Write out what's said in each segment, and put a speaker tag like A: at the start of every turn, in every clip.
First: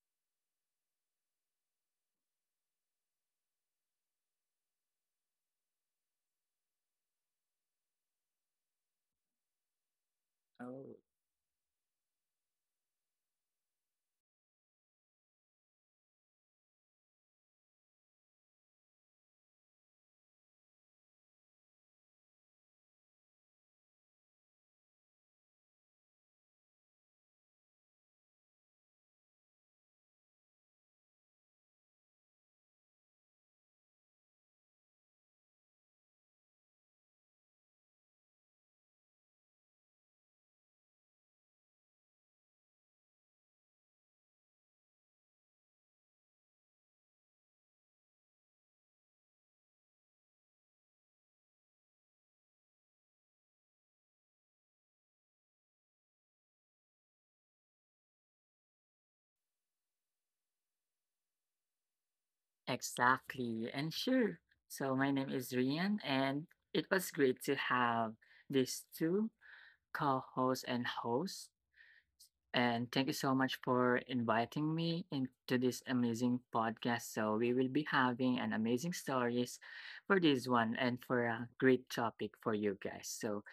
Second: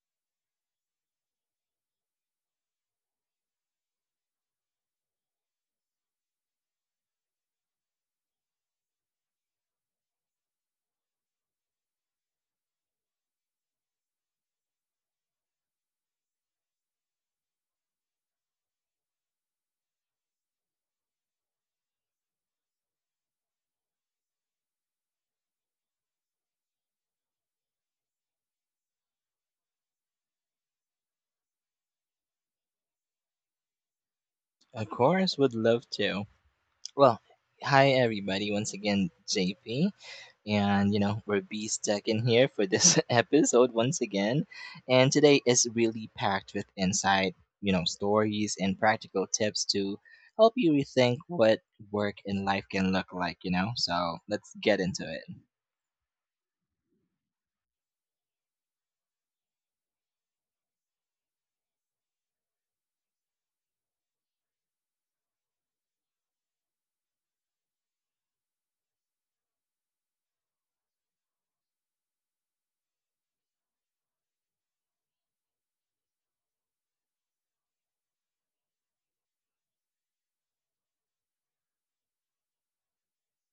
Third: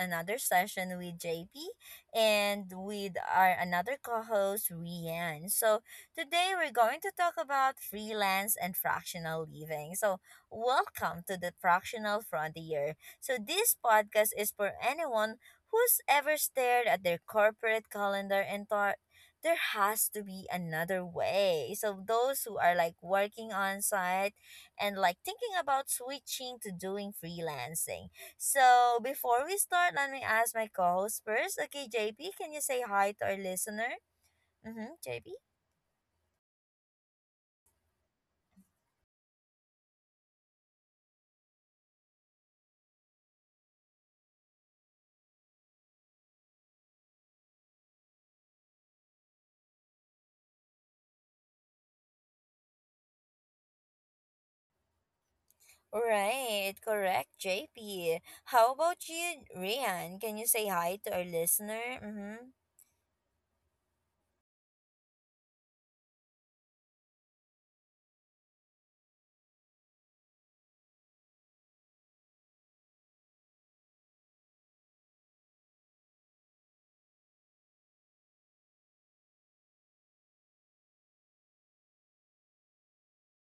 A: another session with JP and with our another co-host Rian. So today we're going to talk about freelance and fractional living. So
B: Oh,
A: welcome to the fractional frontier. So this podcast is for anyone who's ever stared at their corporate calendar and thought there has to be another way. So those who are like working on site and like thinking about switching to doing freelancing. So before we start, let me ask my co-host first. Okay, JP, can you say hi to our listener?
C: Of
A: Mm-hmm, JP?
C: course, would love to. Well, hi everybody, once again, JP. And, you know, we're B stuck in here for this episode once again. And today is really packed with insight, you know, stories and practical tips to help you rethink what work and life can look like, you know? So let's get into it.
A: Right, correct, JP. How about you, Rian? Can you say hi to our listener? Mm-hmm.
B: exactly. And sure. So my name is Rian, and it was great to have these two co-hosts and hosts. And thank you so much for inviting me into this amazing podcast. So we will be having an amazing stories for this one and for a great topic for you guys. So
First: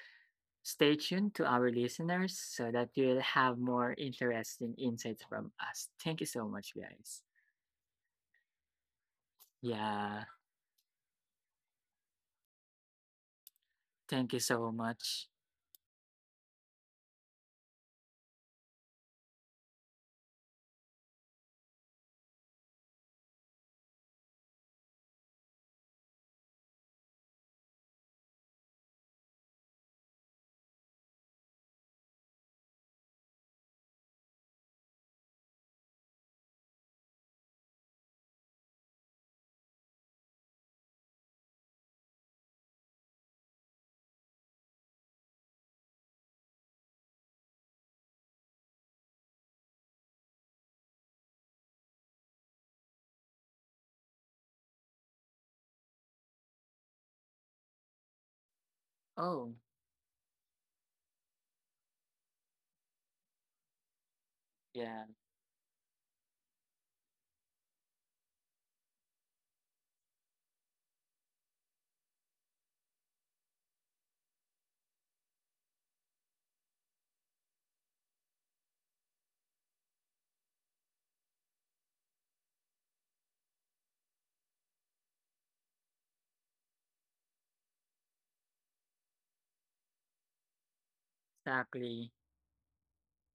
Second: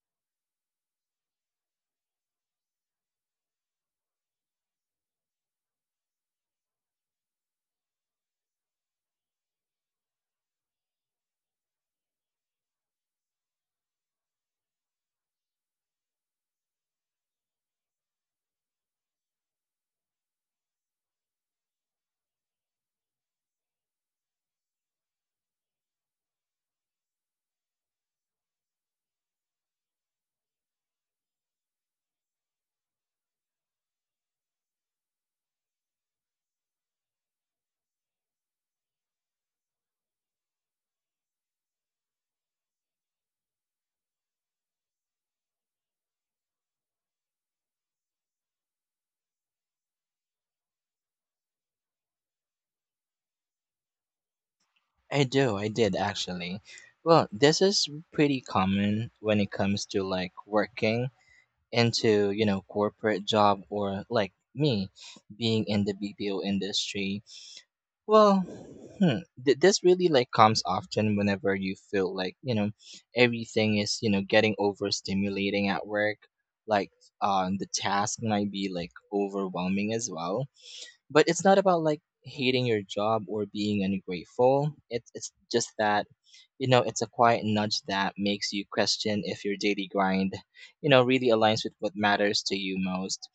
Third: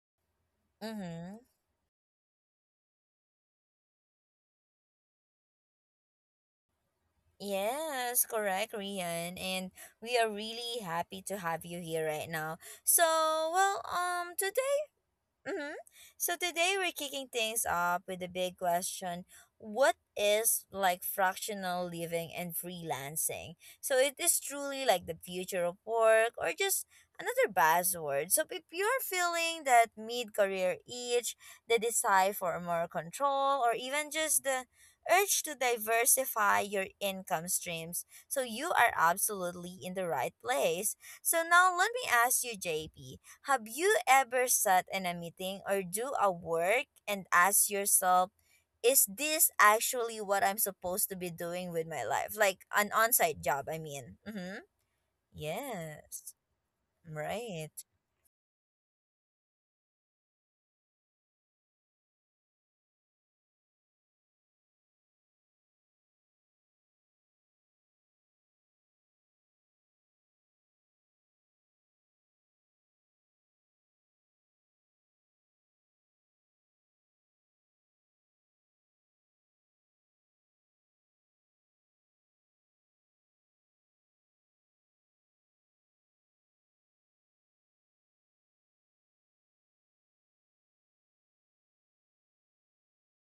B: stay tuned
A: Mm-hmm.
B: to our listeners so that you'll have more interesting insights from us. Thank you so much, guys.
A: Yes, correct, Rian. And we
B: Yeah,
A: are really happy to have you here right now. So,
B: thank you so
A: today.
B: much.
A: Mm-hmm. So today we're kicking things off with the big question, what is like fractional living and freelancing? So it is truly like the future of work or just another buzzword. So if you're feeling that mid career itch, the desire for more control, or even just the urge to diversify your income streams, so you are absolutely in the right place. So now let me ask you, JP, have you ever sat in a meeting or do a work and ask yourself, is this actually what I'm supposed to be doing with my life? Like an on site job, I mean. Mm-hmm.
C: I did
A: Yes.
C: actually. Well, this
A: Right.
C: is pretty common when it
B: Oh,
C: comes to like working into you know corporate job or like me
B: yeah,
C: being in the BPO industry. Well, hmm, this really like comes often whenever you feel like, you know, everything is, you know, getting overstimulating at work. Like, the task might be like overwhelming as well, but it's not about like hating your job or being ungrateful. It's just that, you know, it's a quiet nudge that makes you question if your daily grind, you know, really aligns with what
B: exactly.
C: matters to you most.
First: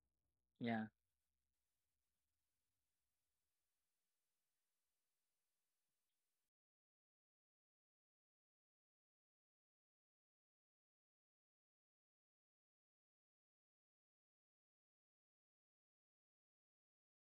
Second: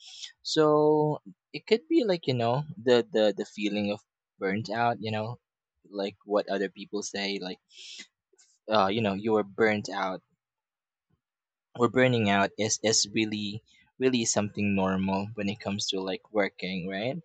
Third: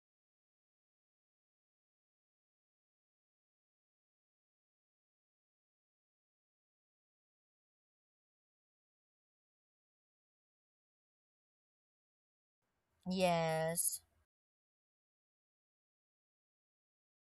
B: Yeah,
C: So it could be like, you know, the feeling of burnt out, you know, like what other people say, like you know, you are burnt out or burning out is really
A: Yes.
C: really something normal when it comes to like working, right?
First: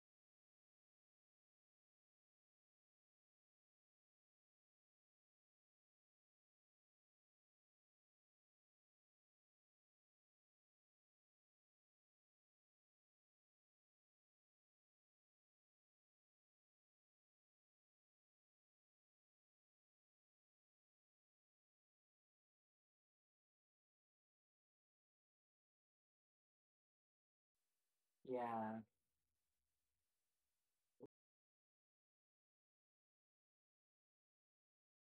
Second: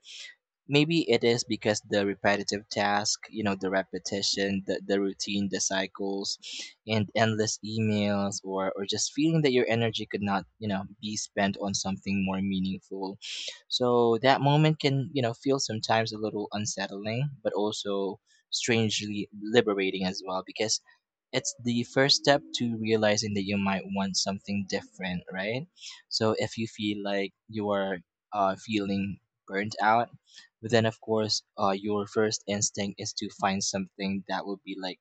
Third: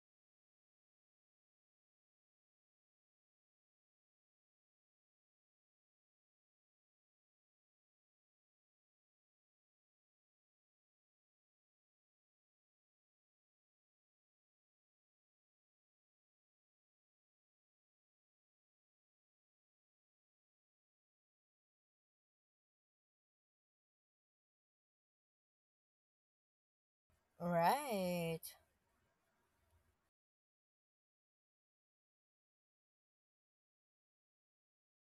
C: Maybe it is because the repetitive task, you know, the repetition, the routine, the cycles, and endless emails, or just feeling that your energy could not, you know, be spent on something more meaningful. So that moment can, you know, feel sometimes a little unsettling but also strangely liberating as well, because it's the first step to realizing that you might want something different, right? So if you feel like you are
A: Right.
B: yeah,
C: feeling burnt out, but then of course, your first instinct is to find something that would be like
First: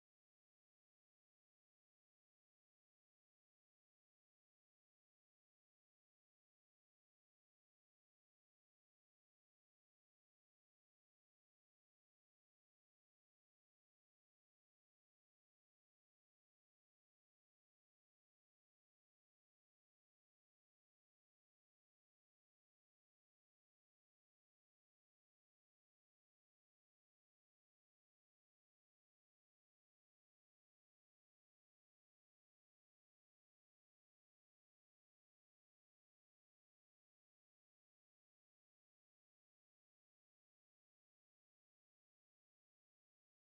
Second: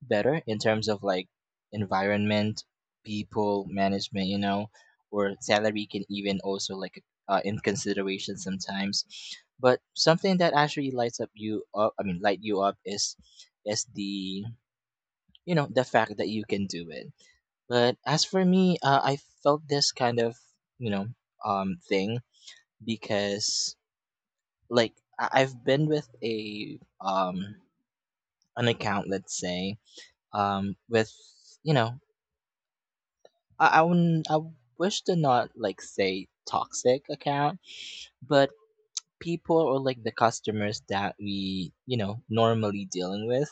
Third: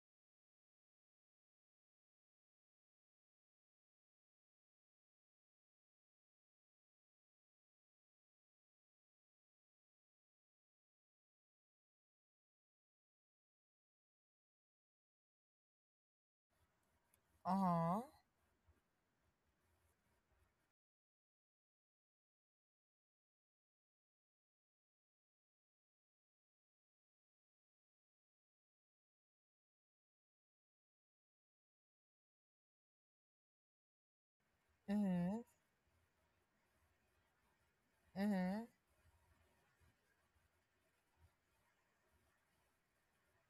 C: better in terms of like environment, people, management, you know, or salary can even also like in consideration sometimes. But something that actually lights up you up, I mean, light you up is the, you know, the fact that you can do it.
A: Uh
C: But
A: huh.
C: as for me, I felt this kind of, you know, thing, because like I've been with a an account, let's say, with, you know, I
A: Mm
C: wish to
A: hmm.
C: not like say toxic account,
A: Mm
C: but
A: hmm.
C: people or like the customers that we, you know, normally dealing with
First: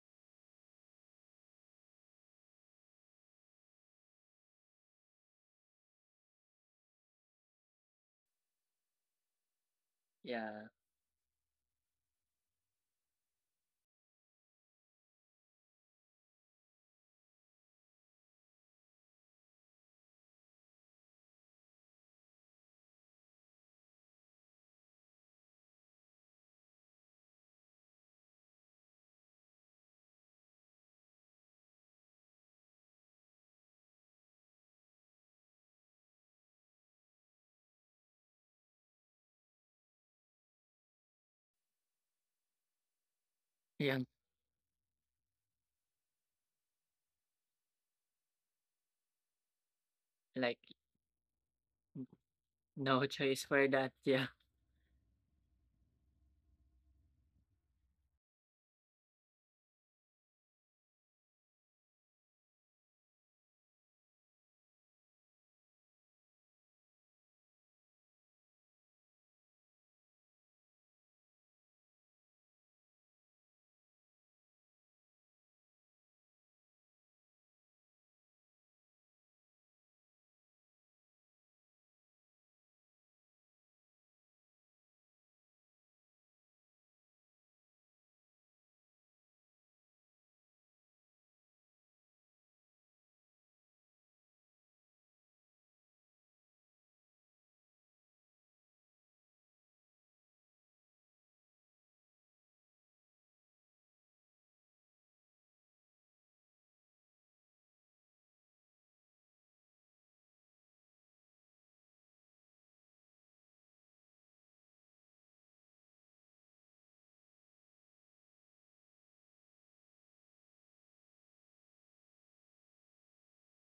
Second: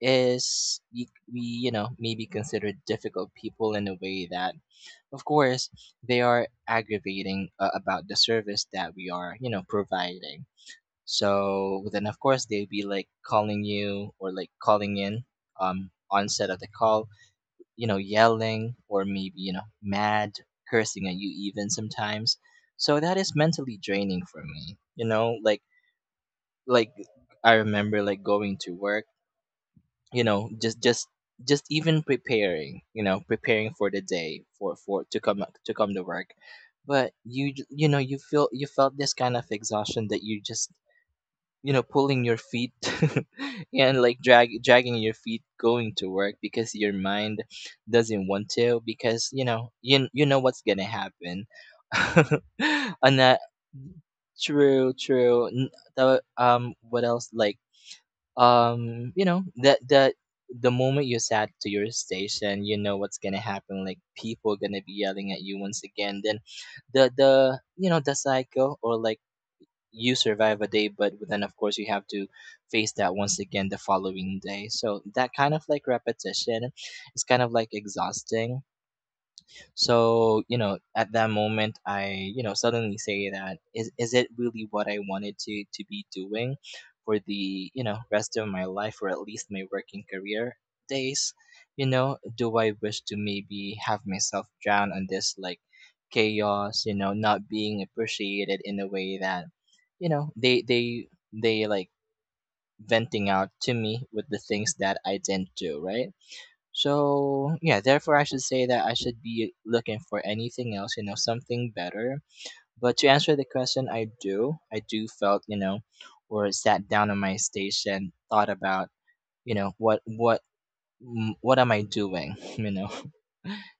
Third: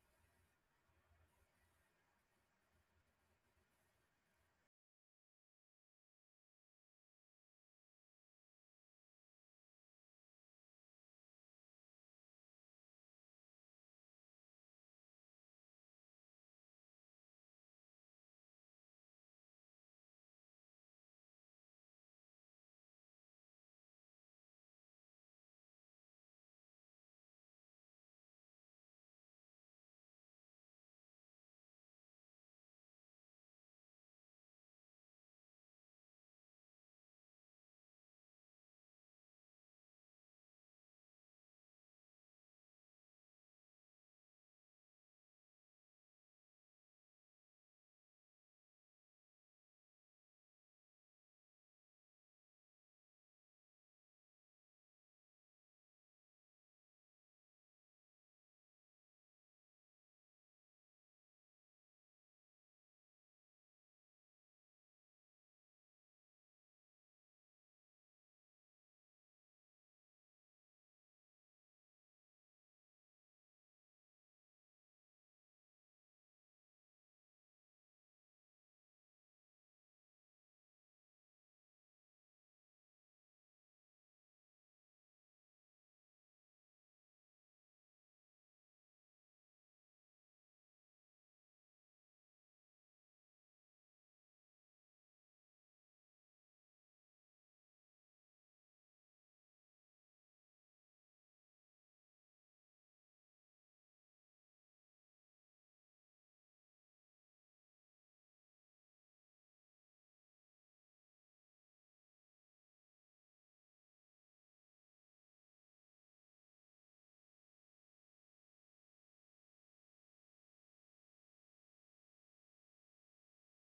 C: is we you know maybe considered difficult people in a way that, of course, they are aggravating about the service that we are, you know, providing.
B: yeah,
C: So then, of course, they'd be like calling you or like calling in, onset of the call, you know, yelling, or maybe, you know, mad, cursing at you even sometimes. So that is mentally draining for me, you know, like I remember like going to work, you know, just even preparing, you know, preparing for the day for to come to work, but you you know, you feel you felt this kind of exhaustion that you just, you know, pulling your feet
B: yeah.
C: and like dragging your feet going to work because your mind doesn't want to, because you know you know
B: Like
C: what's gonna happen.
B: no
C: And that
B: choice for that. Yeah,
C: true true what else like, you know, that the moment you sat to your station, you know what's gonna happen. Like people are gonna be yelling at you once again. Then the you know the cycle, or like you survive a day, but then of course you have to face that once again the following day. So that kind of like repetition is kind of like exhausting. So, you know, at that moment, I, you know, suddenly say that, is it really what I wanted to be doing for the, you know, rest of my life, or at least my working career days? You know, do I wish to maybe have myself drown on this like chaos, you know, not being appreciated in a way that, you know, they like venting out to me with the things that I didn't do, right? So yeah, therefore I should say that I should be looking for anything else, you know, something better. But to answer the question, I do felt, you know, or sat down on my station, thought about, you know, what am I doing, you know?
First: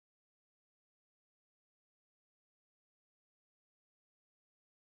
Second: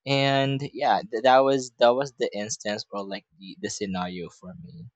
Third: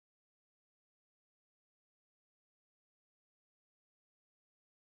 C: And yeah, that was the instance, or like the scenario for me.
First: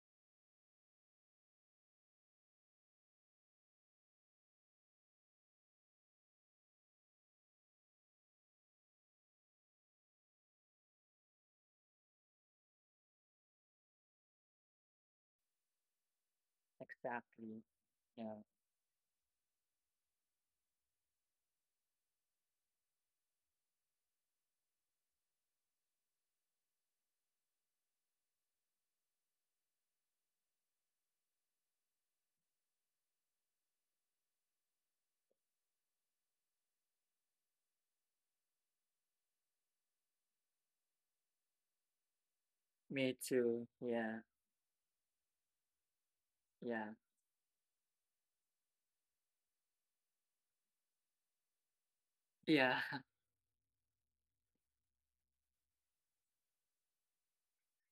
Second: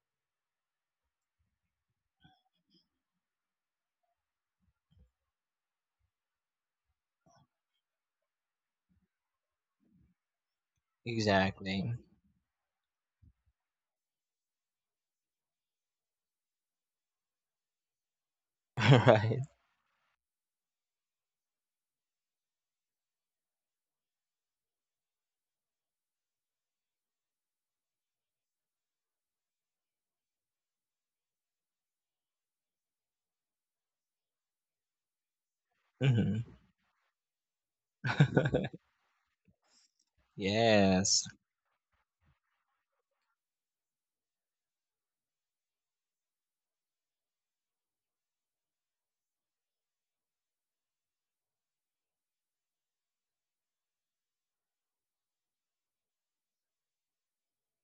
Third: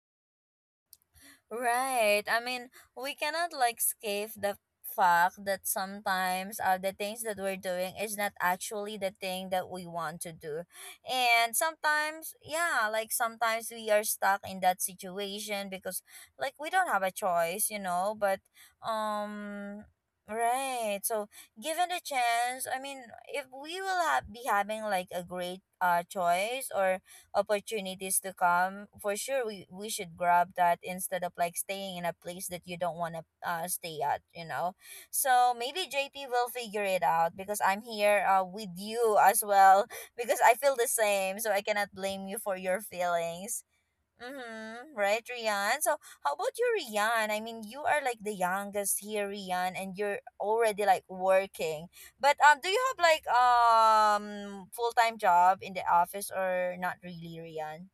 A: Right. I mean, we cannot like escape the fact that sometimes the things that we're doing is not actually the thing that we want to do. And
C: Exactly.
A: sometimes, yeah, like sometimes we are stuck in that situation because like we don't have a
B: exactly.
A: choice, you know, but
B: Yeah.
C: Right.
A: um right. So, given the chance, I mean, if we will have, be having like a great choice or opportunities to come, for sure we should grab that instead of like staying in a place that you don't want to stay at, you know. So maybe JP will
C: Hmm.
A: figure it out because I'm here with you as well because I feel the
C: Yes.
A: same, so I cannot blame you for your
B: Me
A: feelings.
B: too. Yeah,
A: Mm-hmm. Right, Rian. So, how about you,
B: yeah,
A: Rian? I mean, you are like the youngest here, Rian, and you're already like working. But do you
B: yeah.
A: have like full time job in the office or not really, Rian?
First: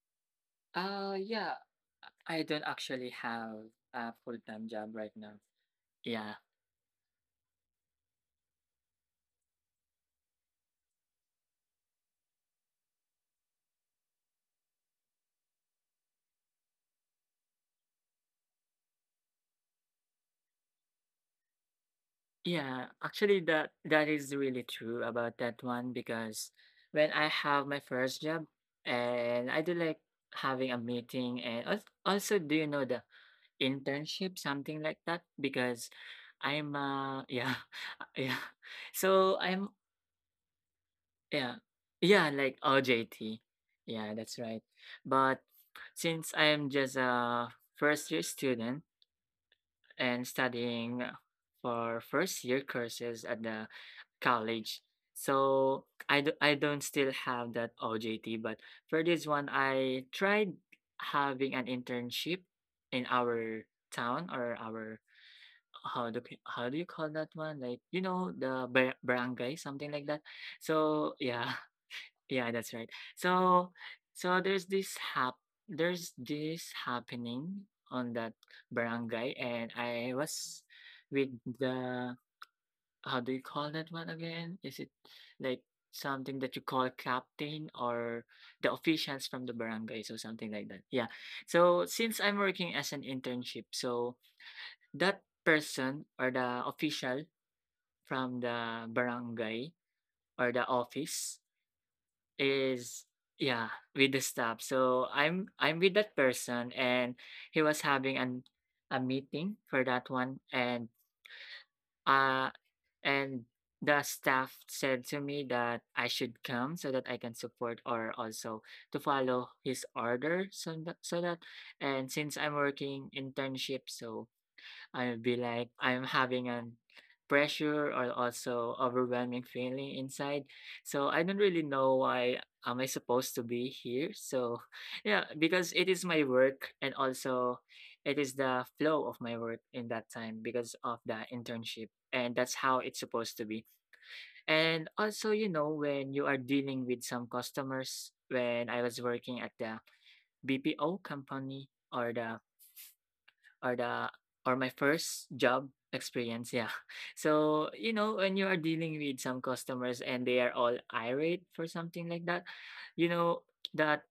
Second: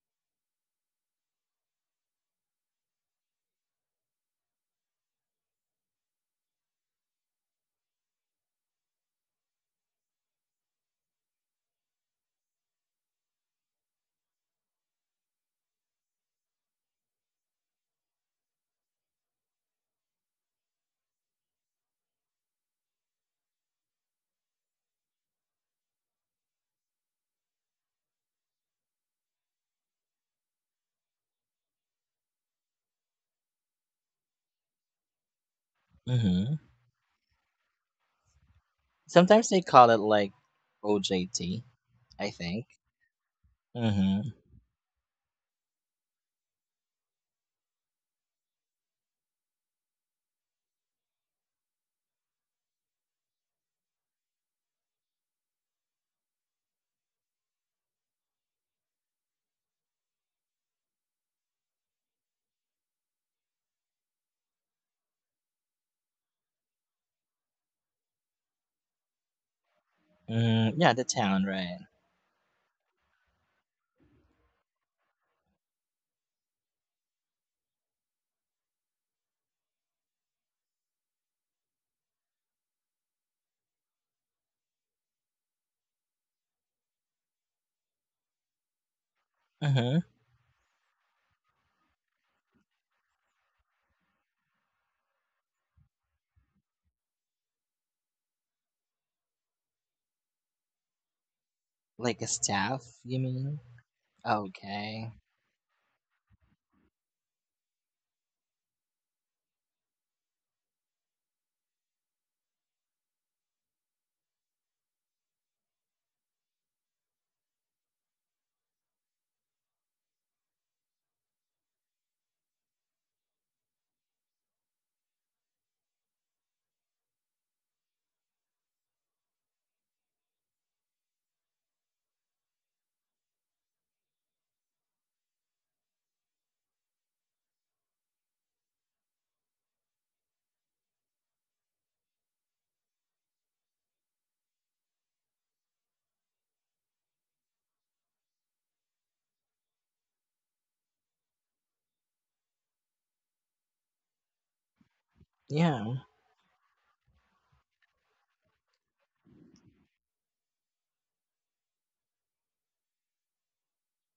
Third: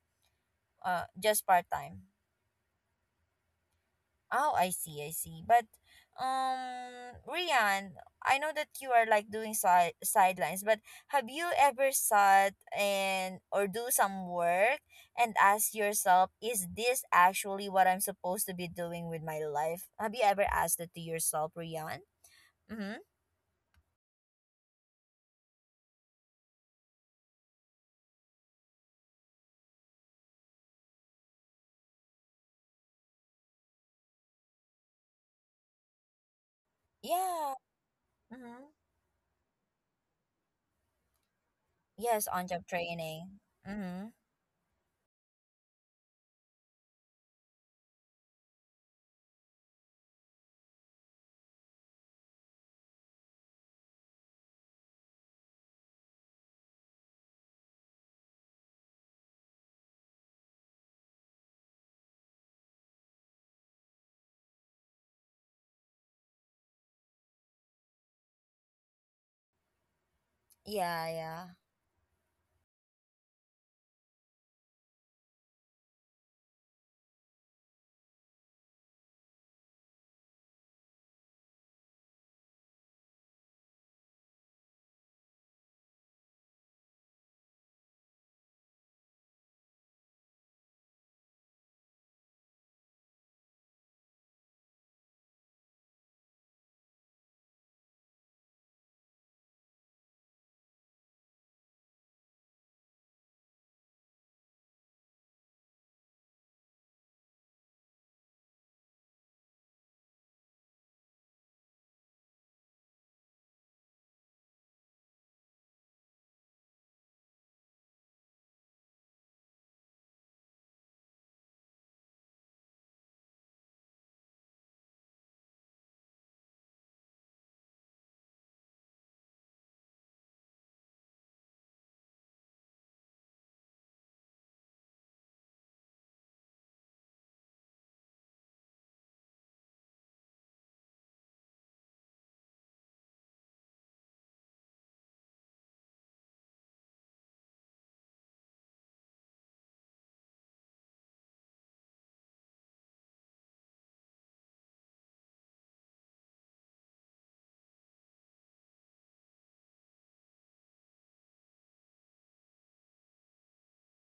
B: Uh,
A: Just
B: yeah.
A: part time.
B: I don't actually have a full
A: Oh,
B: time
A: I
B: job
A: see,
B: right
A: I
B: now.
A: see. But
B: Yeah,
A: Rian, I know that you are like doing side sidelines, but have you ever sat and or do some work and ask yourself, is this actually what I'm supposed to be doing with my life? Have you ever asked that to yourself, Rian?
B: yeah.
A: Mm-hmm.
B: Actually, that is really true about that one, because when I have my first job, and I do like having a meeting and also, do you know the internship, something like that, because
C: Hmm.
B: I'm yeah,
A: Yeah.
B: yeah.
A: Mm-hmm.
B: So
C: Sometimes they
B: I'm,
C: call it like
B: yeah.
C: OJT, I
A: Yes,
B: Yeah,
A: on
B: like
C: think.
A: job training.
B: OJT.
A: Mm-hmm.
B: Yeah,
C: Mhm.
B: that's right. But since I'm just a first year student and studying for first year courses at the college, so I don't still have that OJT. But for this one, I tried having an internship in our town, or our, how do p how do you call that one? Like, the ba barangay, something like that.
C: Mm, yeah, the
A: Yeah,
B: So
C: town,
A: yeah.
B: yeah,
C: right?
B: yeah, that's right. So so there's this happening on that barangay, and I was with the, how do you call that one again? Is it like something that you call captain, or the officials from the
C: Mhm.
B: barangay, so something like that. Yeah. So since I'm working as an internship, so that person, or the official from the barangay or the office,
C: Like a staff,
B: is,
C: you mean?
B: yeah, with the staff.
C: Okay.
B: So I'm with that person, and he was having an a meeting for that one, uh and the staff said to me that I should come so that I can support, or also to follow his order, so that, so that and since I'm working internship, so I'll be like, I'm having an pressure or also overwhelming feeling inside. So I don't really know why am I supposed to be here. So yeah, because it is my work, and also it is the flow of my work in that time because of the internship. And that's how it's supposed to be. And also, when you are dealing with some customers, when I was working at the BPO company or the or my first job
C: Yeah,
B: experience, yeah. So, when you are dealing with some customers and they are all irate for something like that, you know that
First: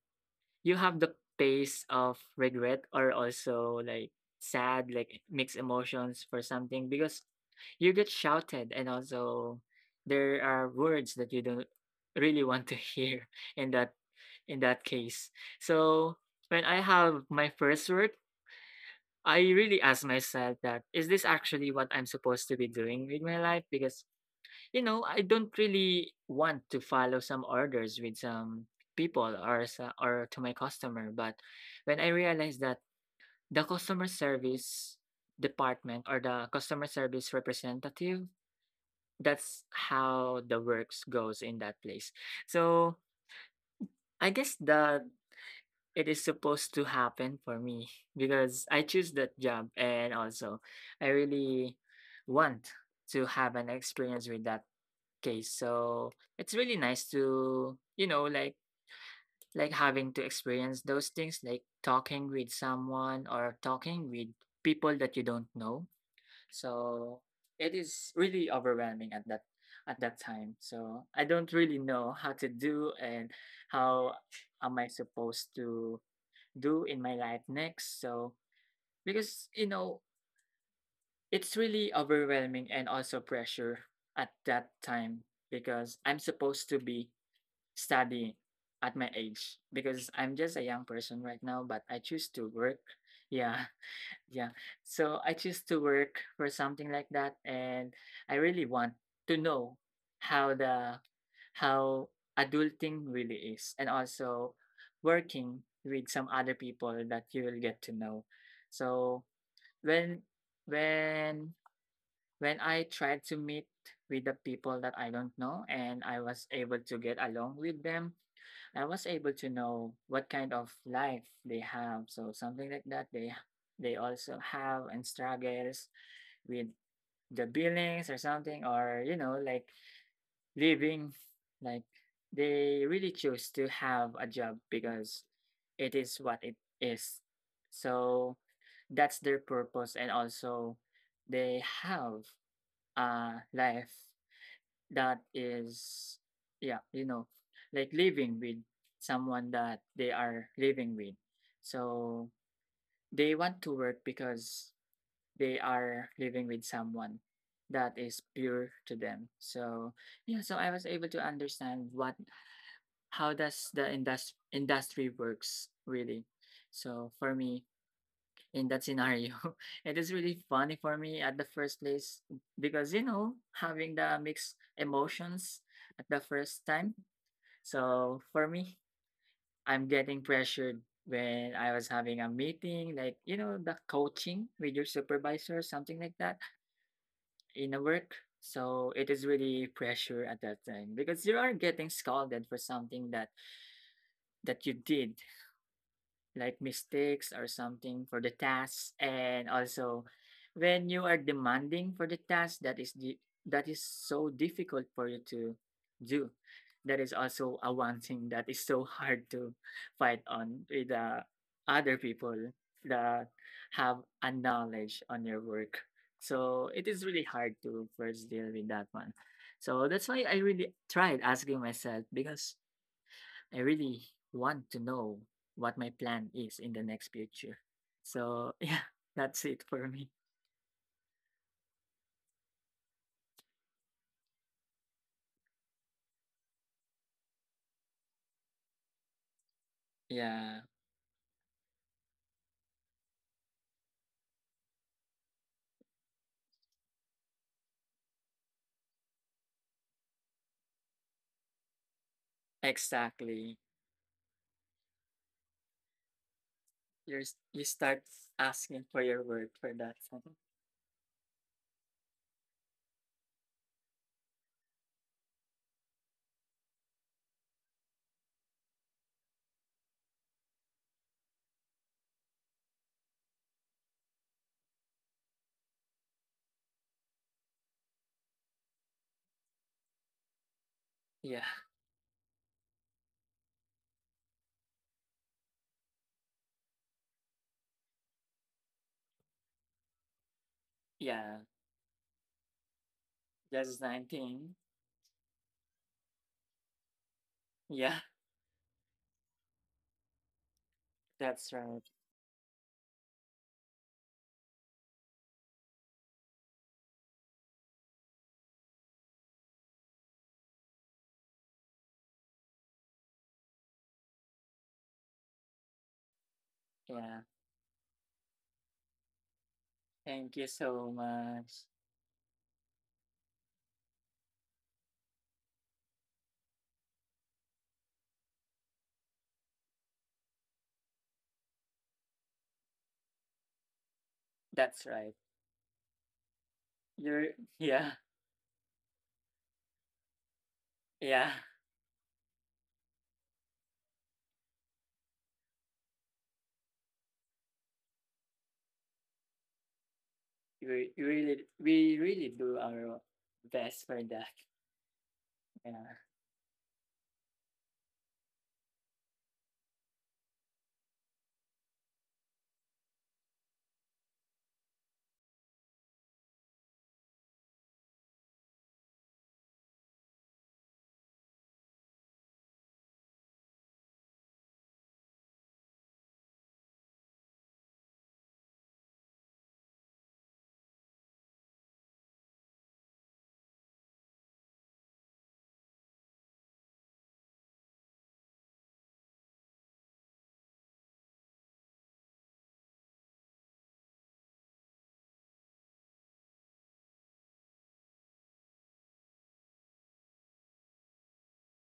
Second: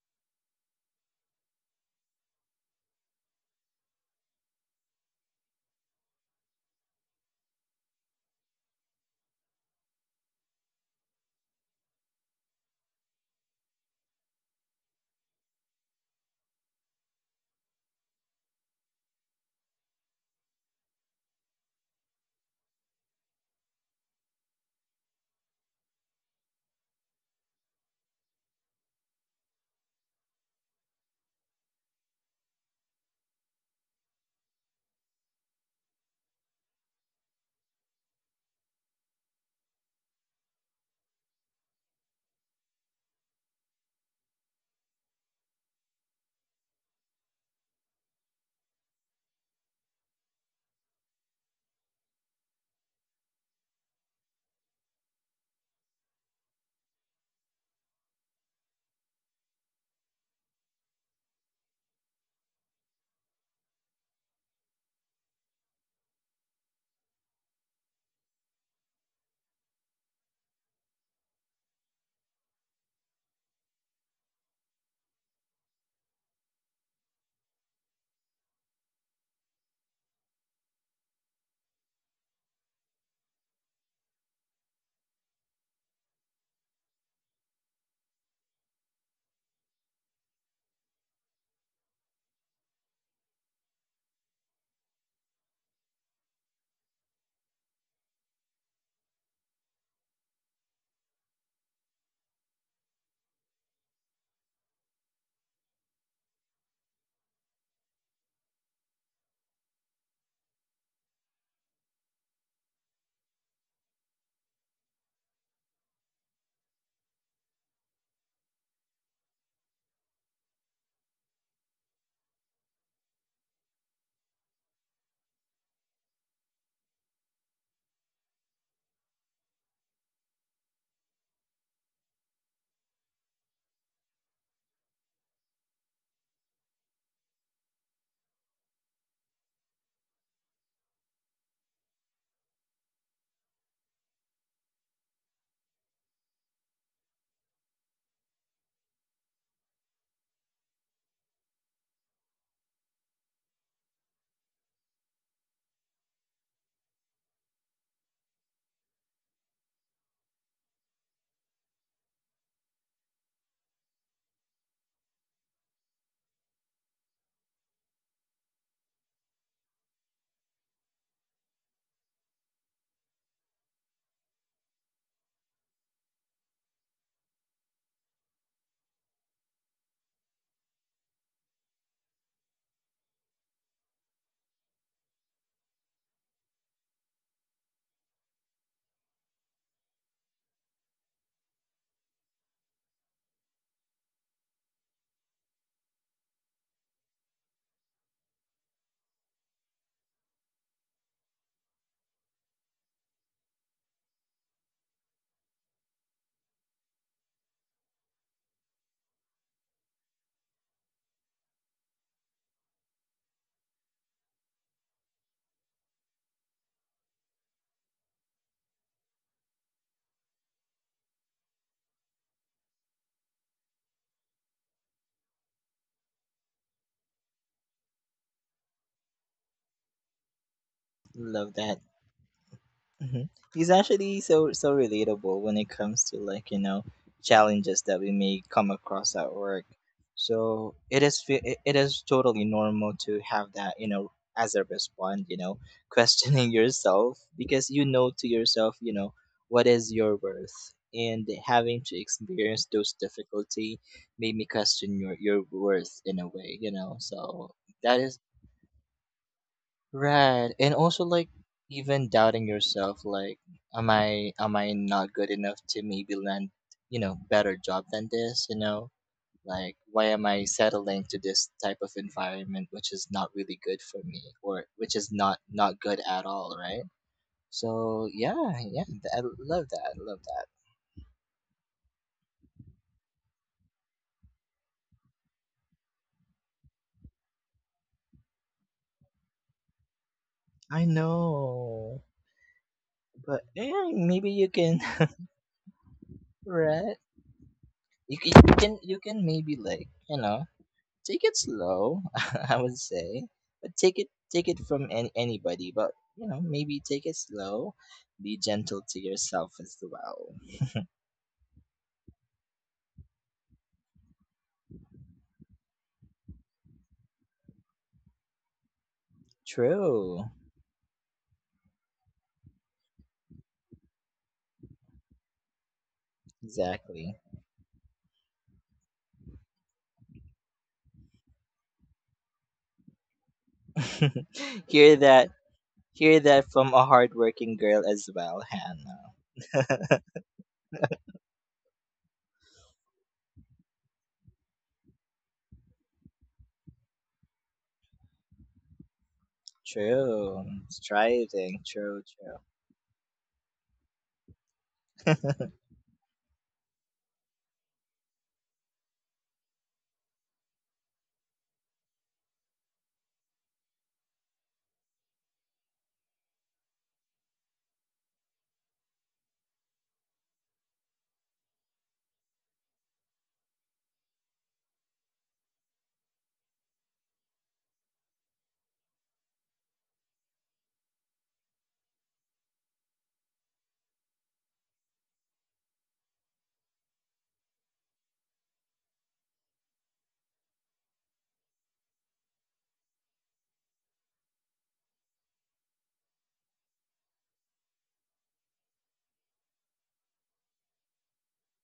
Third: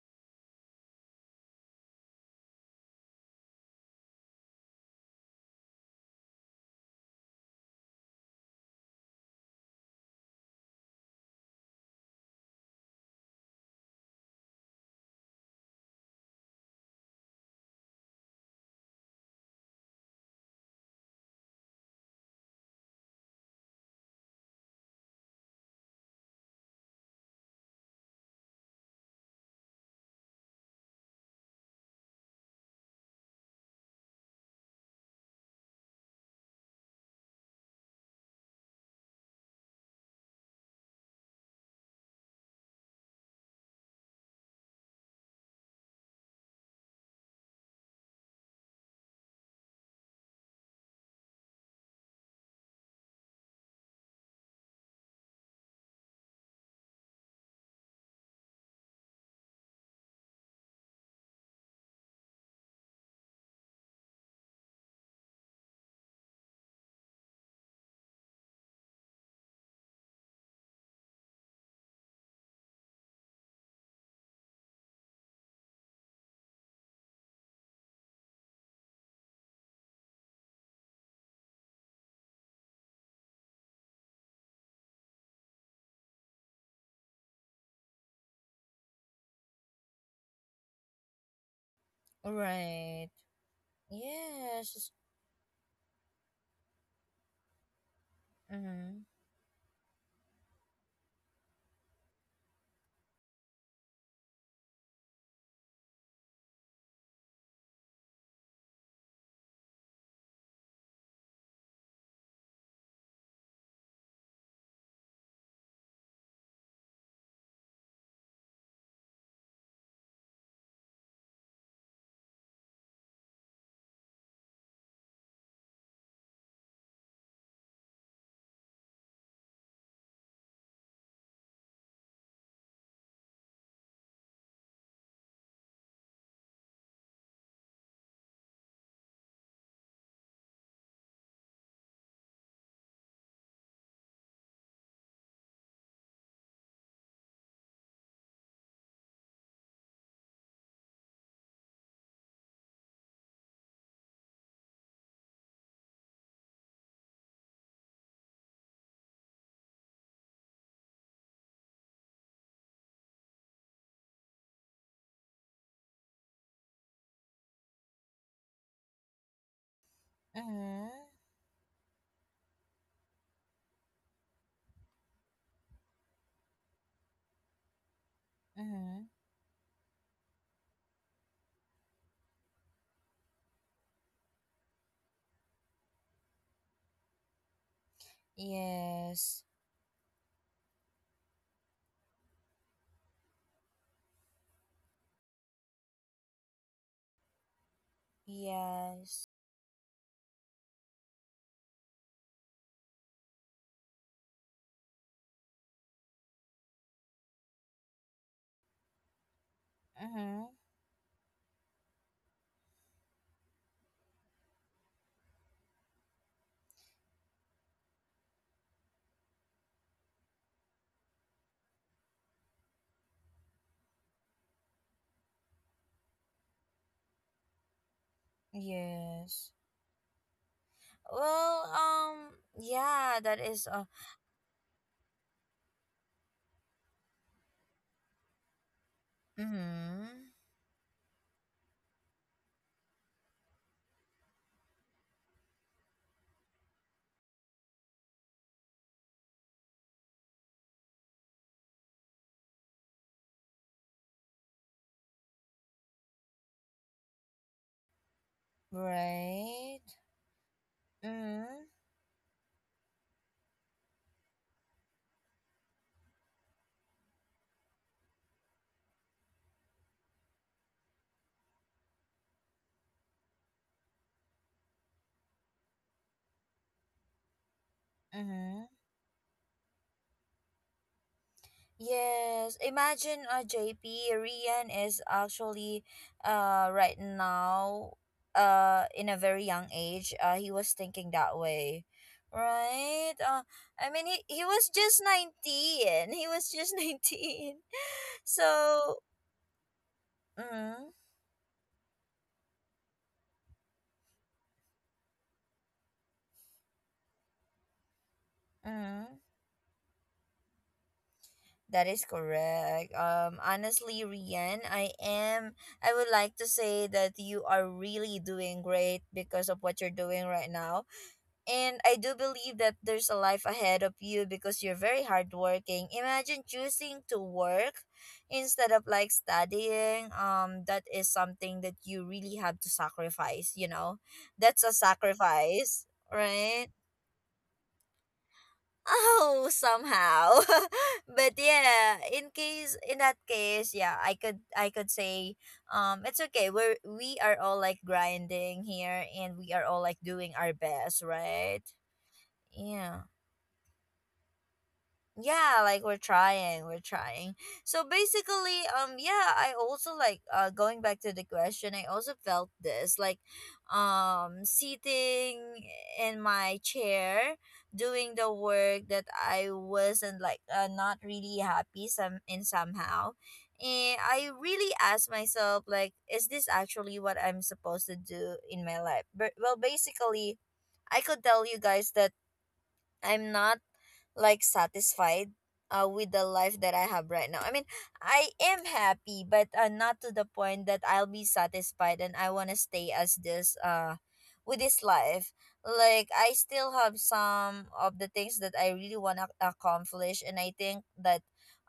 B: you have the taste of regret, or also like sad, like mixed emotions for something, because you get shouted, and also there are words that you don't really want to hear in that in that case. So when I have my first work, I really asked myself, that is this actually what I'm supposed to be doing with my life? Because I don't really want to follow some orders with some people, or to my customer. But when I realized that the customer service department, or the customer service representative, that's how the works goes in that place. So I guess the it is supposed to happen for me, because I choose that job, and also I really want to have an experience with that case. So it's really nice to, like having to experience those things, like talking with someone, or talking with people that you don't know. So it is really overwhelming at that time. So I don't really know how to do, and how am I supposed to do in my life next. So, because, it's really overwhelming and also pressure at that time, because I'm supposed to be studying at my age, because I'm just a young person right now, but I choose to work.
A: Right.
B: Yeah. Yeah.
A: Yes.
B: So I choose to work for something like that, and I really want
A: Mm-hmm.
B: to know how the how adulting really is, and also working with some other people that you will get to know. So when when when I tried to meet with the people that I don't know, and I was able to get along with them, I was able to know what kind of life they have. So something like that, they also have and struggles with the billings or something, or, like living. Like they really choose to have a job, because it is what it is. So that's their purpose, and also they have a life that is, yeah, like living with someone that they are living with, so they want to work because they are living with someone that is pure to them. So yeah, so I was able to understand what how does the industry works, really. So for me in that scenario. It is really funny
A: Mm-hmm.
B: for me at the first place, because having the mixed emotions at the first time. So for me,
A: Mm-hmm.
B: I'm getting pressured when I was having a meeting, like, the coaching with your supervisor, something like that in a work. So it is
A: Yes.
B: really pressure at that time, because you are getting scolded for something that you did, like mistakes or something for the task.
A: Yes.
B: And also when you are demanding for the task that is so difficult for you to do, that is also a one thing that is so hard to fight
A: Mm-hmm.
B: on with the other people that have a knowledge on your work. So it is really hard to first deal with that one. So that's why I really tried asking myself, because I really want to know what my plan is in the next future. So yeah, that's
A: Yes.
B: it for me.
C: love
A: Well,
C: that.
A: yeah,
C: Mhm.
A: that is
C: He's actually so so relatable when it comes to like, you know, challenges that we may come across at work.
A: mm-hmm.
C: So
B: Yeah,
C: it it it is totally normal to have that, you know, as a response, you know, questioning yourself, because you know, to yourself, you know, what is your worth, and having to experience those
B: exactly.
C: difficulty made me question your worth in a way, you know. So
B: You
C: that
B: start
C: is
B: asking for your word for
A: Right.
B: that one.
C: right. And also like
A: Mm-hmm.
C: even doubting yourself, like, am I not good enough to maybe land, you know, better job than this, you know? Like why am I settling to this type of environment, which is not really good for me, or which is not good at all, right? So, yeah,
A: Mm-hmm.
C: yeah, I love that. I love that.
B: Yeah,
A: Yes. Imagine JP, Rian is actually right now in a very young age. Uh, he was
C: I
A: thinking that
B: yeah,
A: way.
C: know.
A: Right?
C: But
B: that's
A: I
C: yeah,
A: mean he,
C: maybe
A: he
C: you
B: 19.
A: was
C: can
A: just 19. He was just
C: right?
A: 19.
B: Yeah,
C: You can
A: So
C: maybe like, you know,
A: mm-hmm.
C: take it
B: that's right.
C: slow, I would say, but take it from anybody. But you know, maybe take it slow, be gentle to
A: Mm-hmm.
C: yourself as well.
A: That is correct. Honestly, Rian, I am. I would like to say that
B: Yeah,
A: you are really doing great because of what you're doing
C: True,
B: thank
A: right
B: you
A: now,
B: so much.
A: and I do believe that there's a life ahead of you because you're very hardworking. Imagine choosing to
C: exactly.
A: work instead of like studying. That is something that you really have to sacrifice. You know, that's a
B: That's
C: Hear
B: right.
C: that,
A: sacrifice,
C: hear that
A: right?
C: from a hardworking girl
B: Yeah,
C: as well,
A: Oh,
C: Hannah.
A: somehow. But
B: yeah.
A: yeah, in case in that case, yeah, I could say it's okay. We are all like grinding here and we are all like doing
C: True,
A: our
B: We
A: best,
B: you really,
A: right?
C: striving.
B: we
C: True,
B: really
C: true.
B: do
A: Yeah,
B: our best for that.
A: yeah, like we're
B: Yeah.
A: trying we're trying So basically, yeah, I also like going back to the question, I also felt this like sitting in my chair doing the work that I wasn't like not really happy some in somehow. And I really asked myself like, is this actually what I'm supposed to do in my life? But well, basically, I could tell you guys that I'm not like satisfied with the life that I have right now. I mean, I am happy, but not to the point that I'll be satisfied and I want to stay as this with this life. Like, I still have some of the things that I really want to accomplish, and I think that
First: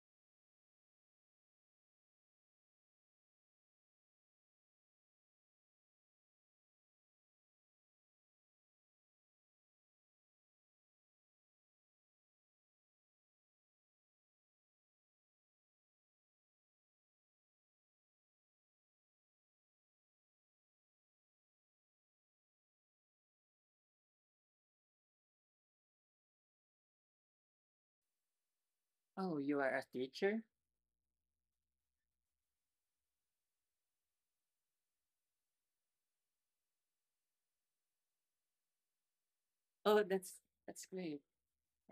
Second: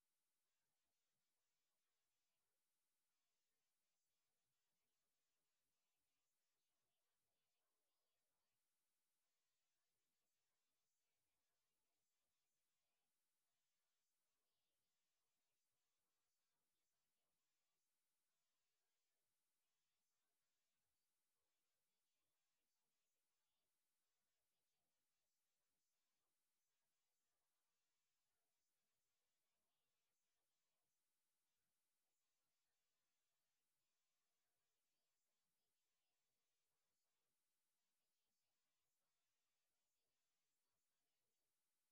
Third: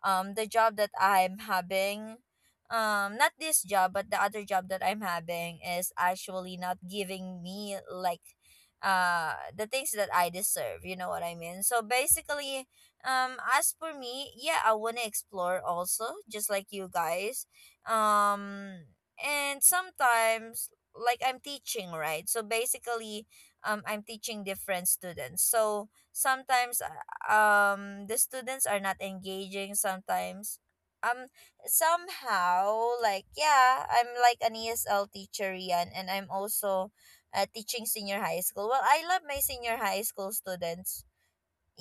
A: the job that I'm having, not this job but the other job that I'm having, is actually not giving me like the things that I deserve. You know what I mean? So basically, as for me, yeah, I wanna explore also, just like you guys. Um, and sometimes like I'm teaching, right? So basically, I'm teaching different students. So sometimes the students are not
B: Oh, you are
A: engaging
B: a teacher?
A: sometimes, um somehow, like yeah, I'm like an ESL teacher yan, and I'm also teaching senior high school. Well, I love my senior
B: Oh,
A: high
B: that's
A: school
B: that's
A: students.
B: great.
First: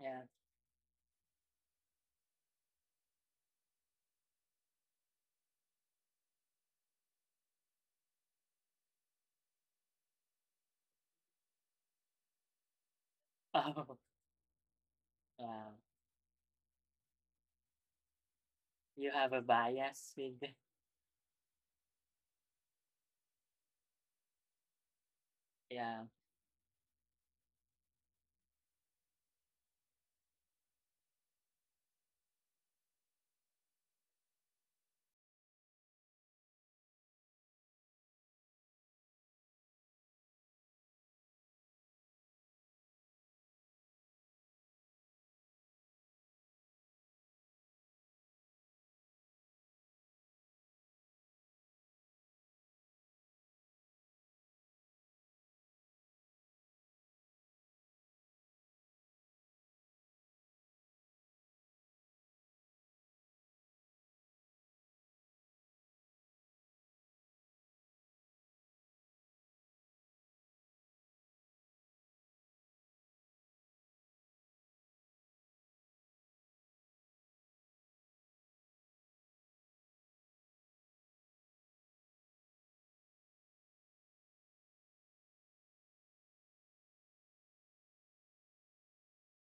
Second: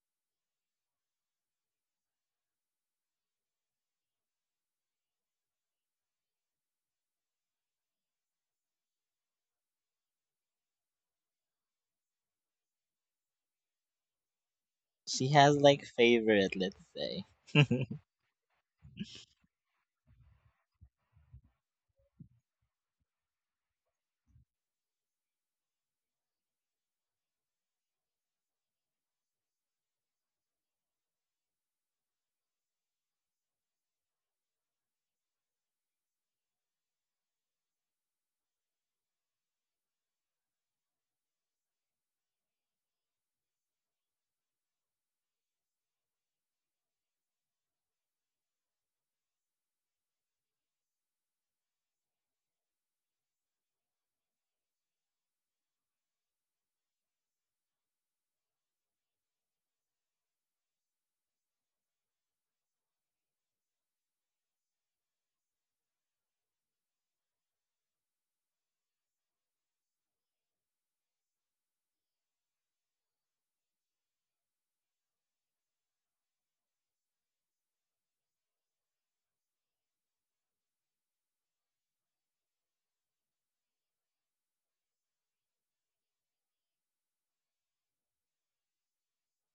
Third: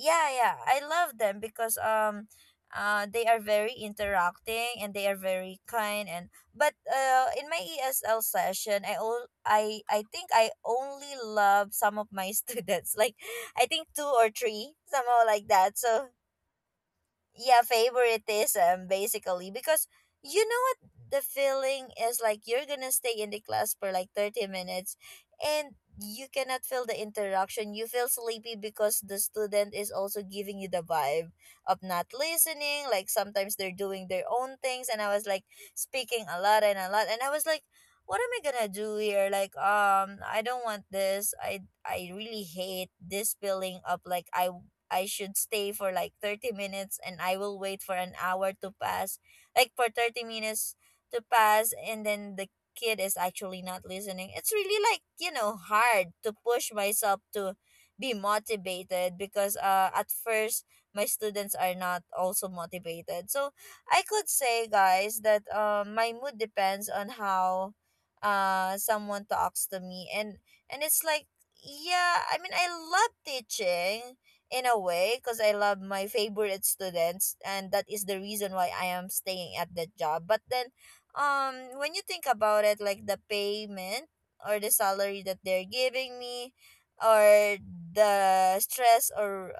B: Yeah.
A: yeah, I love them because they are very interacting and they are very kind. And but in my ESL session, I think I only love some of my students. Like, I think
B: Oh,
A: two or three somehow,
C: She
A: like
C: has
B: yeah.
A: that.
C: like
A: So
C: favorite, let's say.
A: yeah, favoritism
B: You have a
A: basically, because
B: bias
A: you
B: with the.
A: know what, the feeling is like you're gonna stay in the class for like 30 minutes and
B: Yeah.
A: you cannot feel the interaction, you feel sleepy because the student is also giving you the vibe of not listening, like sometimes they're doing their own things, and I was like speaking a lot and a lot, and I was like, what am I gonna do here, like I don't want this. I really hate this feeling of like, I should stay for like 30 minutes and I will wait for an hour to pass, like for 30 minutes to pass, and then the kid is actually not listening. It's really like, you know, hard to push myself to be motivated because at first my students are not also motivated. So I could say, guys, that my mood depends on how someone talks to me. And it's like, yeah, I mean, I love teaching in a way because I love my favorite students and that is the reason why I am staying at that job. But then when you think about it, like the payment or the salary that they're giving me, or the stress, or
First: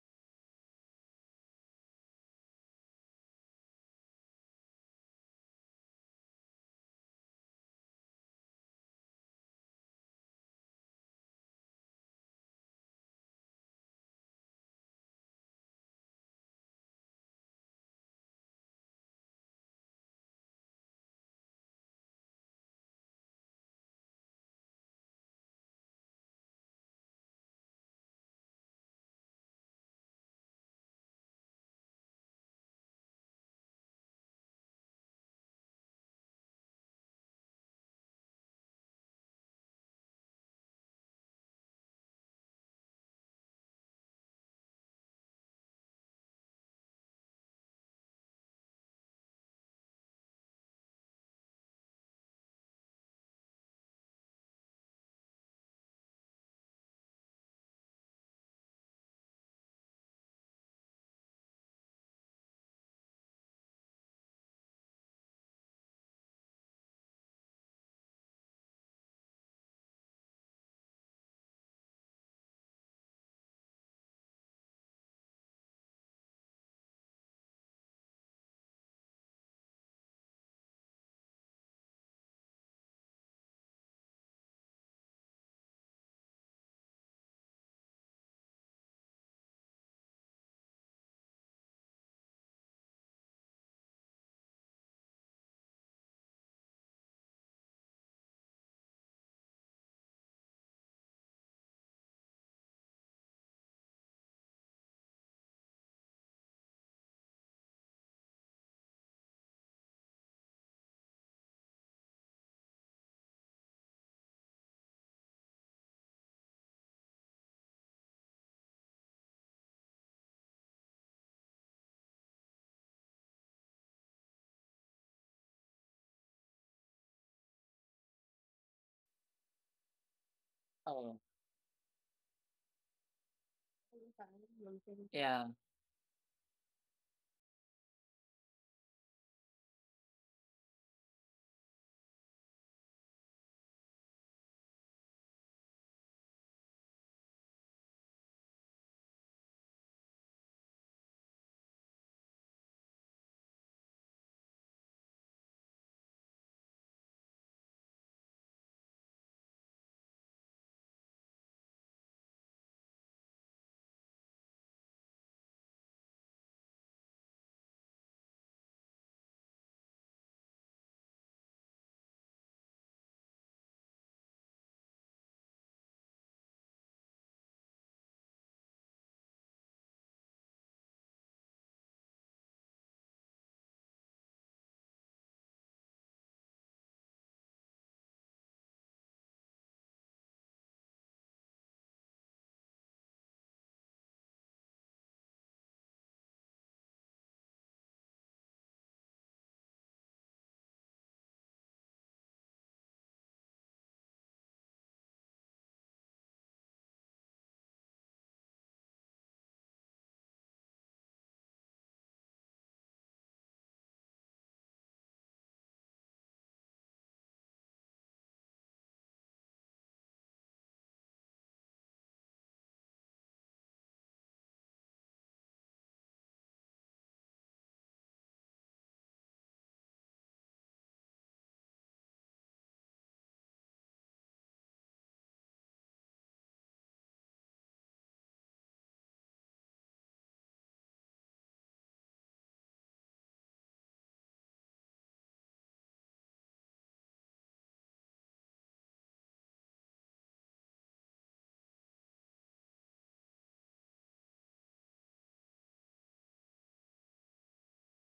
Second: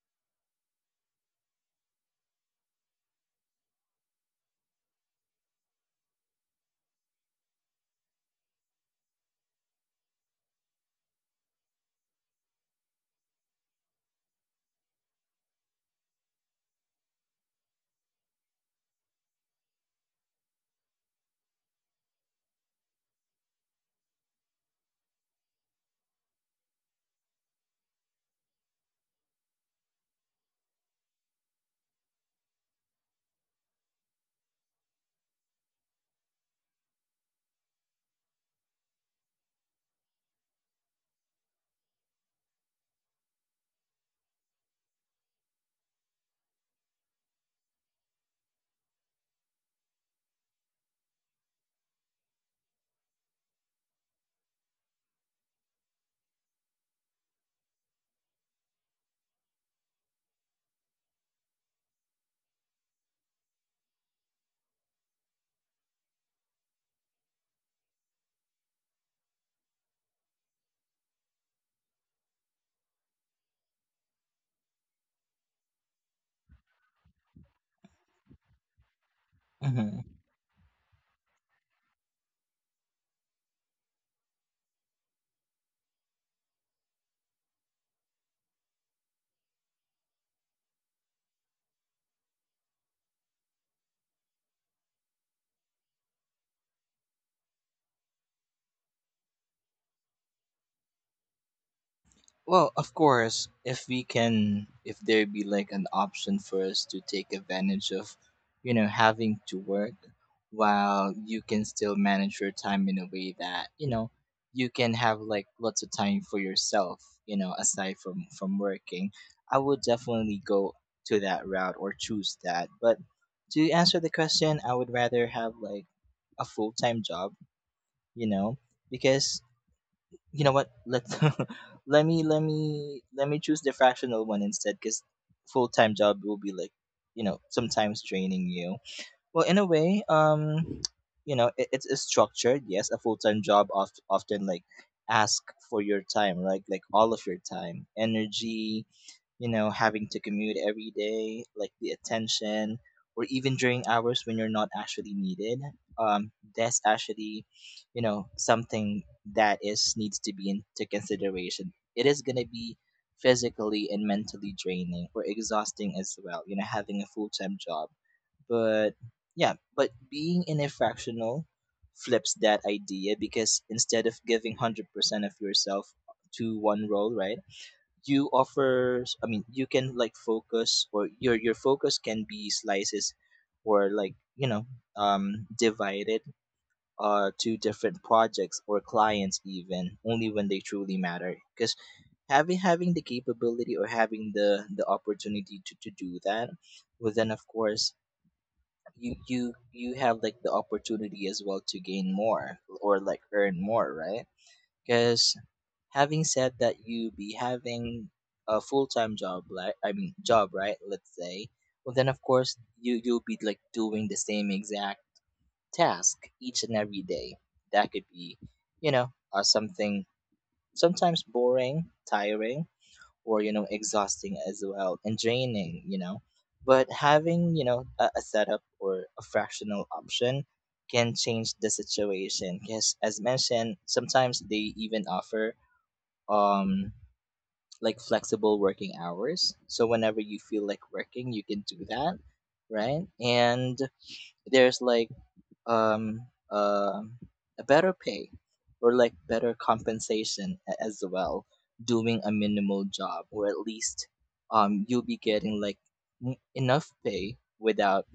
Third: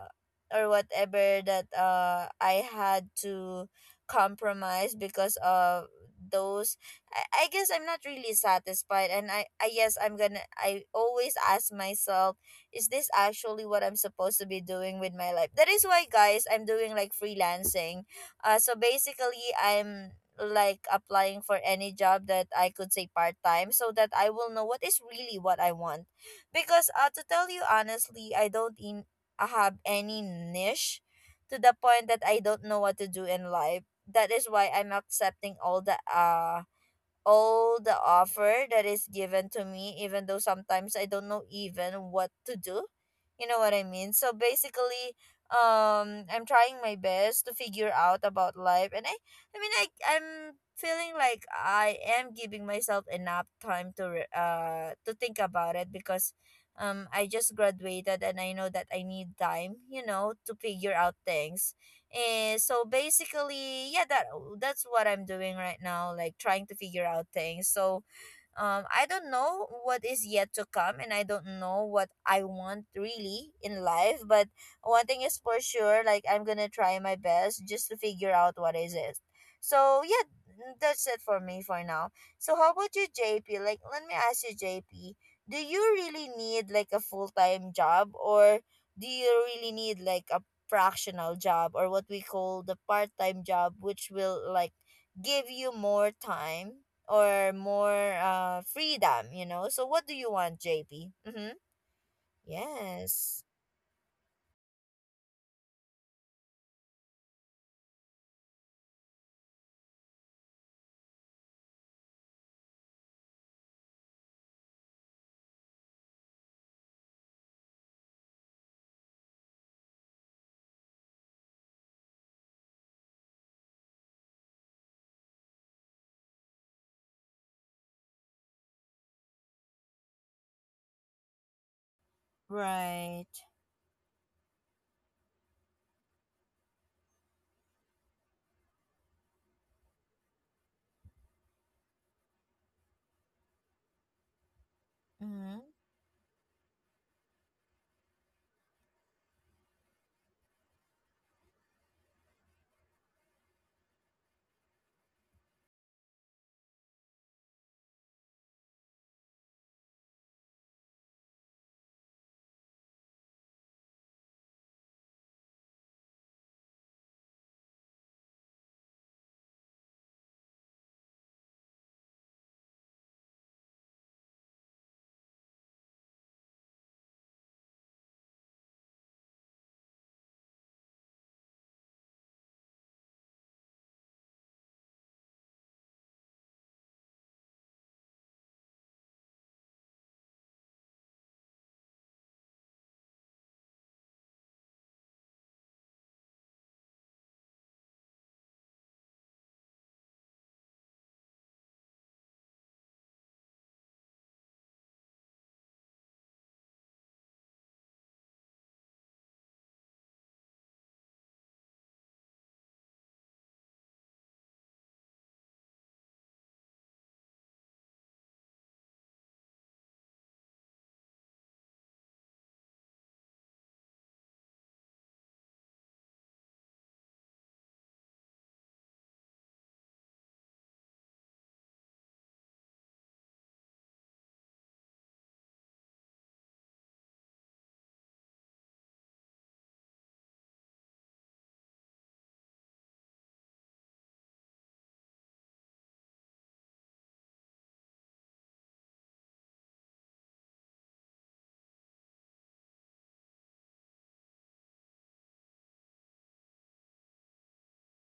A: or whatever that I had to compromise because of those, I guess I'm not really satisfied, and I guess I'm gonna, I always ask myself, is this actually what I'm supposed to be doing with my life? That is why, guys, I'm doing like freelancing. So basically, I'm like applying for any job that I could say part time, so that I will know what is really what I want. Because to tell you honestly, I don't in- I have any niche to the point that I don't know what to do in life. That is why I'm accepting all the offer that is given to me, even though sometimes I don't know even what to do. You know what I mean? So basically, I'm trying my best to figure out about life, and I'm feeling like I am giving myself enough time to, to think about it because, I just graduated and I know that I need time, you know, to figure out things. And so basically, yeah, that's what I'm doing right now, like trying to figure out things. So I don't know what is yet to come and I don't know what I want really in life, but one thing is for sure, like I'm gonna try my best just to figure out what is it.
C: Mhm.
A: So yeah, that's it for me for now. So how about you, JP? Like, let me ask you, JP, do you really need like a full-time job, or do you really need like a fractional job, or what we call the part-time job, which will like give you more time or more freedom, you know. So what do you want, JP? Mhm.
C: Well, of
A: Yes.
C: course, if we can, if there be like an option for us to take advantage of, you know, having to work while you can still manage your time in a way that, you know, you can have like lots of time for yourself, you know, aside from working, I would definitely go to that route or choose that. But to answer the question, I would rather have like a full-time job, you know, because you know what, let's
B: Oh,
C: let
A: Right.
C: me choose the fractional one instead, because
B: yeah.
C: full-time job will be like, you know, sometimes draining you. Well, in a way, you know, it's structured. Yes, a full-time job often like ask
A: Mhm.
C: for your time, right? Like all of your time, energy, you know, having to commute every day, like the attention, or even during hours when you're not actually needed. That's actually, you know, something that is needs to be into consideration. It is gonna be physically and mentally draining or exhausting as well, you know, having a full time job. But yeah, but being in a fractional flips that idea, because instead of giving 100% of yourself to one role, right? You offer, I mean, you can like focus, or your focus can be slices, or like, you know, divided to different projects or clients, even only when they truly matter. Because having the capability, or having the opportunity to do that, well then of course you have like the opportunity as well to gain more, or like earn more, right? Because having said that, you be having a full-time job, like I mean job, right, let's say, well then of course you you'll be like doing the same exact task each and every day. That could be, you know, something sometimes boring, tiring, or you know, exhausting as well, and draining, you know. But having, you know, a setup or a fractional option can change the situation, because as mentioned, sometimes they even offer um like flexible working hours. So whenever you feel like working, you can do that, right? And there's like um uh, a better pay, or like better compensation as well, doing a minimal job, or at least you'll be getting like enough pay without,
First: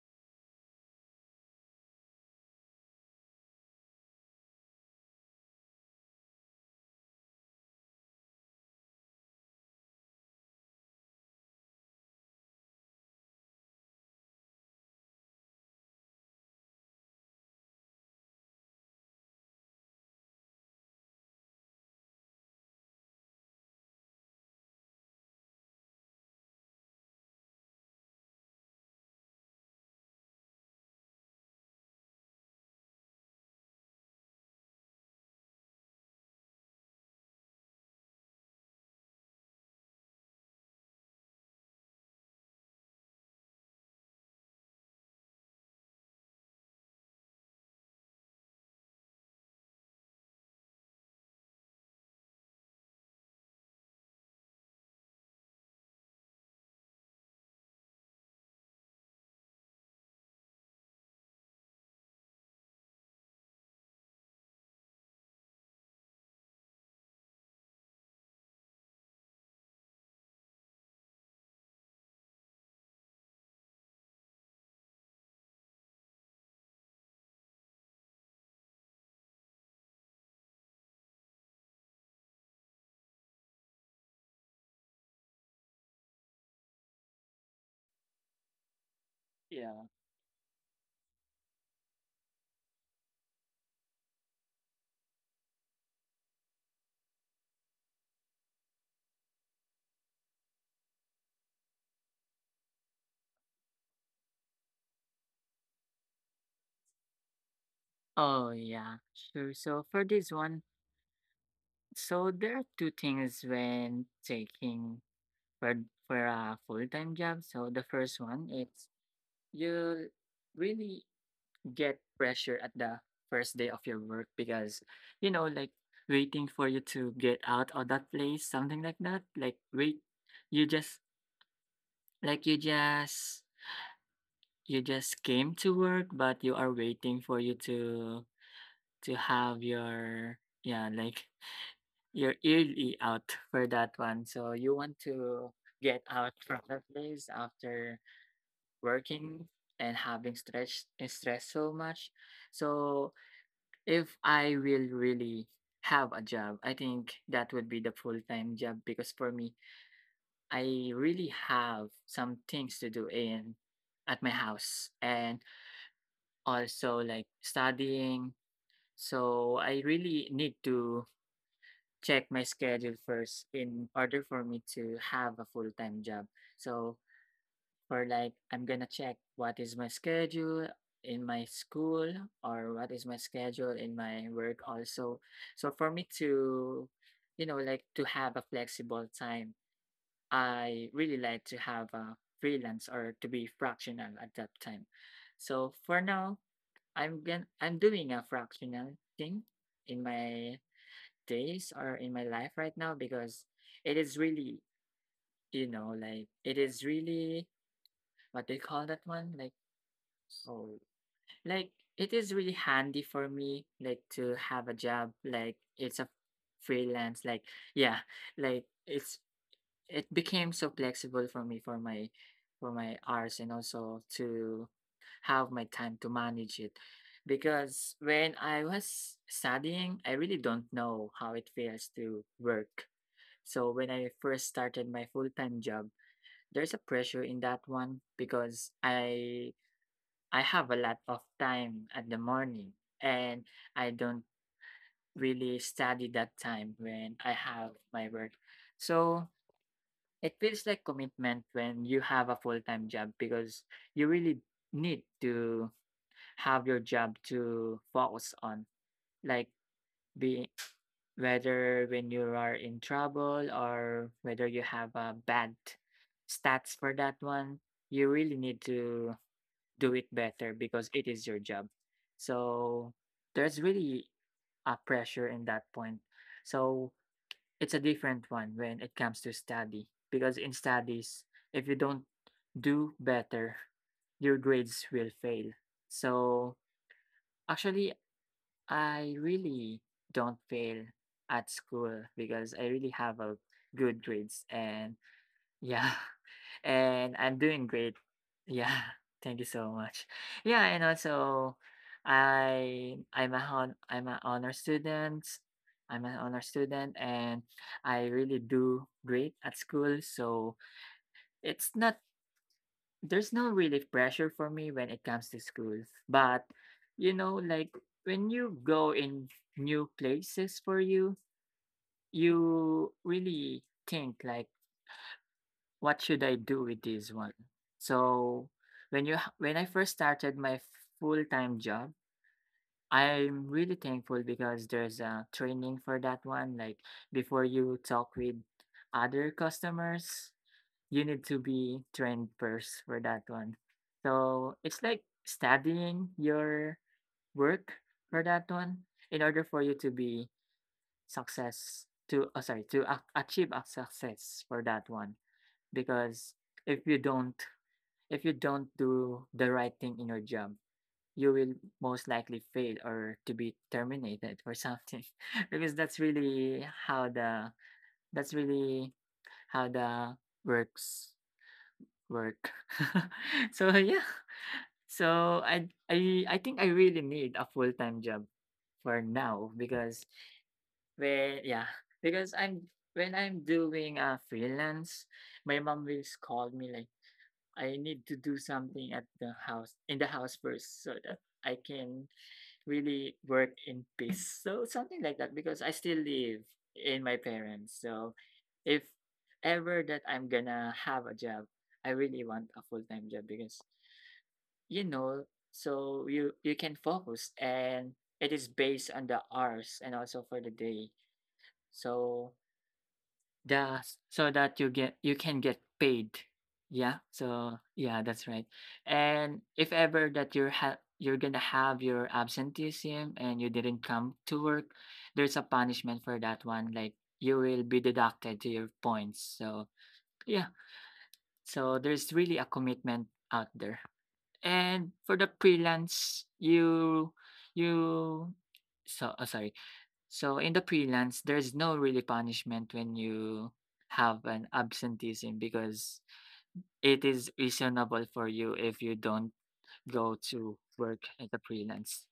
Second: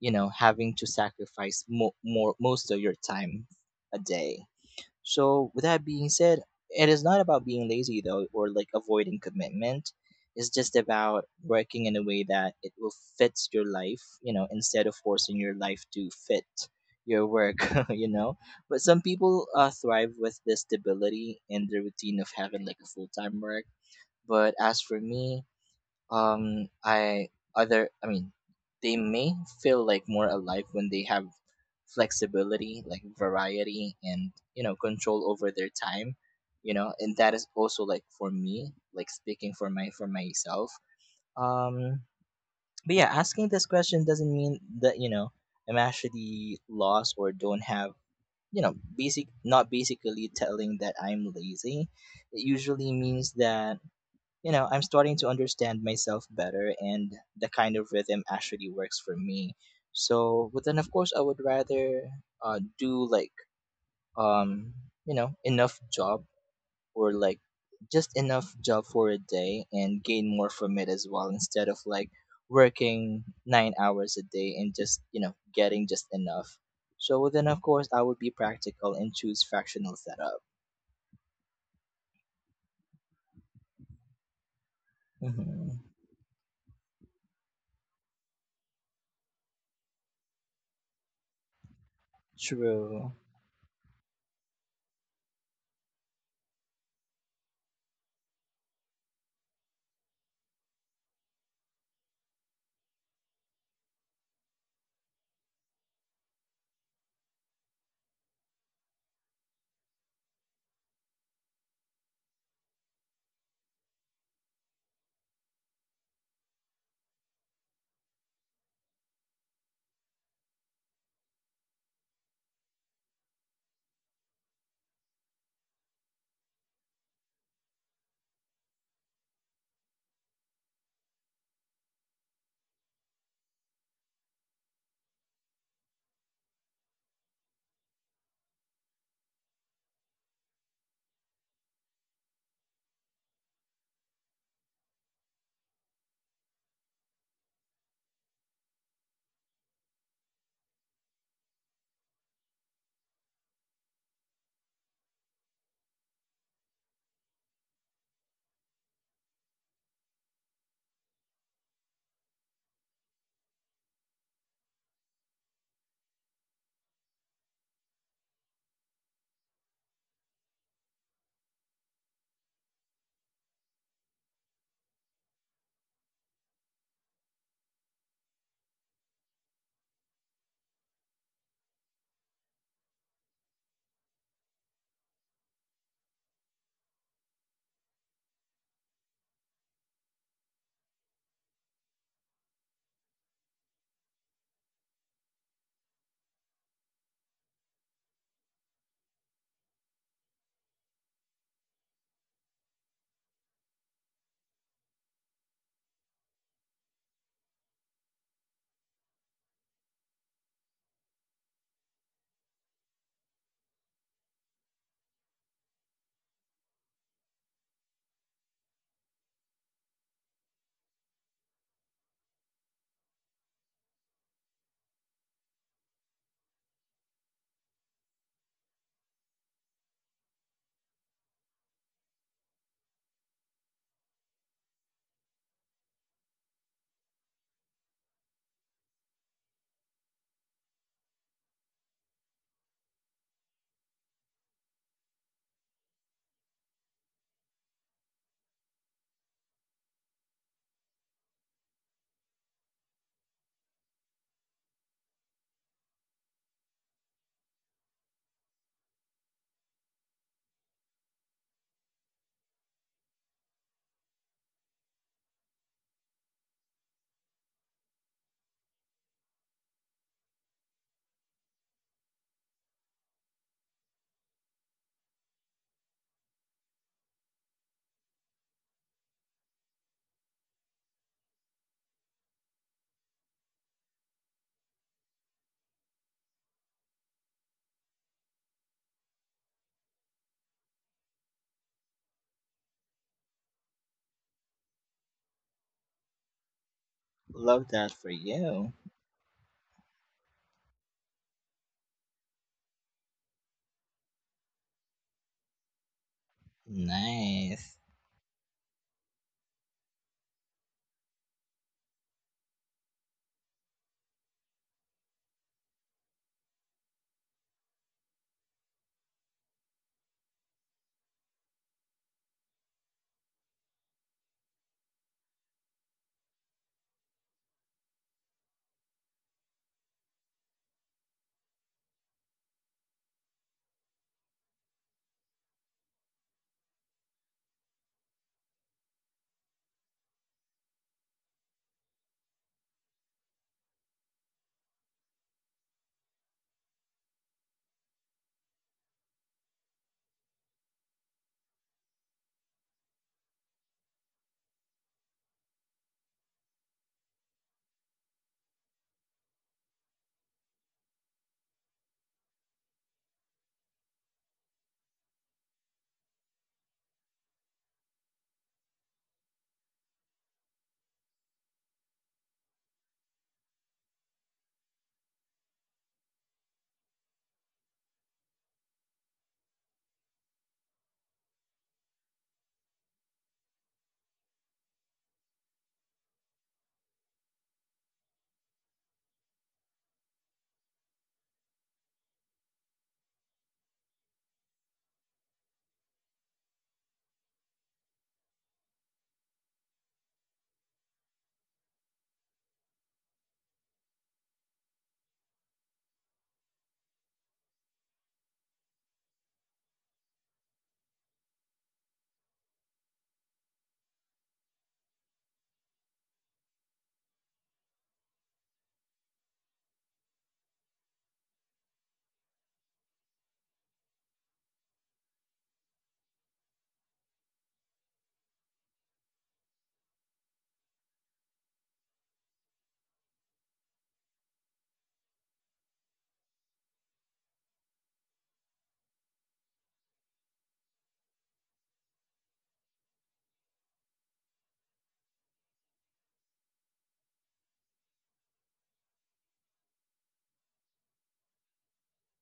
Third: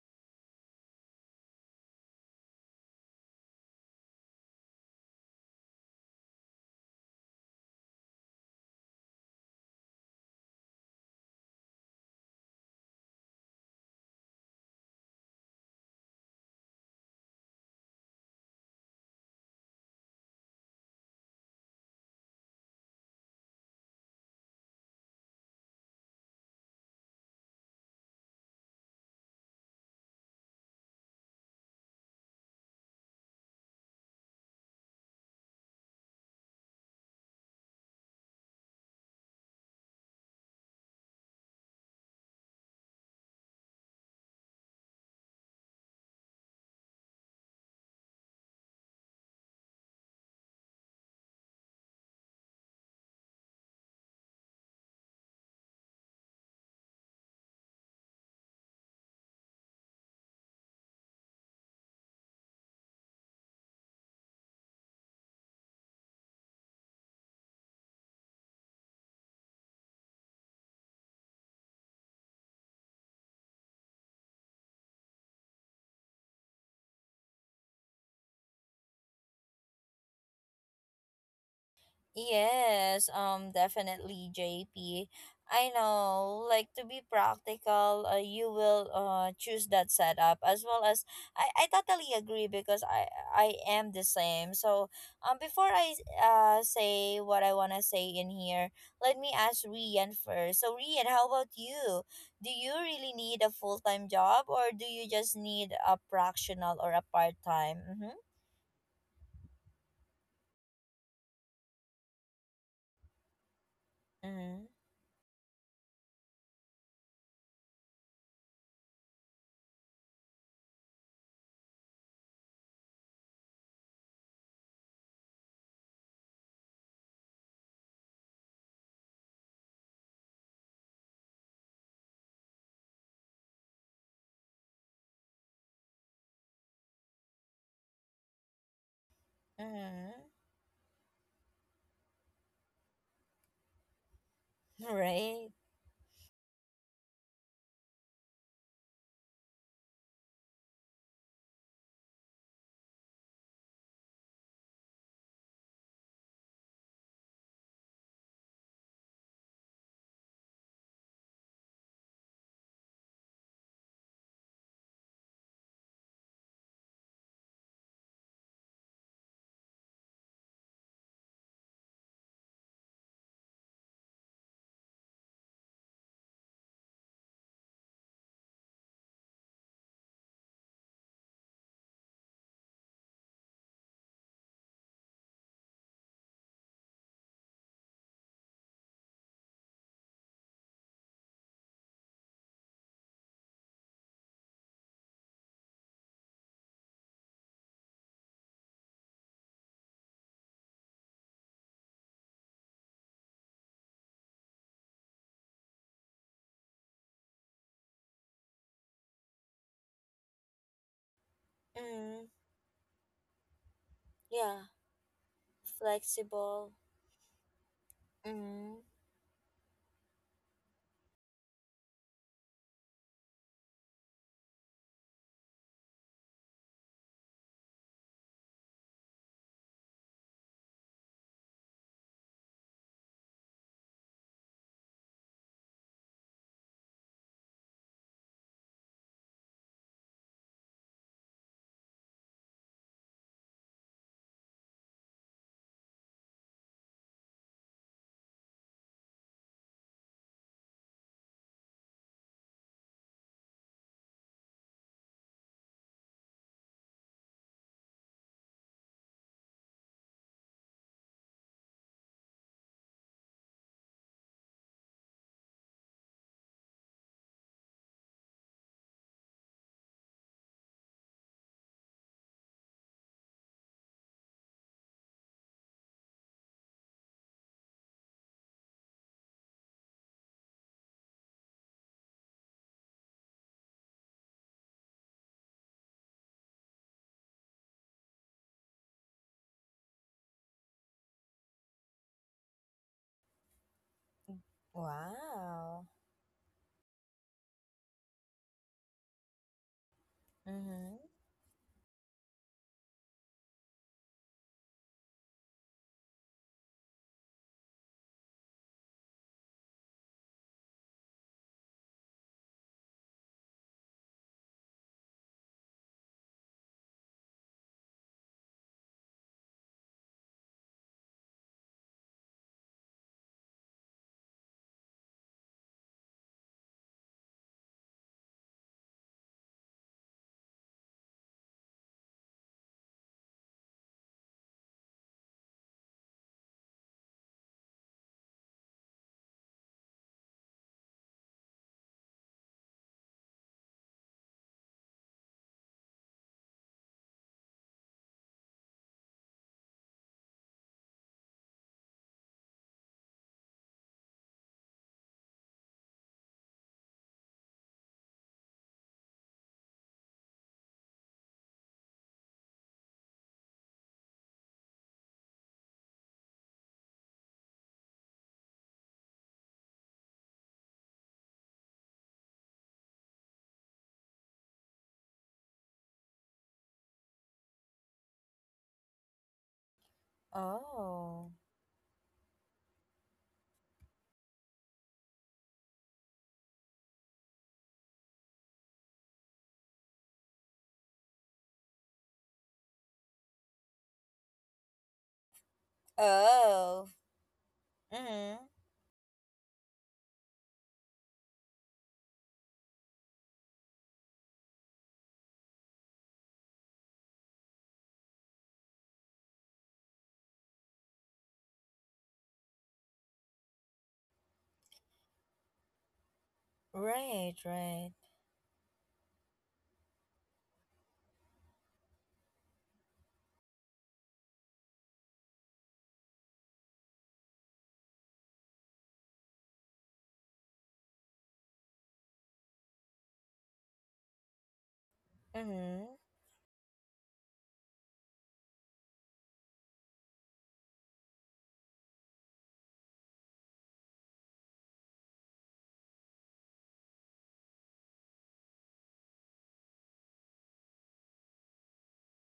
C: you know, having to sacrifice more most of your time a day. So, with that being said, it is not about being lazy though, or like avoiding commitment. It's just about working in a way that it will fit your life, you know, instead of forcing your life to fit your work, you know. But some people thrive with the stability and the routine of having like a full time work. But as for me, I other I mean they may feel like more alive when they have flexibility, like variety and, you know, control over their time. You know, and that is also, like, for me, like speaking for my for myself. um but yeah, asking this question doesn't mean that, you know, I'm actually lost or don't have, you know, basic not basically telling that I'm lazy. It usually means that, you know, I'm starting to understand myself better and the kind of rhythm actually works for me. So, but then of course, I would rather do like, um, you know, enough job, or like just enough job for a day, and gain more from it as well, instead of like working 9 hours a day and just, getting just enough. So well, then, of course, I would be practical and choose fractional setup.
A: Yes, definitely, JP. I
C: Hmm.
A: know, like to be practical, you will choose
B: Yeah.
A: that setup as well, as I totally agree because I
C: True.
A: I am the same. So before I say what I wanna say in here, let me ask Rian first. So Rian, how about you? Do you really need a full time job, or do you just need a fractional or a part time? Mm-hmm.
B: Oh, yeah. Sure. So for this one, so there are two things when
A: Mm-hmm.
B: taking for a full-time job. So the first one is, you really get pressure at the first day of your work, because like waiting for you to get out of that place, something like that. Like wait, you just like you just you just came to work, but you are waiting for you to have your, yeah, like your early out for that one, so you
A: Mm-hmm.
B: want
A: Right.
B: to get out from that place after working and having stress so much. So if I will really have a job, I think that would be the full-time job, because for me, I really have some things to do in at my house, and also like studying. So I really need to check my schedule first in order for me to have a full time job. So for like I'm gonna check what is my schedule in my school, or what is my schedule in my work also. So for me to like to have a flexible time, I really like to have a freelance or to be fractional at that time. So for now, I'm doing a fractional thing in my days or in my life right now, because it is really, like it is really, what do you call that one? Like, oh, like it is really handy for me, like to
A: Yeah,
B: have a job, like it's a
A: flexible.
B: freelance, like, yeah. Like
A: Mm-hmm.
B: it became so flexible for me, for my hours, and also to have my time to manage it. Because when I was studying, I really don't know how it feels to work. So when I first started my full-time job, there's a pressure in that one, because I have a lot of time at the morning, and I don't really study that time when I have my work. So it feels like commitment when you have a full-time job, because you really need to have your job to focus on. Like, be whether when you are in trouble, or whether you have a bad stats for that one, you really need to do it better, because it is your job. So there's really a pressure in that point. So it's a different one when it comes to study, because in studies, if you don't do better, your grades will fail. So actually, I really don't fail at school, because I really have a good grades, and
A: Wow.
B: yeah, and I'm
C: Love
B: doing
C: that
B: great.
C: for you.
B: Yeah, thank you so much. Yeah, and
A: Mm-hmm.
B: also I'm an honor student. I'm an honor student and
C: Nice.
B: I really do great at school. So it's not there's no really pressure for me when it comes to school. But you know, like when you go in new places for you, you really think like what should I do with this one? So when I first started my full time job, I'm really thankful because there's a training for that one. Like before you talk with other customers, you need to be trained first for that one. So it's like studying your work for that one in order for you to be success to oh, sorry to a- achieve a success for that one because if you don't if you don't do the right thing in your job, you will most likely fail or to be terminated or something because that's really how the works work. So yeah. So I think I really need a full-time job for now because
A: Oh.
B: when yeah, because I'm when I'm doing a freelance, my mom will scold me like I need to do something at the house in the house first so that I can really work in peace. So something like that because I still live
A: Oh.
B: in my parents. So
A: Mm-hmm.
B: if ever that I'm gonna have a job, I really want a full time job because you know, so you can focus and it is based on the hours and also for the day. So just so that you get you can get paid. Yeah.
A: Right,
B: So
A: right.
B: yeah, that's right. And if ever that you're gonna have your absenteeism and you didn't come to work, there's a punishment for that one. Like you will be deducted to your points. So yeah. So there's really a commitment out there. And for the
A: Mm-hmm.
B: freelance, you so oh, sorry so in the freelance, there's no really punishment when you have an absenteeism because it is reasonable for you if you don't go to work at the freelance.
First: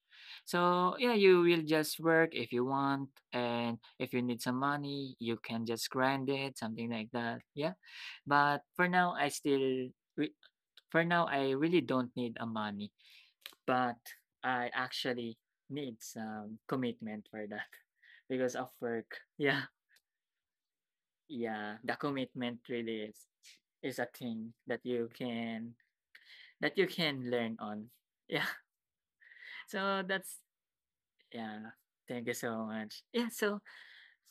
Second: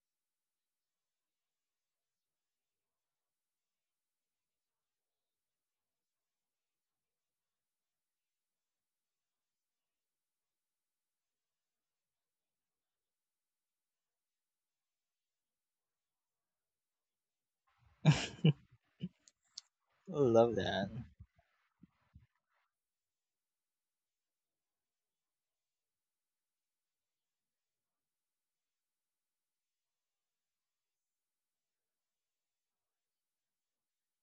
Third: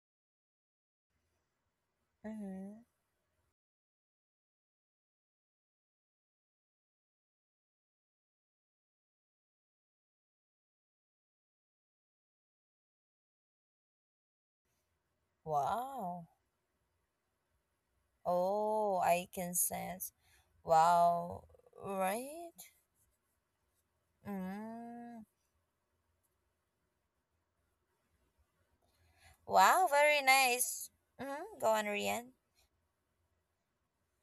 B: So yeah, you will just work if you
A: Mm-hmm.
B: want, and if you need some money, you can just grind it, something like that. Yeah, but for now, re- for now, I really don't need a money but I actually need
A: Wow.
B: some commitment for that because of
A: Oh,
B: work.
A: I can
B: Yeah,
A: sense.
C: Love that.
A: Wow.
B: yeah, the
A: Right?
B: commitment really is a thing
A: Mm.
B: that you can learn on. Yeah,
A: Wow,
B: so
A: very
B: that's
A: nice. Mm-hmm.
B: yeah.
A: Go on,
B: Thank you
A: Rian.
B: so much. Yeah, so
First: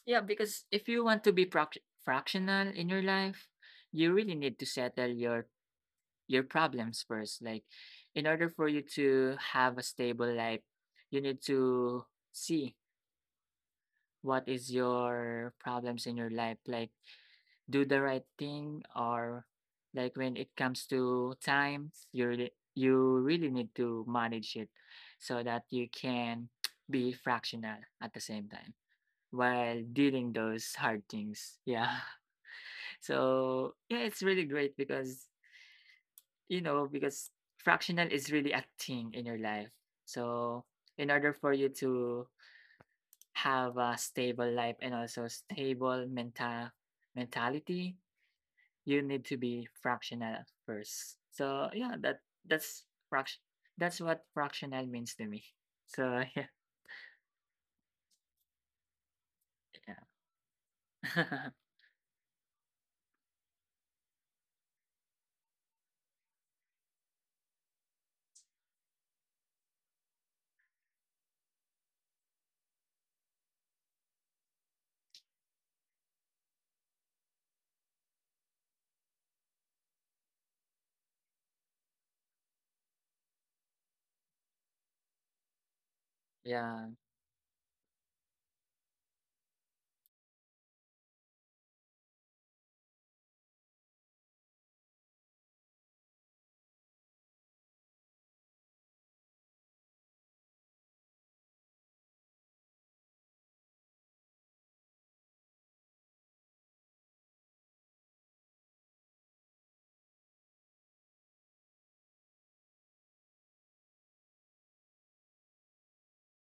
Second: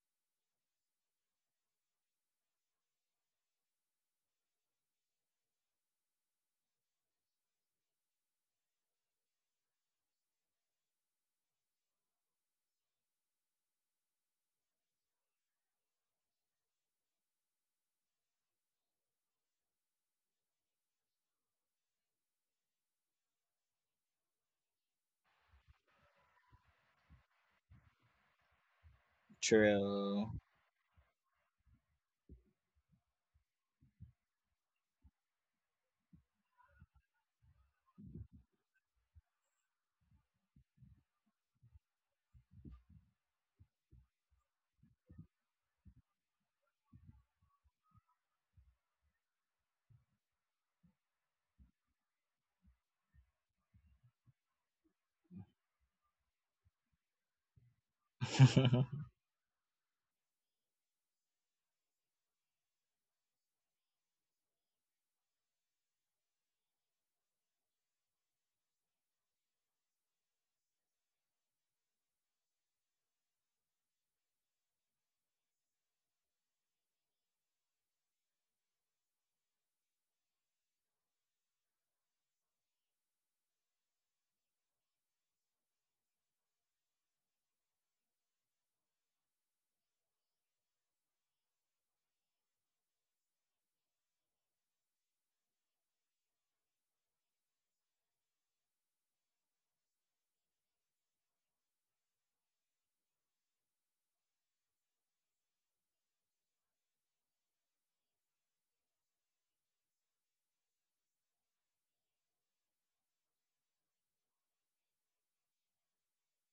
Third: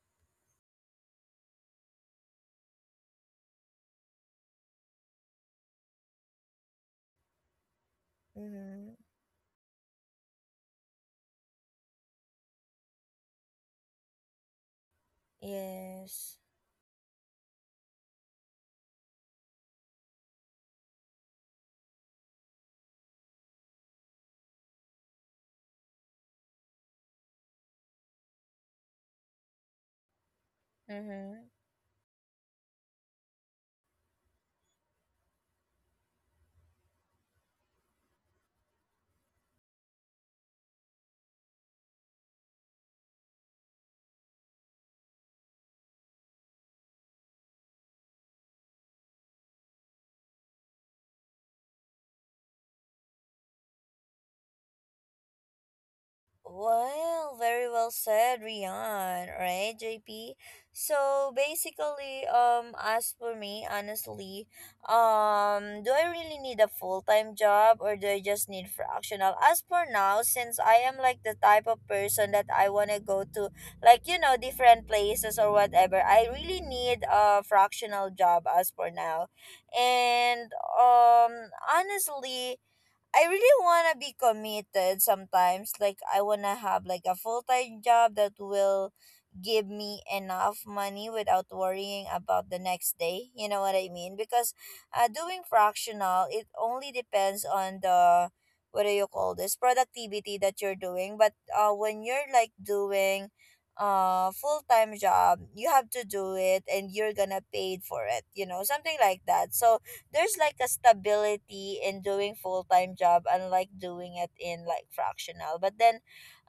B: yeah, because if you want to be fractional in your life, you really need to settle your problems first. Like, in order for you
A: Mm-hmm.
B: to have a stable life, you need to see what is your problems in your
A: Yes.
B: life like do the right thing or like when it comes to time you really need to manage it so that you can be fractional at the same time while
C: True.
B: dealing those hard
A: Mm-hmm.
B: things yeah so yeah it's really great because because fractional is really a thing in your life so in order for you to have a stable life and also stable mentality, you need to be fractional first. So yeah, that's fraction. That's what fractional means to me. So yeah,
A: Well, very well said, Rian. Right, JP. So
B: yeah,
A: basically, as for me, honestly, do I really need a full time job or do I just need fractional? As for now, since I am like the type of person that I wanna go to, like you know, different places or whatever, I really need a fractional job as for now, and um, honestly I really want to be committed sometimes. Like, I want to
B: yeah.
A: have like a full time job that will give me enough money without worrying about the next day. You know what I mean? Because doing fractional, it only depends on the what do you call this productivity that you're doing. But when you're like doing full time job, you have to do it and you're gonna paid for it. You know, something like that. So there's like a stability in doing full-time job unlike doing it in like fractional but then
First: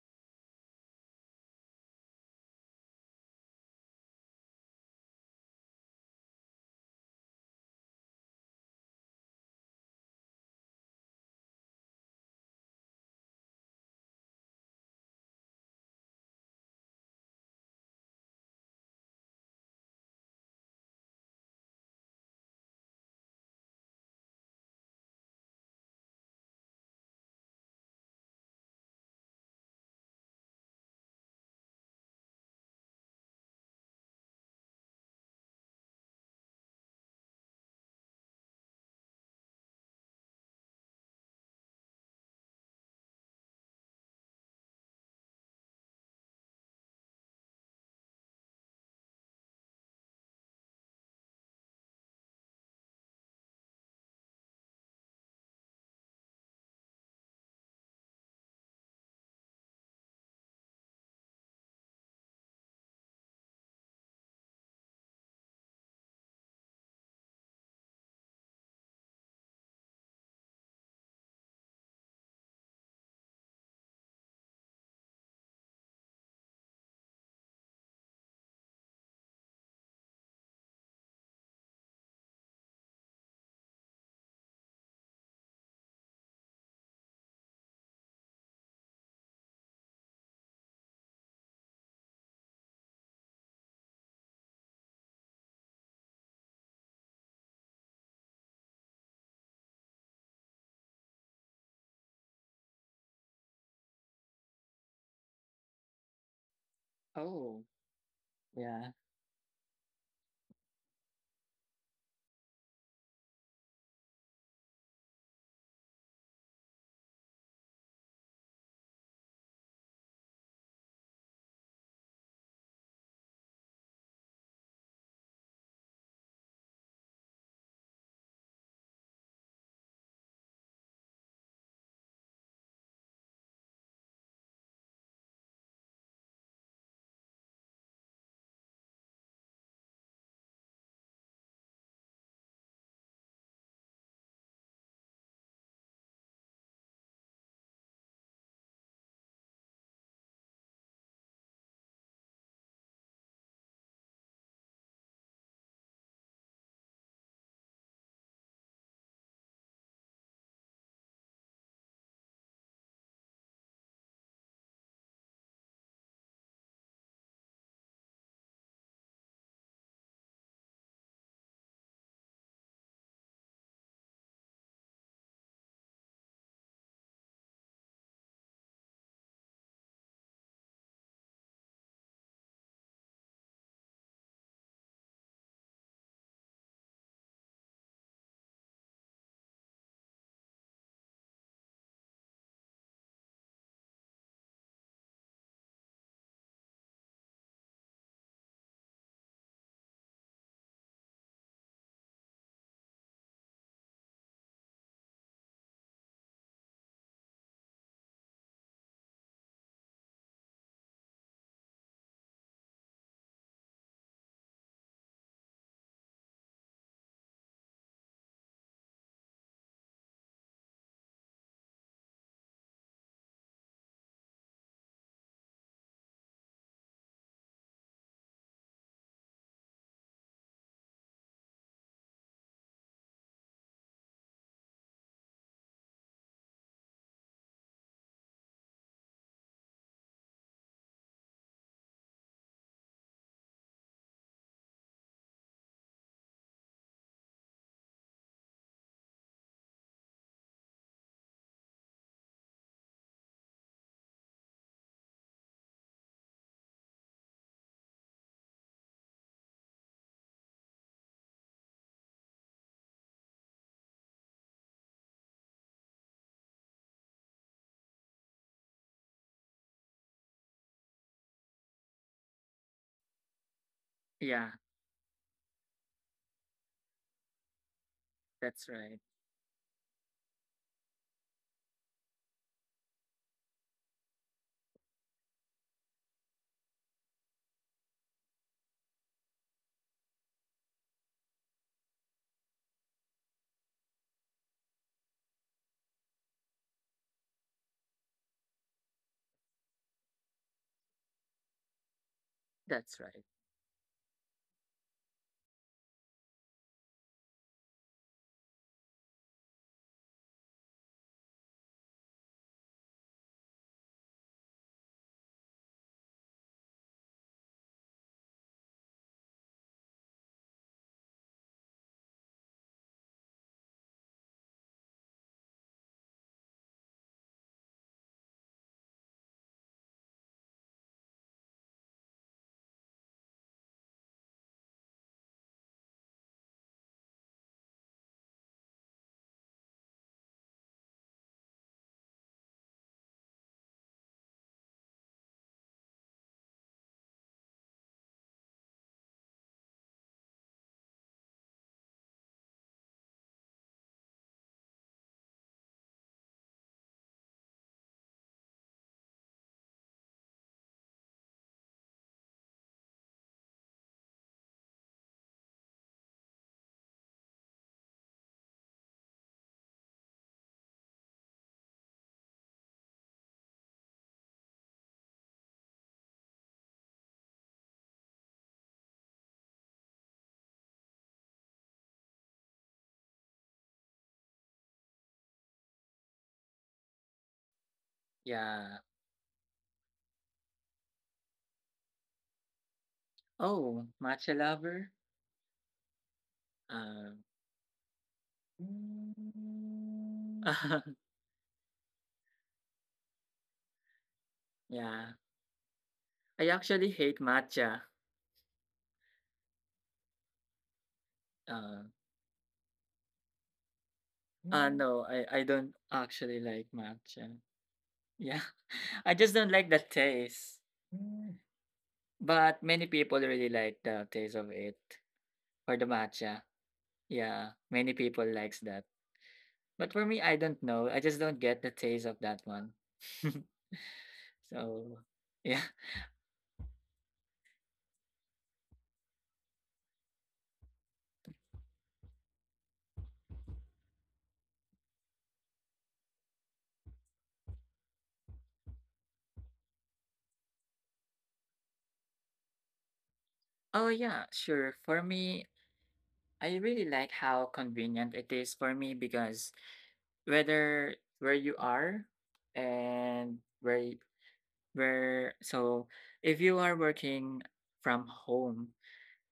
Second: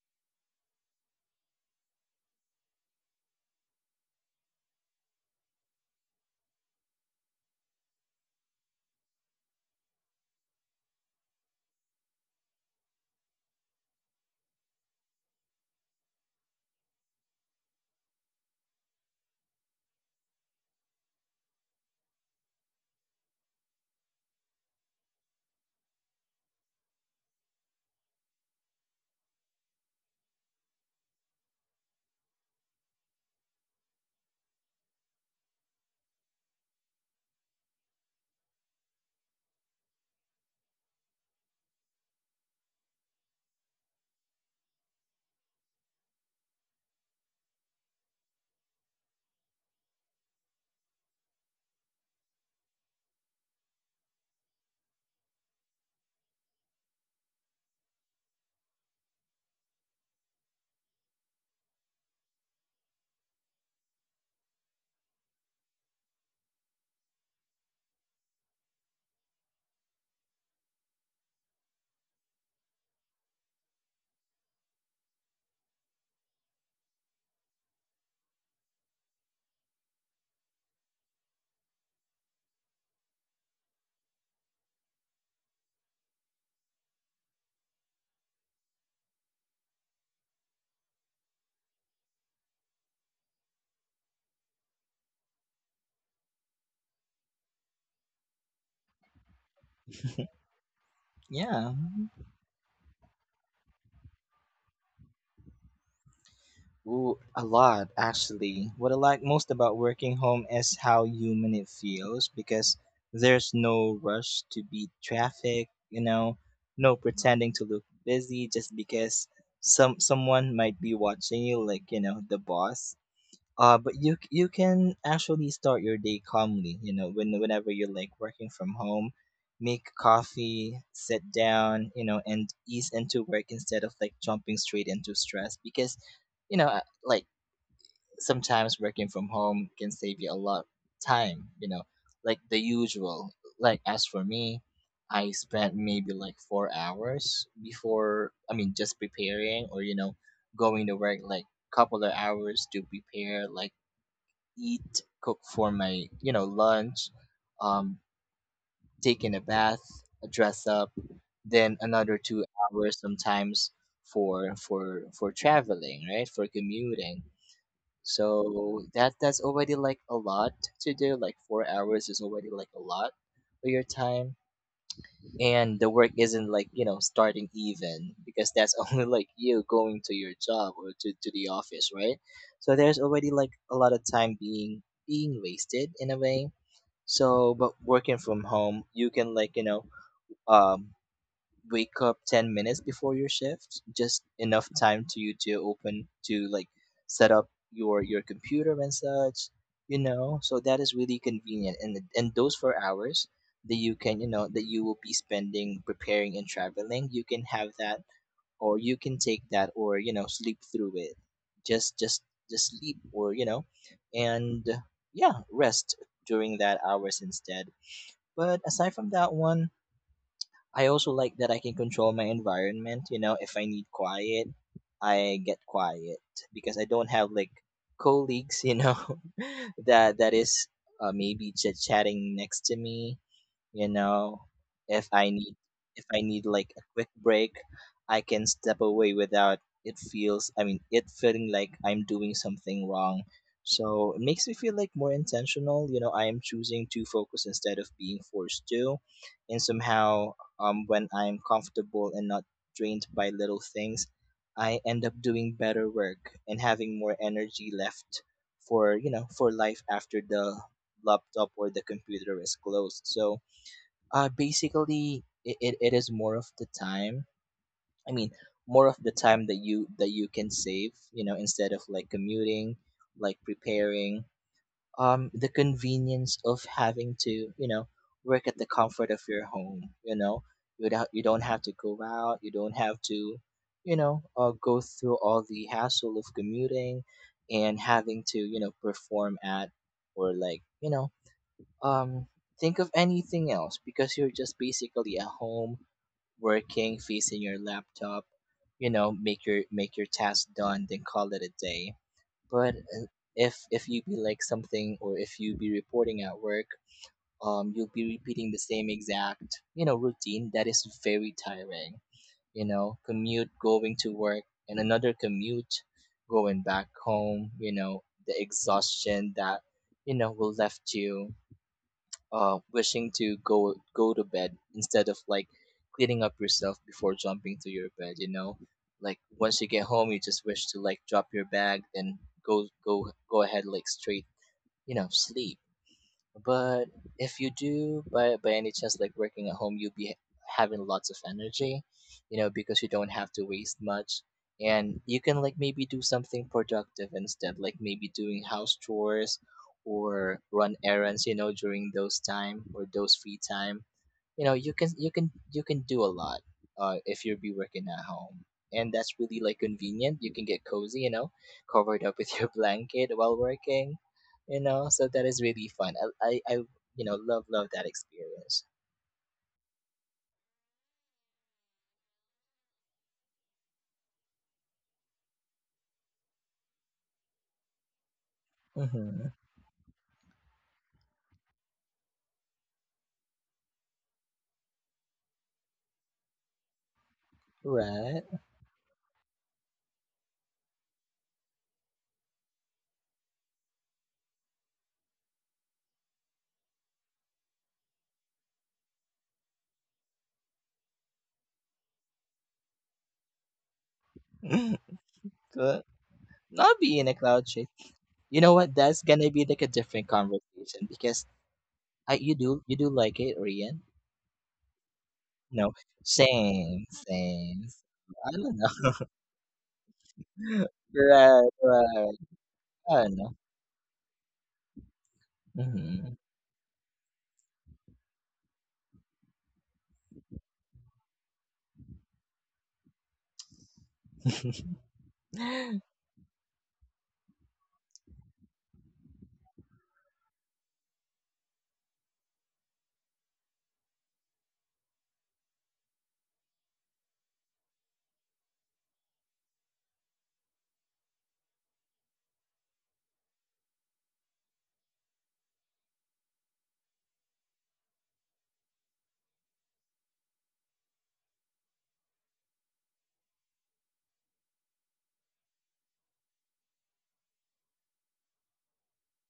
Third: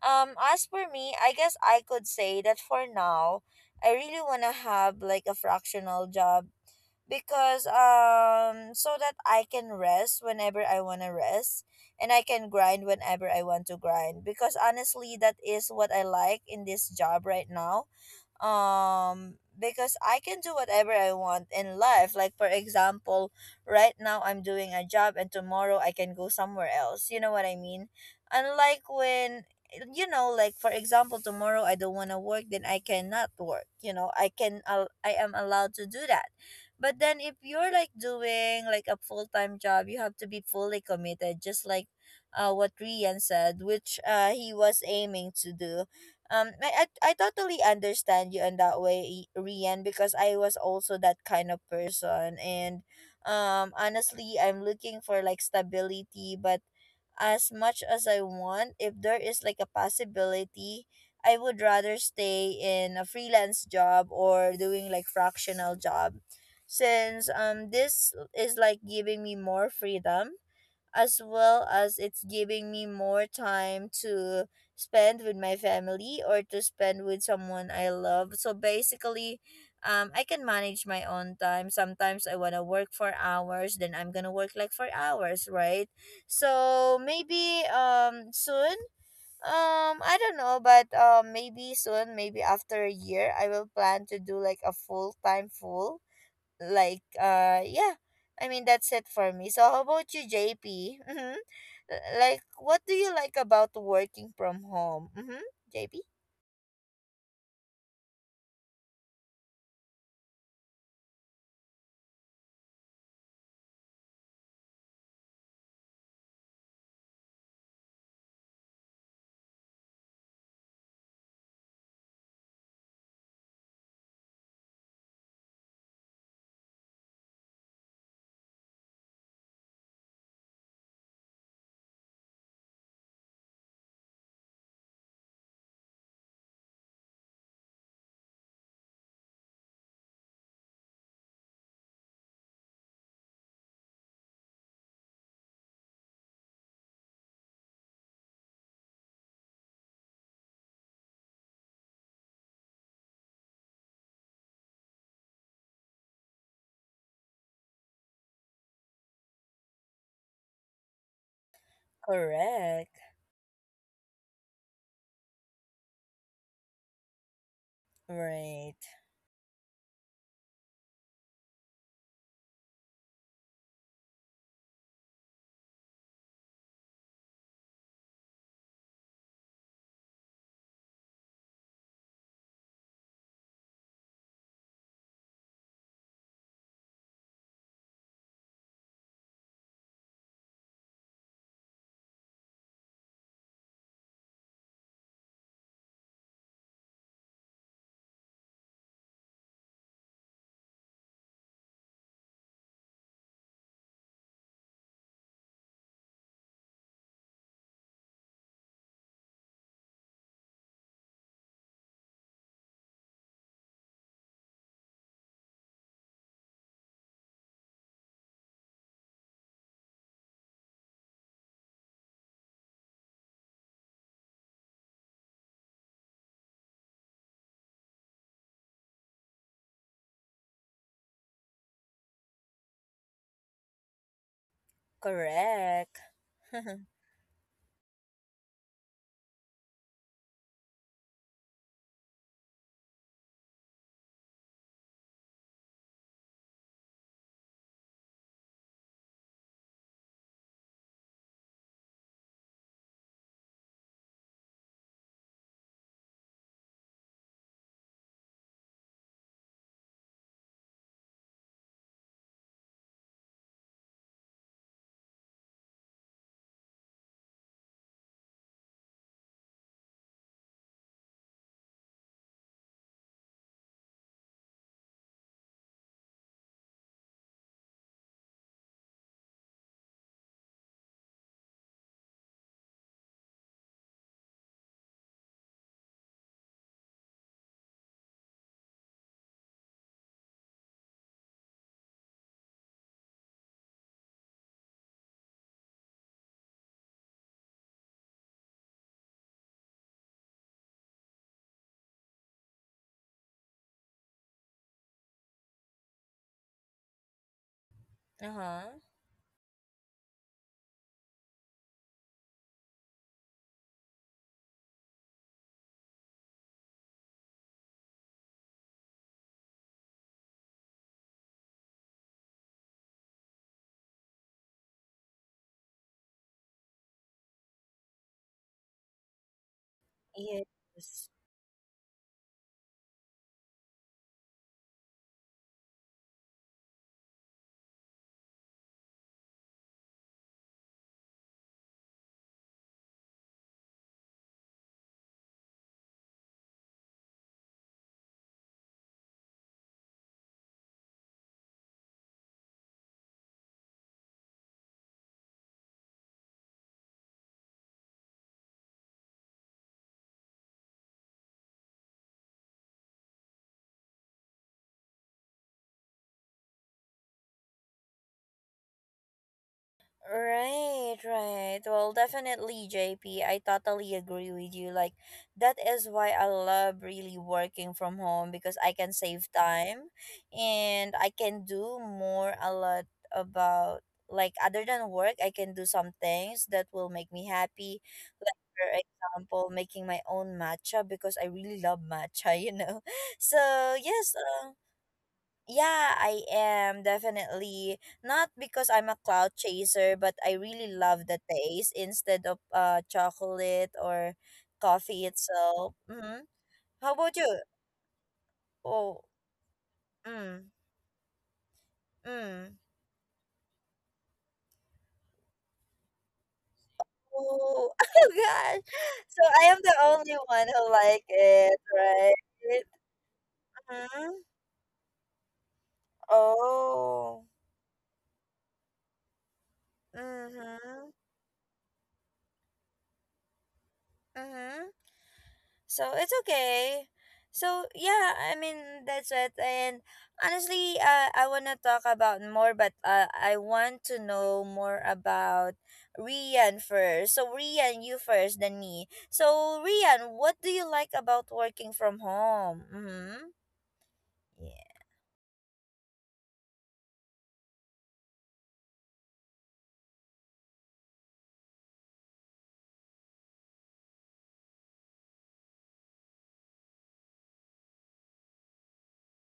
A: as for me I guess I could say that for now I really want to have like a fractional job because so that I can rest whenever I want to rest and I can grind whenever I want to grind because honestly that is what I like in this job right now. Because I can do whatever I want in life. Like for example, right now I'm doing a job and tomorrow I can go somewhere else. You know what I mean? Unlike when you know like for example tomorrow I don't want to work then I cannot work. You know, I am allowed to do that. But then if you're like doing like a full-time job, you have to be fully committed just like what Rian said, which he was aiming to do. I totally understand you in that way, Rian, because I was also that kind of person. And honestly, I'm looking for like stability, but as much as I want, if there is like a possibility, I would rather stay in a freelance job or doing like fractional job, since this is like giving me more freedom as well as it's giving me more time to spend with my family or to spend with someone I love. So basically, I can manage my own time. Sometimes I want to work for hours, then I'm going to work like for hours, right? So maybe soon, I don't know, but maybe soon, maybe after a year, I will plan to do like a full-time full like yeah, I mean that's it for me. So how about you, JP? Mm-hmm.
C: yeah.
A: Like what do you like about working from home? Mm-hmm. JP?
C: Ooh, a
B: Oh
C: lot, actually.
B: yeah,
C: What I like most about working home is how human it feels, because there's no rush to beat traffic, you know, no pretending to look busy just because someone might be watching you, like, you know, the boss. But you can actually start your day calmly. You know, when whenever you're like working from home, make coffee, sit down, you know, and ease into work instead of like jumping straight into stress because, you know, like sometimes working from home can save you a lot time. You know, like the usual. Like as for me, I spent maybe like 4 hours before. I mean, just preparing, or, you know, going to work like couple of hours to prepare, like eat, cook for my, you know, lunch, um, take in a bath, dress up, then another two
A: Correct.
C: hours sometimes for traveling, right? For commuting.
A: Right.
C: So that's already like a lot to do. Like 4 hours is already like a lot of your time, and the work isn't, like, you know, starting even, because that's only like you going to your job, or to the office, right? So there's already like a lot of time being wasted in a way. So, but working from home, you can, like, you know, um wake up 10 minutes before your shift, just enough time to you to open, to like set up your computer and such, you know. So that is really convenient, and those 4 hours that you can, you know, that you will be spending preparing and traveling, you can have that, or you can take that, or, you know, sleep through it, just just just sleep, or, you know, and yeah, rest during that hours instead. But aside from that one, I also like that I can control my environment. You know, if I need quiet, I get quiet, because I don't have like colleagues. You know, that is maybe chit chatting next to me, you know. If i need
A: Correct.
C: if I need like a quick break, I can step away without it feeling like I'm doing something wrong. So it makes me feel like more intentional. You know, I am choosing to focus instead of being forced to. And somehow, when I'm comfortable and not drained by little things, I end up doing better work and having more energy left for, you know, for life after the laptop or the computer is closed. So basically, it is more of the time. I mean, more of the time that you can save. You know, instead of like commuting, like preparing.
B: yeah.
C: The convenience of having to, you know, work at
B: That's
C: the
B: right.
C: comfort of your home. You know, you don't have to go out. You don't have to, you know, go through all the hassle of commuting and having to, you know, perform at, or like, you know, um, think of anything else, because you're just basically at home working, facing your laptop. You know, make your task done, then call it a day. But
B: That's right.
C: if you be like something, or if you be reporting at work, you'll be repeating the
A: Uh-huh.
C: same exact, you know, routine that is very tiring. You know, commute going to work and another commute going back home. You know, the exhaustion that, you know, will left you wishing to go to bed instead of like cleaning up yourself before jumping to your bed. You know, like once you get home, you just wish to
A: Yes.
C: like drop your bag, then go ahead like straight, you know, sleep. But if you do, by any chance, like working at home, you'll be having lots of energy, you know, because you don't have to waste much, and you can like maybe do something productive instead, like maybe doing house chores or run errands, you know, during those time or those free time. You know, you can do a lot if you be working at home. And that's really like convenient. You can get cozy, you know, covered up with your blanket while working, you know. So that is really fun. I, you know, love that experience.
A: Right, right. Well, definitely, J P. I totally agree with you. Like, that is why I love really working from home because I can save
C: Mm-hmm.
A: time and I can do more a lot about, like, other than work, I can do some things that will make me happy.
C: Right.
A: Like, for
B: Yeah.
A: example, making my own matcha because I really love matcha, you know? So,
B: Oh,
A: yes,
B: matcha
A: um,
B: lover.
A: yeah, I am
B: Um.
A: definitely not because I'm a cloud chaser, but I really love the taste instead of chocolate or coffee
B: yeah,
A: itself.
C: Good.
A: Mm-hmm.
B: I
C: Not
A: How
B: actually
C: be in
A: about
C: a
B: hate
A: you?
C: cloud chase.
B: matcha.
C: You know what,
A: Oh,
C: that's gonna be like a different
A: mm,
C: conversation, because
B: Uh,
C: I
A: mm.
C: you do like it, Rian?
B: Mm. No, I don't
C: No.
B: actually like
C: Same,
B: matcha.
A: Oh,
C: same.
A: oh
C: I
B: Yeah,
A: gosh.
C: don't
B: I
A: So
B: just
A: I
B: don't
A: am
B: like
A: the
B: the
A: only one
B: taste.
A: who
C: know.
A: like
B: Mm.
C: right,
A: it, right?
C: right.
B: But many
C: I don't
B: people
C: know.
B: really like the
A: Mm-hmm.
B: taste of it for the
C: Mhm.
B: matcha.
A: Oh.
B: Yeah, many people likes that. But for me, I don't
A: Mm-hmm.
B: know. I just don't get the taste of that one.
A: Mm-hmm.
B: so, yeah.
A: So it's okay. So yeah, I mean that's it. And honestly, I wanna talk about more, but I want to know more about Rian first. So Rian, you first, then me. So Rian, what do you like about working from home? Mm-hmm.
B: Oh yeah,
A: Yeah.
B: sure. For me, I really like how convenient it is for me because whether where you are and where so if you are working from home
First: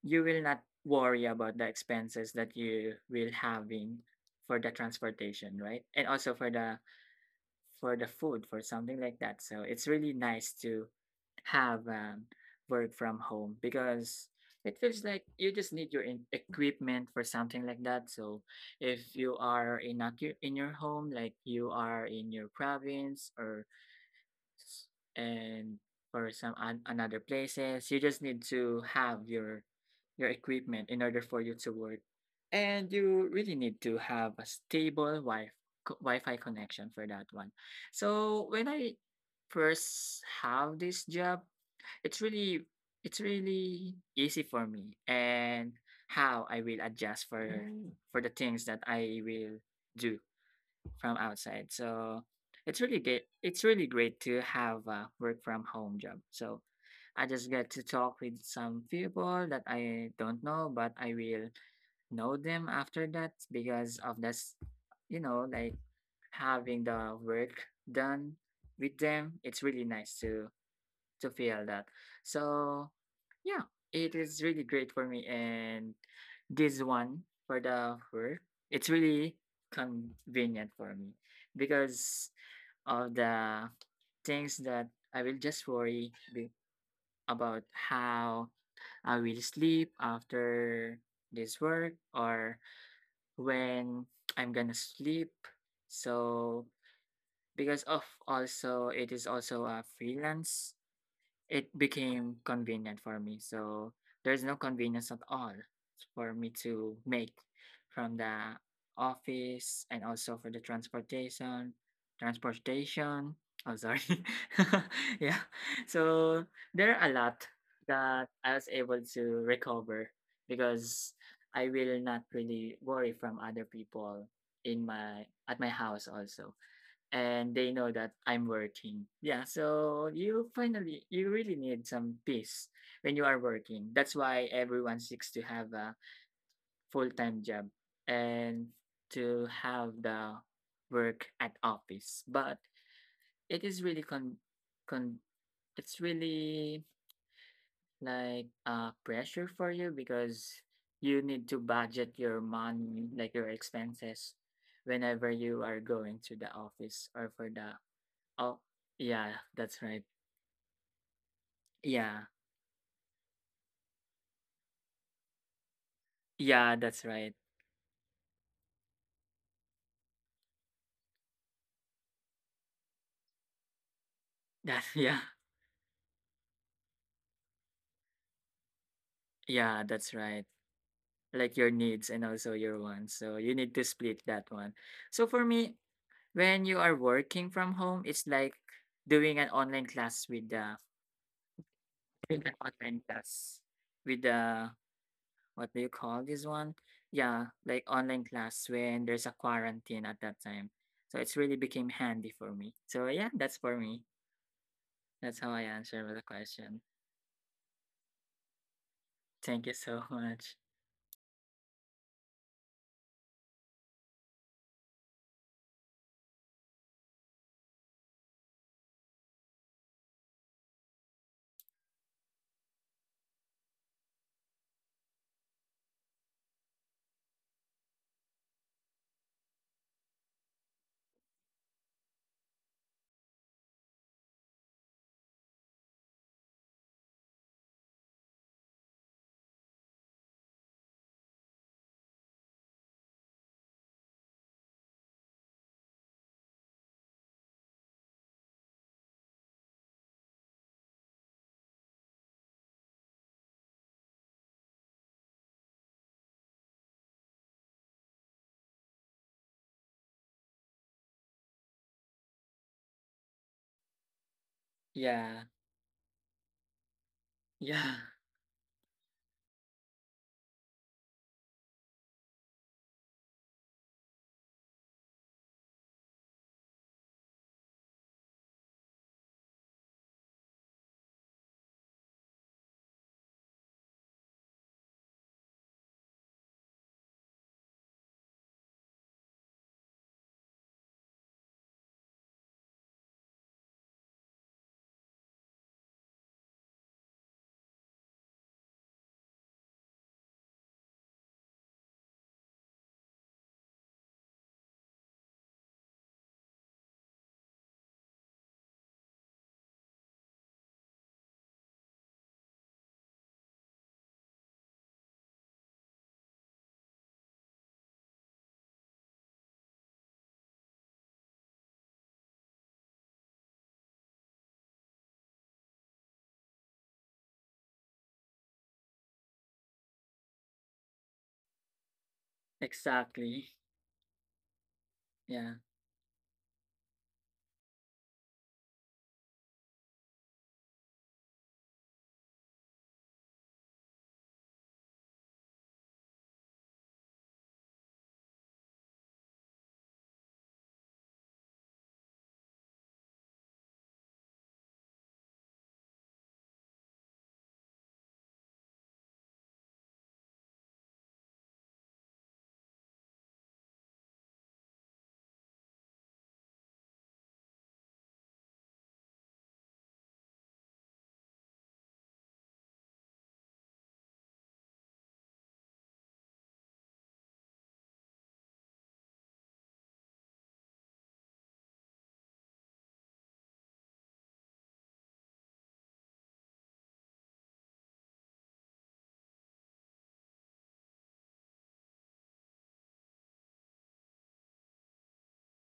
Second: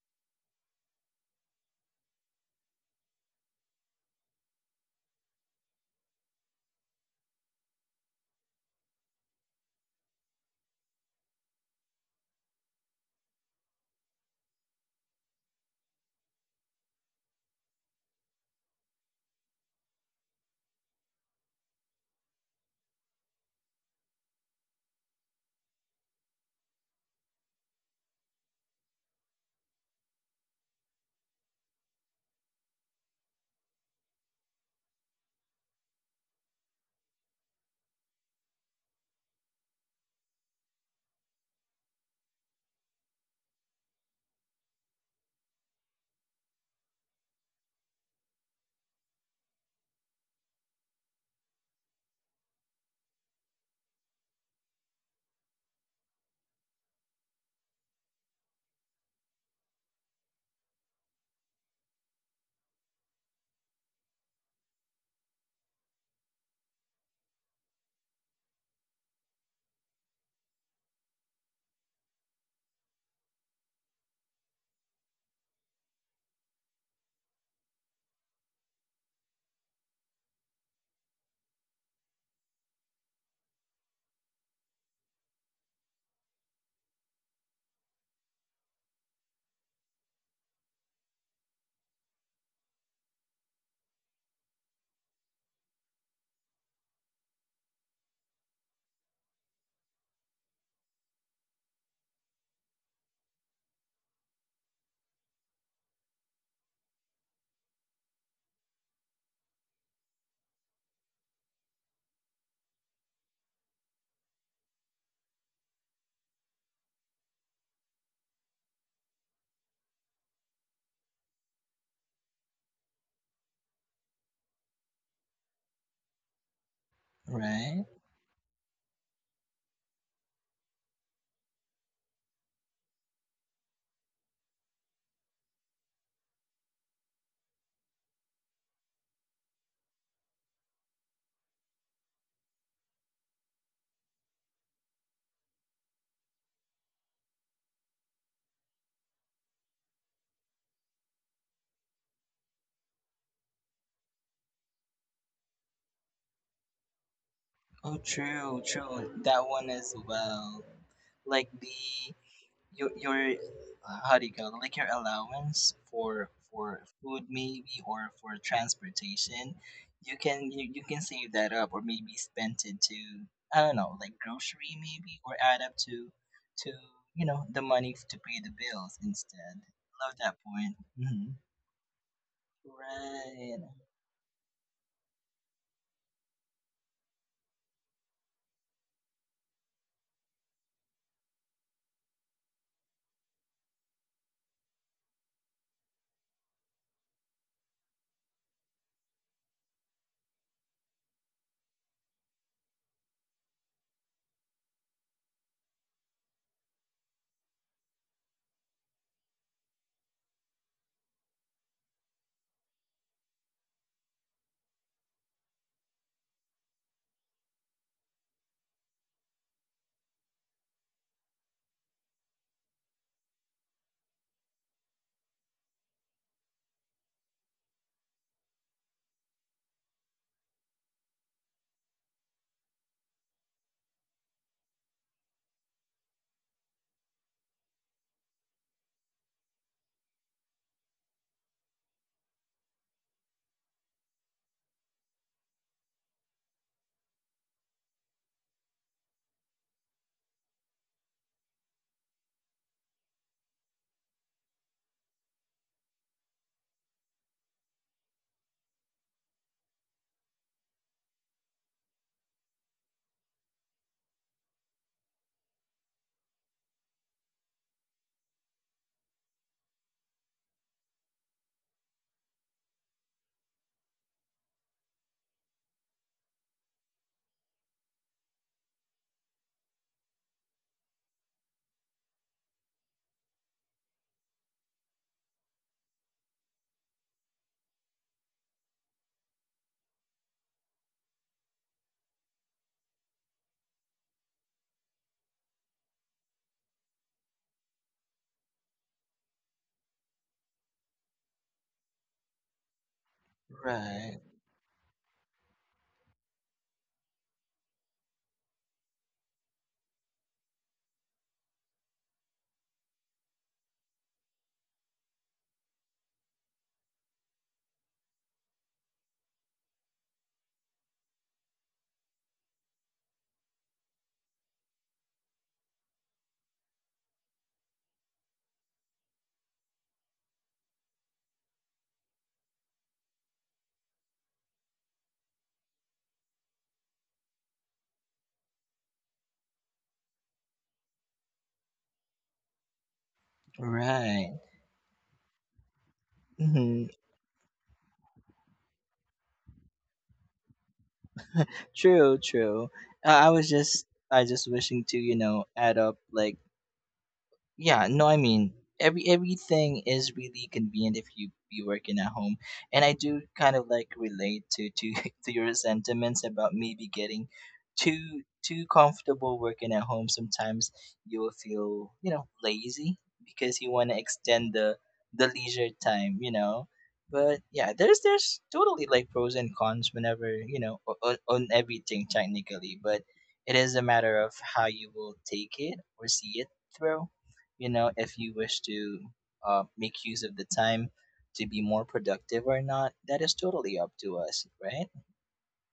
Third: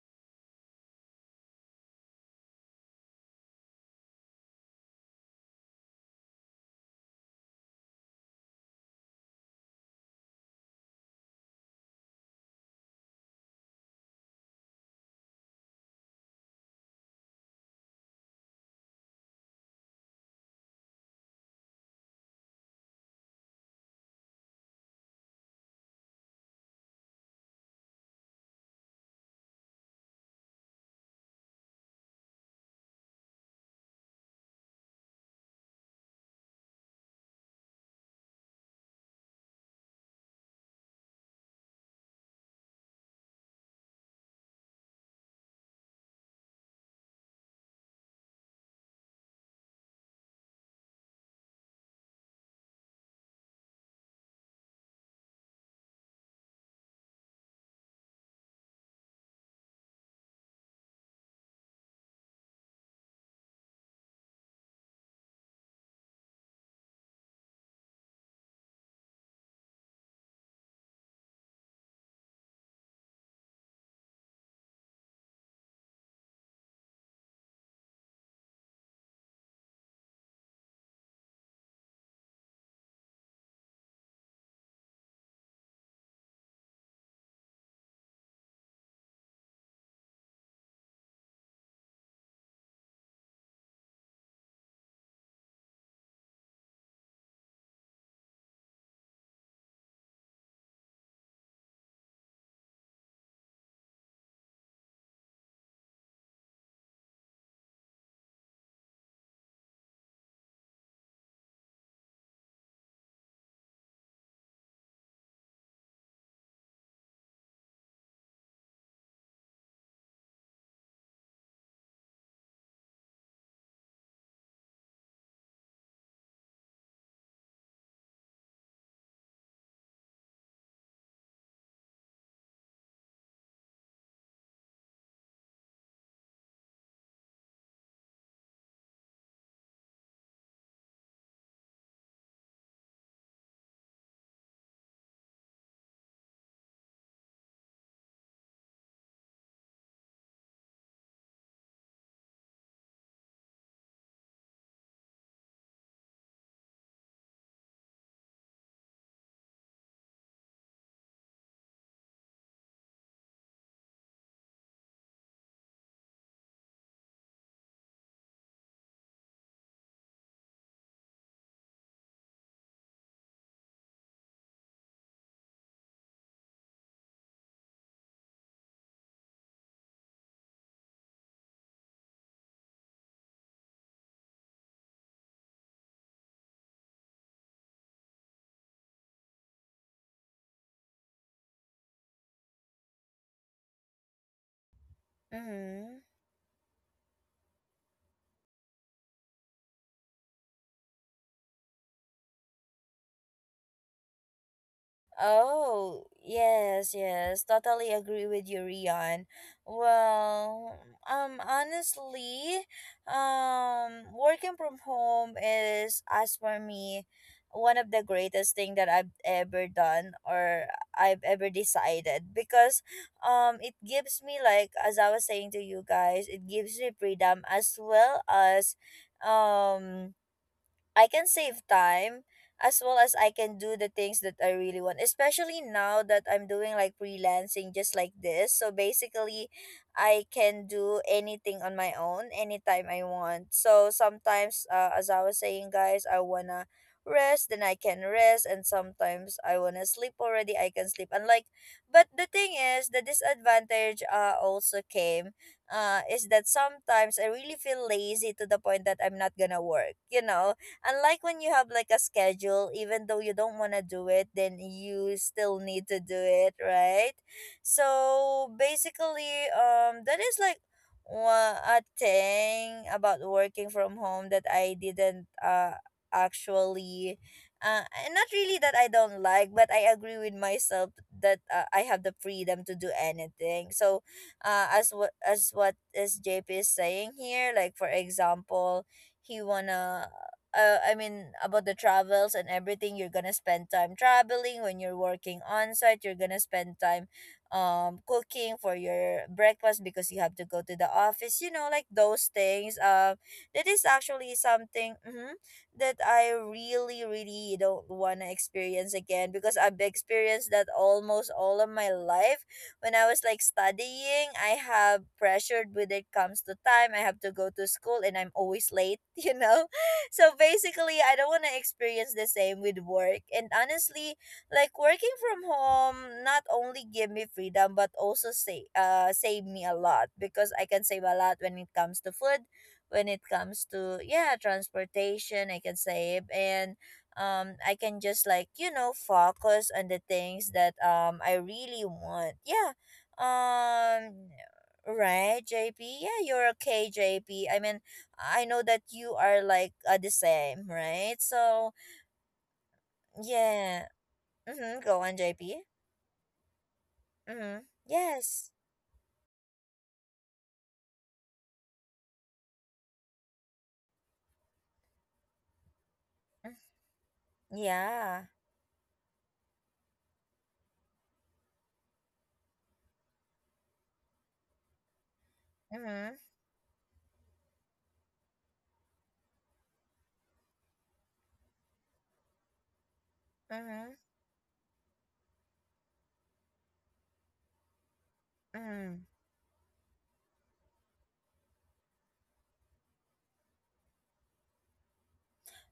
B: you will not worry about the expenses that you will having for the transportation right and also for the food for something like that so it's really nice to have work from home because it feels like you just need your equipment for something like that so if you are in in your home like you are in your province or and for some an, another places you just need to have your equipment in order for you to work and you really need to have a stable wi-fi connection for that one so when I first have this job it's really it's really easy for me and how I will adjust for for the things that I will do from outside. So it's really good. It's really great to have a work from home job. So I just get to talk with some people that I don't know, but I will know them after that because of this, you know, like having the work done with them. It's really nice to feel that. So yeah, it is really great for me. And this one for the work, it's really convenient for me because of the things that I will just worry be- about how I will sleep after this work or when I'm gonna sleep. So because of also it is also a freelance it became convenient for me. So there's no convenience at all for me to make from the office and also for the transportation. Transportation. Oh, sorry. yeah. So there are a lot that I was able to recover because I will not really worry from other people in my at my house also and they
C: Right?
B: know that I'm working. Yeah, so you really need some peace when you are working. That's why everyone seeks to have a full-time job and to have the work at office. But it is really con con it's really like pressure for you because you need to budget your money, like your expenses whenever you are going to the office or for the
C: Oh,
B: Oh,
C: true, true.
B: yeah,
C: That one
B: that's
C: as
B: right.
C: well. Like the
B: Yeah.
C: your, how do you call it? Like your allowance for
B: Yeah, that's
C: food
B: right.
C: maybe, or for transportation. You can save that up, or maybe spend it to, I don't know, like grocery
B: That yeah.
C: maybe, or add up to to you know, the money to pay the bills instead.
B: Yeah, that's
C: Love that
B: right.
C: point. Hmm.
B: Like your needs and also your wants. So you
C: Right.
B: need to split that one. So for me, when you are working from home, it's like doing an online class with the with an online class with the what do you
A: Mm-hmm.
B: call this one? Yeah, like online class when there's a quarantine at that time. So it's really became handy for me. So yeah, that's for me. That's how I
A: Oh,
B: answer the question.
A: yes, yes, totally agree with you, Rian.
B: Thank you so much.
A: Well, honestly, working from home is, as for me, one of the greatest thing that I've ever done or I've ever decided because, it gives me like as I was saying to you guys, it gives me freedom as well as, um I can save time as well as I can do the things that I really want, especially now that I'm doing like freelancing just like this. So basically, I can do anything on my own anytime I want. So sometimes, as I was saying, guys, I wanna rest, then I can rest, and sometimes I wanna sleep already, I can sleep. And like, but the thing is, the disadvantage also came is that sometimes I really feel lazy to the point that I'm not gonna work, you know? Unlike when you have like a schedule, even though you don't want to do it, then you
B: Yeah.
A: still need to do it, right?
B: Yeah.
A: So basically, that is like a thing about working from home that I didn't actually and not really that I don't like but I agree with myself that I have the freedom to do anything. So as JP is saying here like for example he wanna I mean, about the travels and everything, you're gonna spend time traveling. When you're working on site, you're gonna spend time cooking for your breakfast because you have to go to the office, you know, like those things. That is
C: Right.
A: actually something mhm, that I really, really don't wanna experience again because I've experienced that almost all of my life. When I was like studying, I have pressured when it comes to time. I have to go to school and I'm always late, you know. So basically, I don't want to experience the same with work. And honestly, like working from home not only give me freedom but also say save me a lot because I can save a lot when it comes to food, when it
B: Exactly.
A: comes to yeah,
B: Yeah.
A: transportation, I can save and I can just like, you know, focus on the things that I really want. Yeah. Um
C: Right.
A: right, JP. Yeah, you're
C: Hmm.
A: okay, JP. Mean, I know that you are like the same, right? So
C: True, true. I was just,
A: yeah.
C: I just wishing
A: Mm-hmm.
C: to,
A: Go
C: you
A: on,
C: know,
A: JP.
C: add up like—
A: Mm-hmm.
C: Yeah, no, I mean,
A: Yes.
C: everything is really convenient if you be working at home, and I do kind of like relate to to your sentiments about
A: Mm,
C: maybe getting
A: yeah.
C: too comfortable working at home. Sometimes you'll feel, you know, lazy because you want to extend the leisure time,
A: Mm-hmm.
C: you know. But yeah, there's totally like pros and cons whenever, you know, on everything technically, but it is a
A: Mm-hmm.
C: matter of how you will take it or see it through, you know, if you wish
A: Mm-hmm.
C: to make use of the time to be more productive or not. That is totally up to us, right?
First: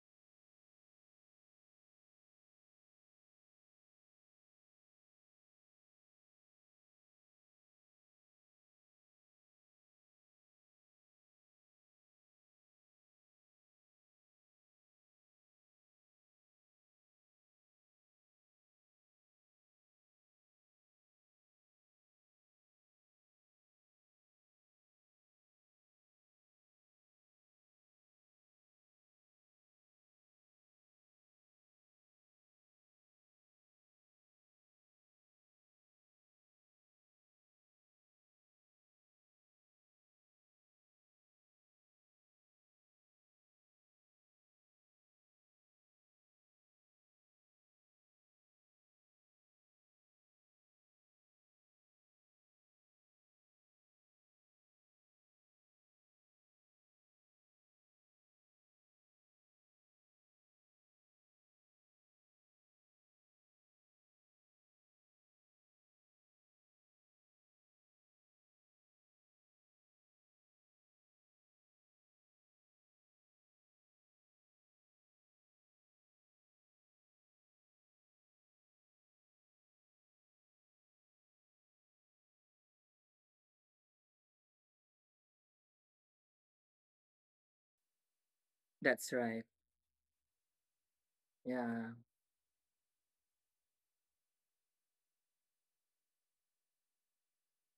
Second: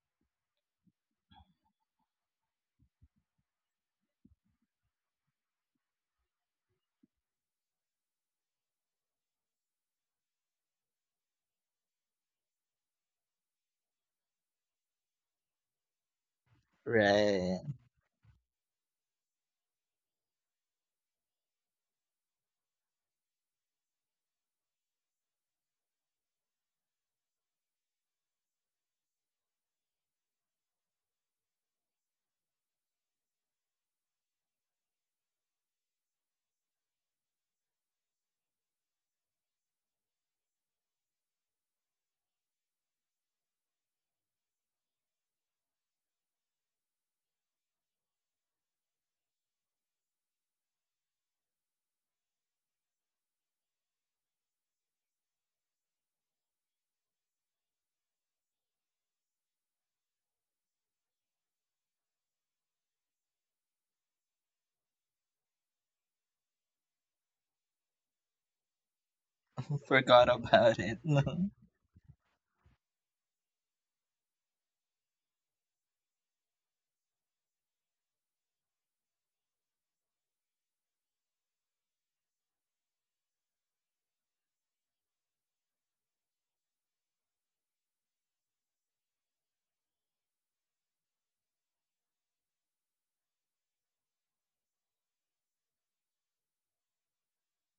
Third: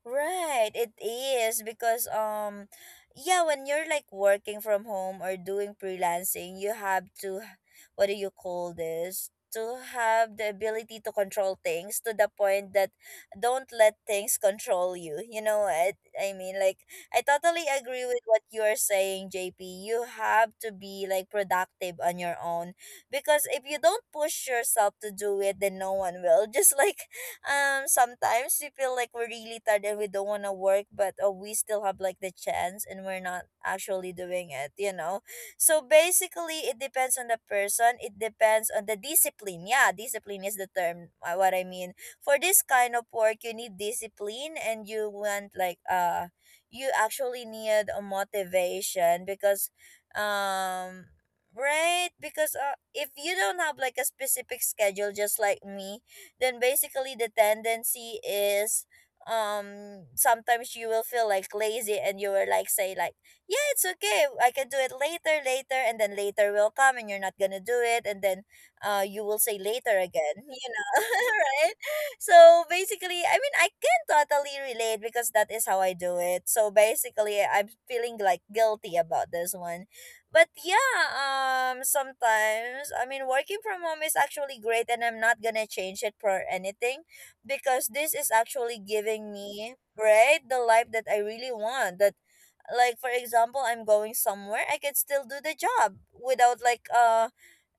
A: Right, it is because yeah, when you're like working from home or doing freelancing, you have to what do you call this? To have the ability to control things to the point that don't let things control you. You know what I mean? Like I
C: Right.
A: totally agree with what you are saying, JP. You have to be like productive on your own because if you don't push yourself to do it, then no one will. Just like sometimes we feel like we're really tired and we don't want to work but we still have like the chance and we're not actually doing it you know. So basically it depends on the person, it depends on the discipline. Yeah, discipline is the term. What I mean for this kind of work, you need discipline and you want like you actually need a motivation because um right because if you don't have like a specific schedule just like me then basically the tendency is sometimes you will feel like lazy and you will like say like yeah it's okay I can do it later, later and then later will come and you're not gonna do it and then you will say later
C: Forgot
A: again, you
C: about
A: know.
C: it.
A: Right. So basically I mean I can totally relate because that is how I do it. So basically I'm feeling like guilty about this one. But yeah, sometimes I mean, working from home is actually great, and I'm not gonna change it for anything, because this is actually
B: That's
A: giving
B: right.
A: me right the life that I really
B: Yeah.
A: want. That like for example, I'm going somewhere, I can still do the job without like um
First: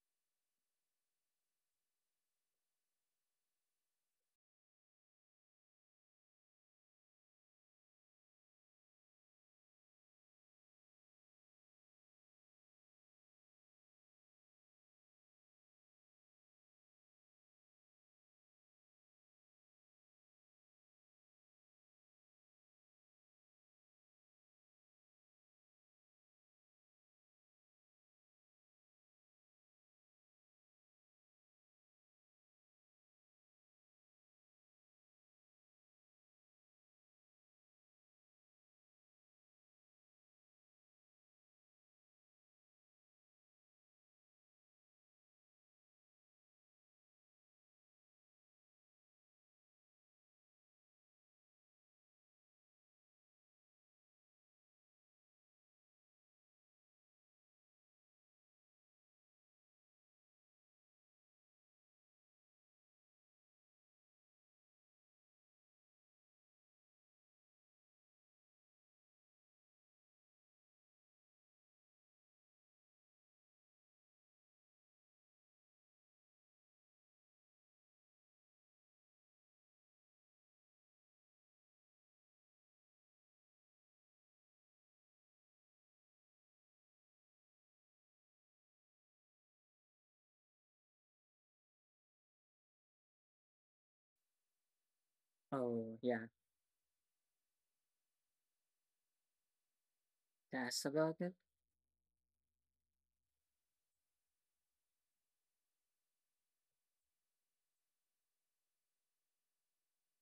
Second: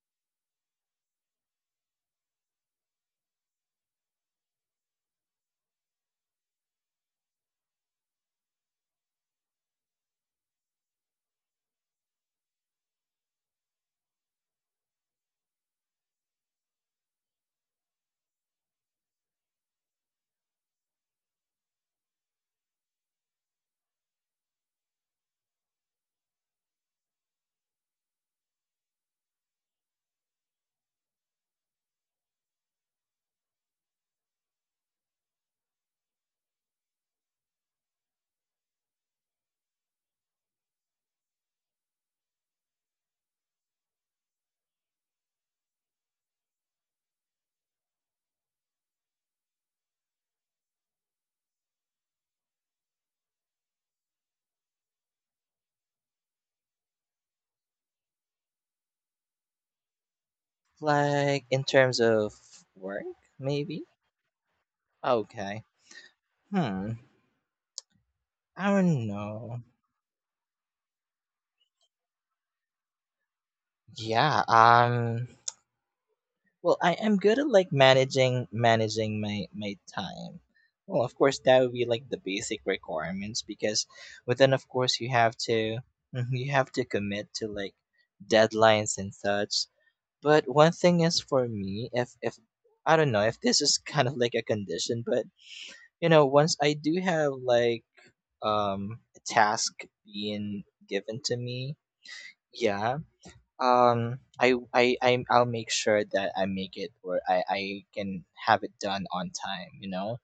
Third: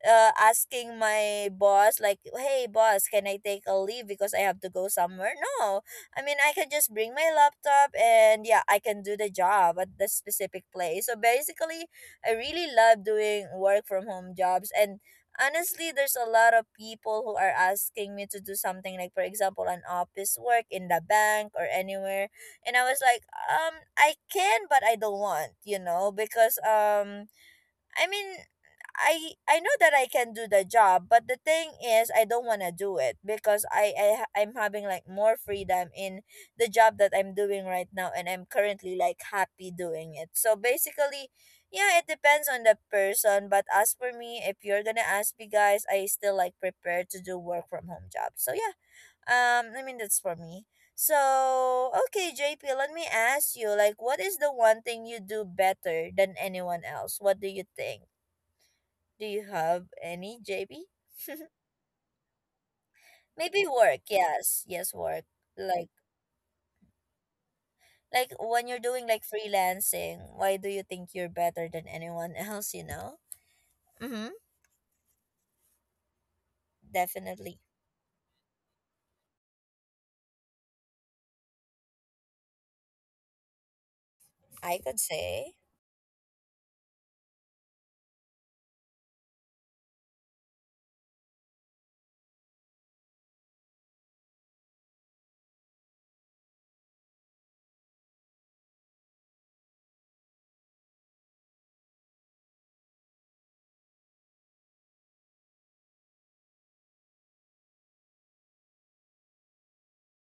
A: uh, asking my boss like hey boss can I take a leave because I have to go somewhere. No, I mean I can just bring my laptop and yeah I can do the job at the specific place. So basically I really love doing work from home jobs. And honestly there's a lot of people who are asking me to do something like for example an office work in the bank or anywhere, and I was like I can but I don't want, you know, because I mean, I know that I can do the job, but the thing is, I don't want to do it because I ha- I'm having like more freedom in the job that I'm doing right now, and I'm currently like happy doing it. So basically, yeah, it depends on the person. But as for me, if you're gonna ask me, guys, I still like prepare to do work from home job. So yeah, I mean that's for me. So, okay, JP, let me ask you, what is the one thing you do better than anyone else? What do you think? Do you have any, JP?
C: like, in terms of work,
A: Maybe
C: maybe?
A: work, yes. Yes, work.
C: Okay.
A: Like,
C: Hmm.
A: like when
C: I
A: you're doing
C: don't
A: like
C: know.
A: freelancing, why do you think you're better than anyone else, you know? Mm-hmm.
C: Yeah, well, I am good at
A: Definitely.
C: like managing my time. Well, of course, that would be like the basic requirements, because, but then of
A: I could
C: course you have
A: say.
C: to, mhm, you have to commit to like deadlines and such. But one thing is for me, if I don't know if this is kind of like a condition, but,
B: Oh,
C: you know,
B: yeah.
C: once I do have like a task being
B: That's about
C: given
B: it.
C: to me, yeah, I'll make sure that I make it, or I can have it done on time. You know,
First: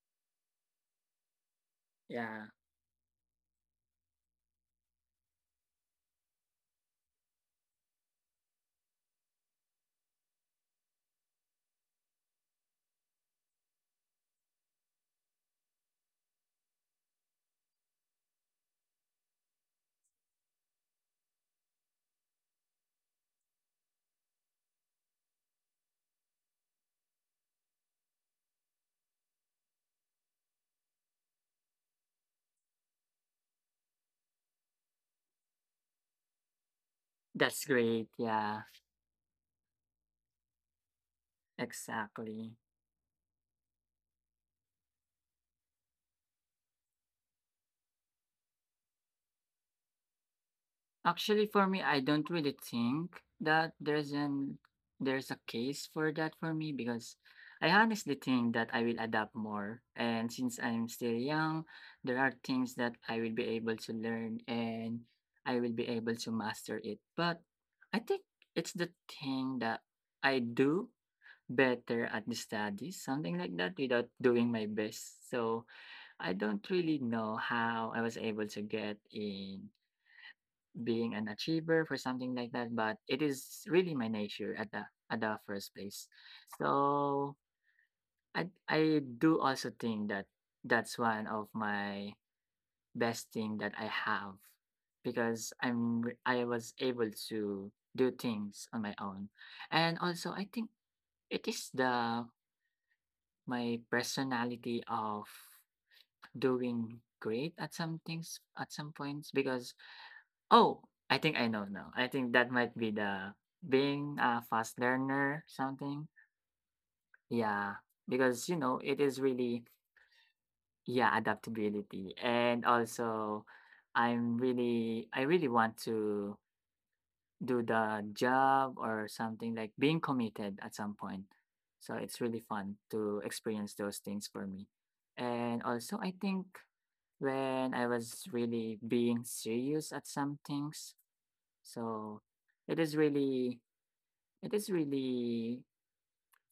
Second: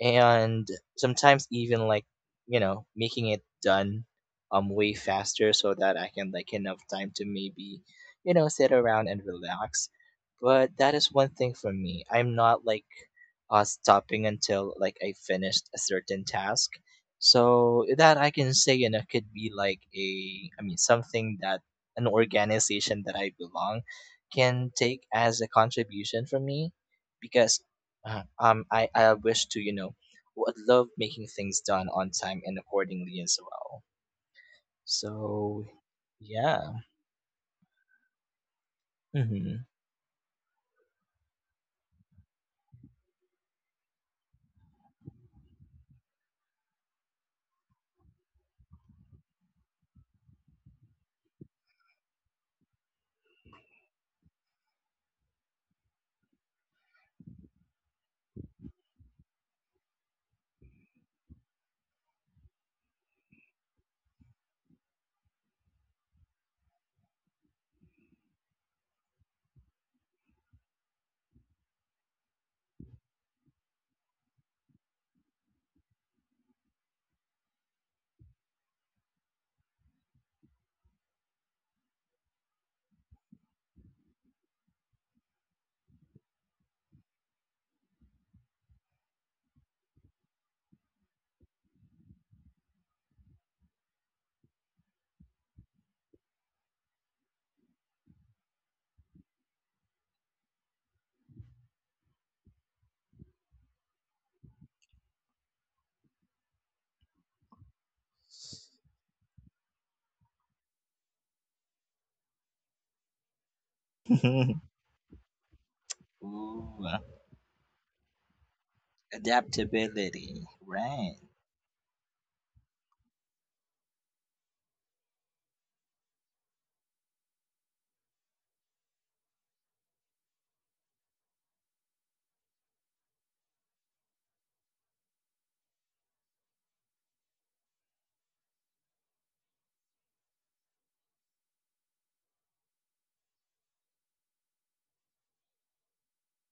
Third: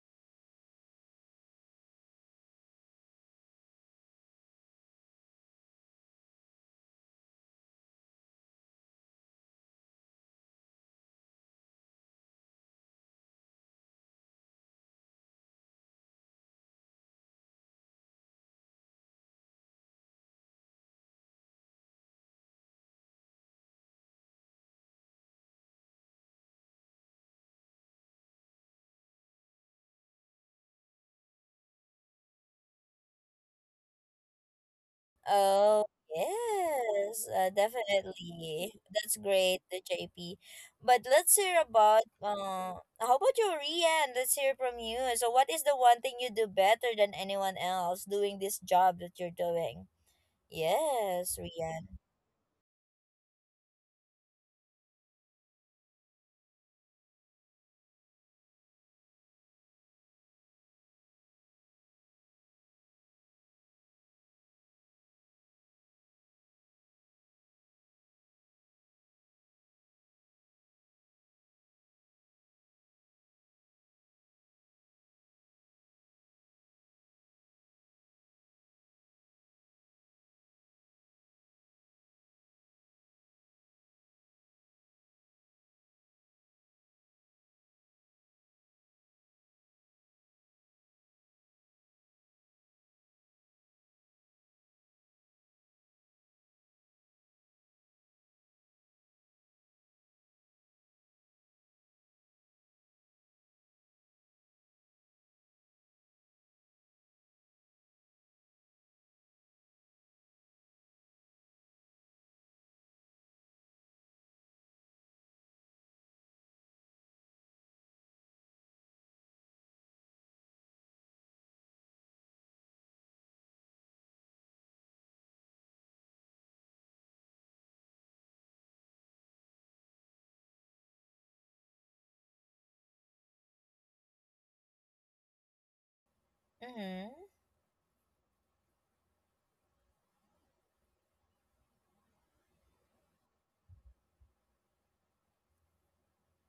C: and sometimes even like,
B: Yeah.
C: you know, making it done way faster so that I can like enough time to maybe, you know, sit around and relax. But that is one thing for me. I'm not like stopping until like I finished a certain task. So that I can say, you know, could be like a, I mean, something that an organization that I belong can take as a contribution from me, because I wish to, you know, would love making things done on time and accordingly as well. So
A: Oh,
C: yeah.
A: yes,
B: That's great. Yeah.
A: definitely. That's
C: Mm-hmm.
A: great, the JP. But let's hear about
B: Exactly.
A: how about you, Rian? Let's hear from you. So what is the one thing you do better than anyone else doing this job that you're doing? Yes,
B: Actually, for me,
A: Rian.
B: I don't really think that there's an there's a case for that for me because I honestly think that I will adapt more. And since I'm still young, there are things that I will be able to learn and I will be able to master it. But I think it's the thing that I do better at the studies, something like that, without doing my best. So I don't really know how I was able to get in being an achiever for something like that, but it is really my nature at the first place. So I do also think that that's one of my best thing that I have because I was able to do things on my own. And also I think it is the my personality of doing great at some things at some points because Oh, I think I know now. I think that might be the being a fast learner something.
C: Ooh,
B: Yeah, because you know it is really
C: adaptability,
B: yeah
C: right?
B: adaptability and also I really want to do the job or something like being committed at some point. So it's really fun to experience those things for me. And also I think
A: Mm-hmm.
B: when I was really being serious at some things So it is really it is really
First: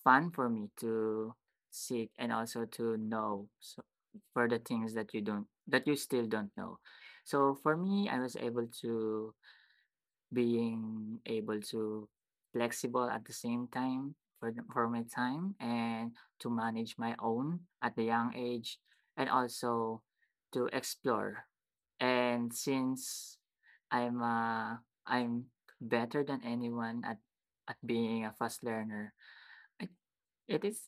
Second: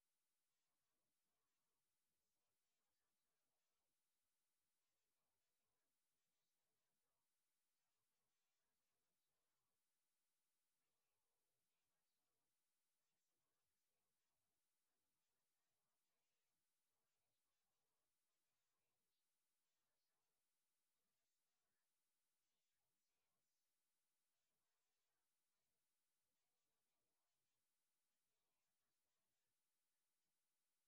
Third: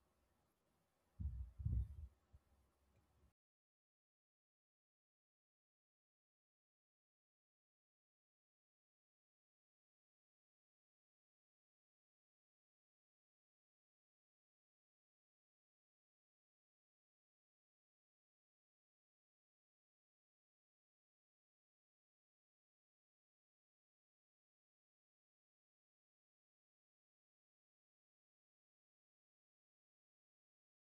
B: fun for me to seek and also to know so for the things that you don't that you still don't know. So for me, I was able to being able to flexible at the same time for for my time and to manage my own at the young age and also to explore and since i'm uh, I'm better than anyone at being a fast learner I, it is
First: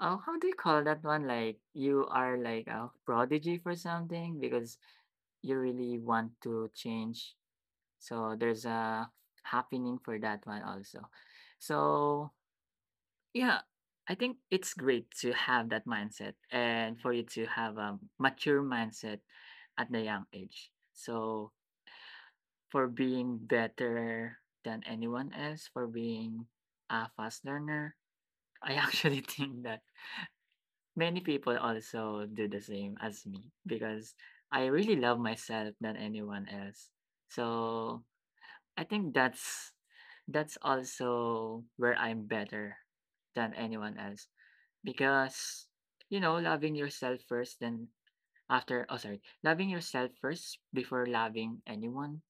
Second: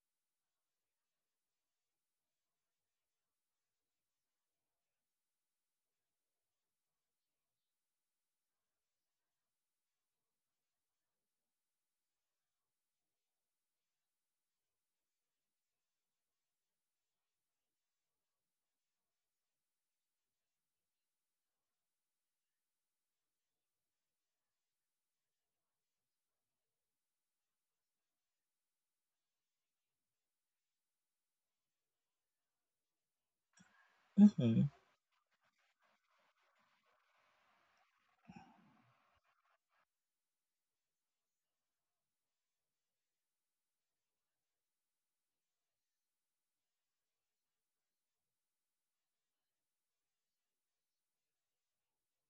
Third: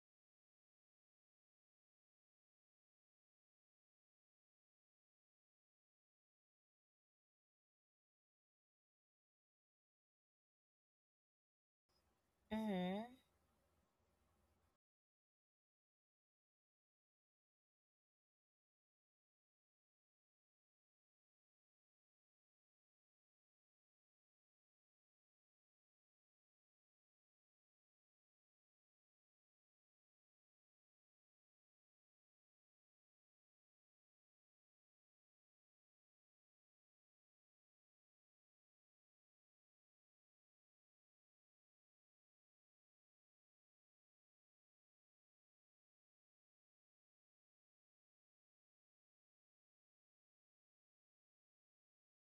B: oh how do you call that one like you are like a prodigy for something because you really want to change so there's a happening for that one also. So
A: Mm-hmm.
B: yeah, I think it's great to have that mindset and for you to have a mature mindset at the young age. So for being better than anyone else, for being a fast learner, I actually think that many people also do the same as me because I
C: Hmm.
B: really love myself than anyone else. So I think that's also where I'm better than anyone else because loving yourself first then after oh sorry loving yourself first before loving anyone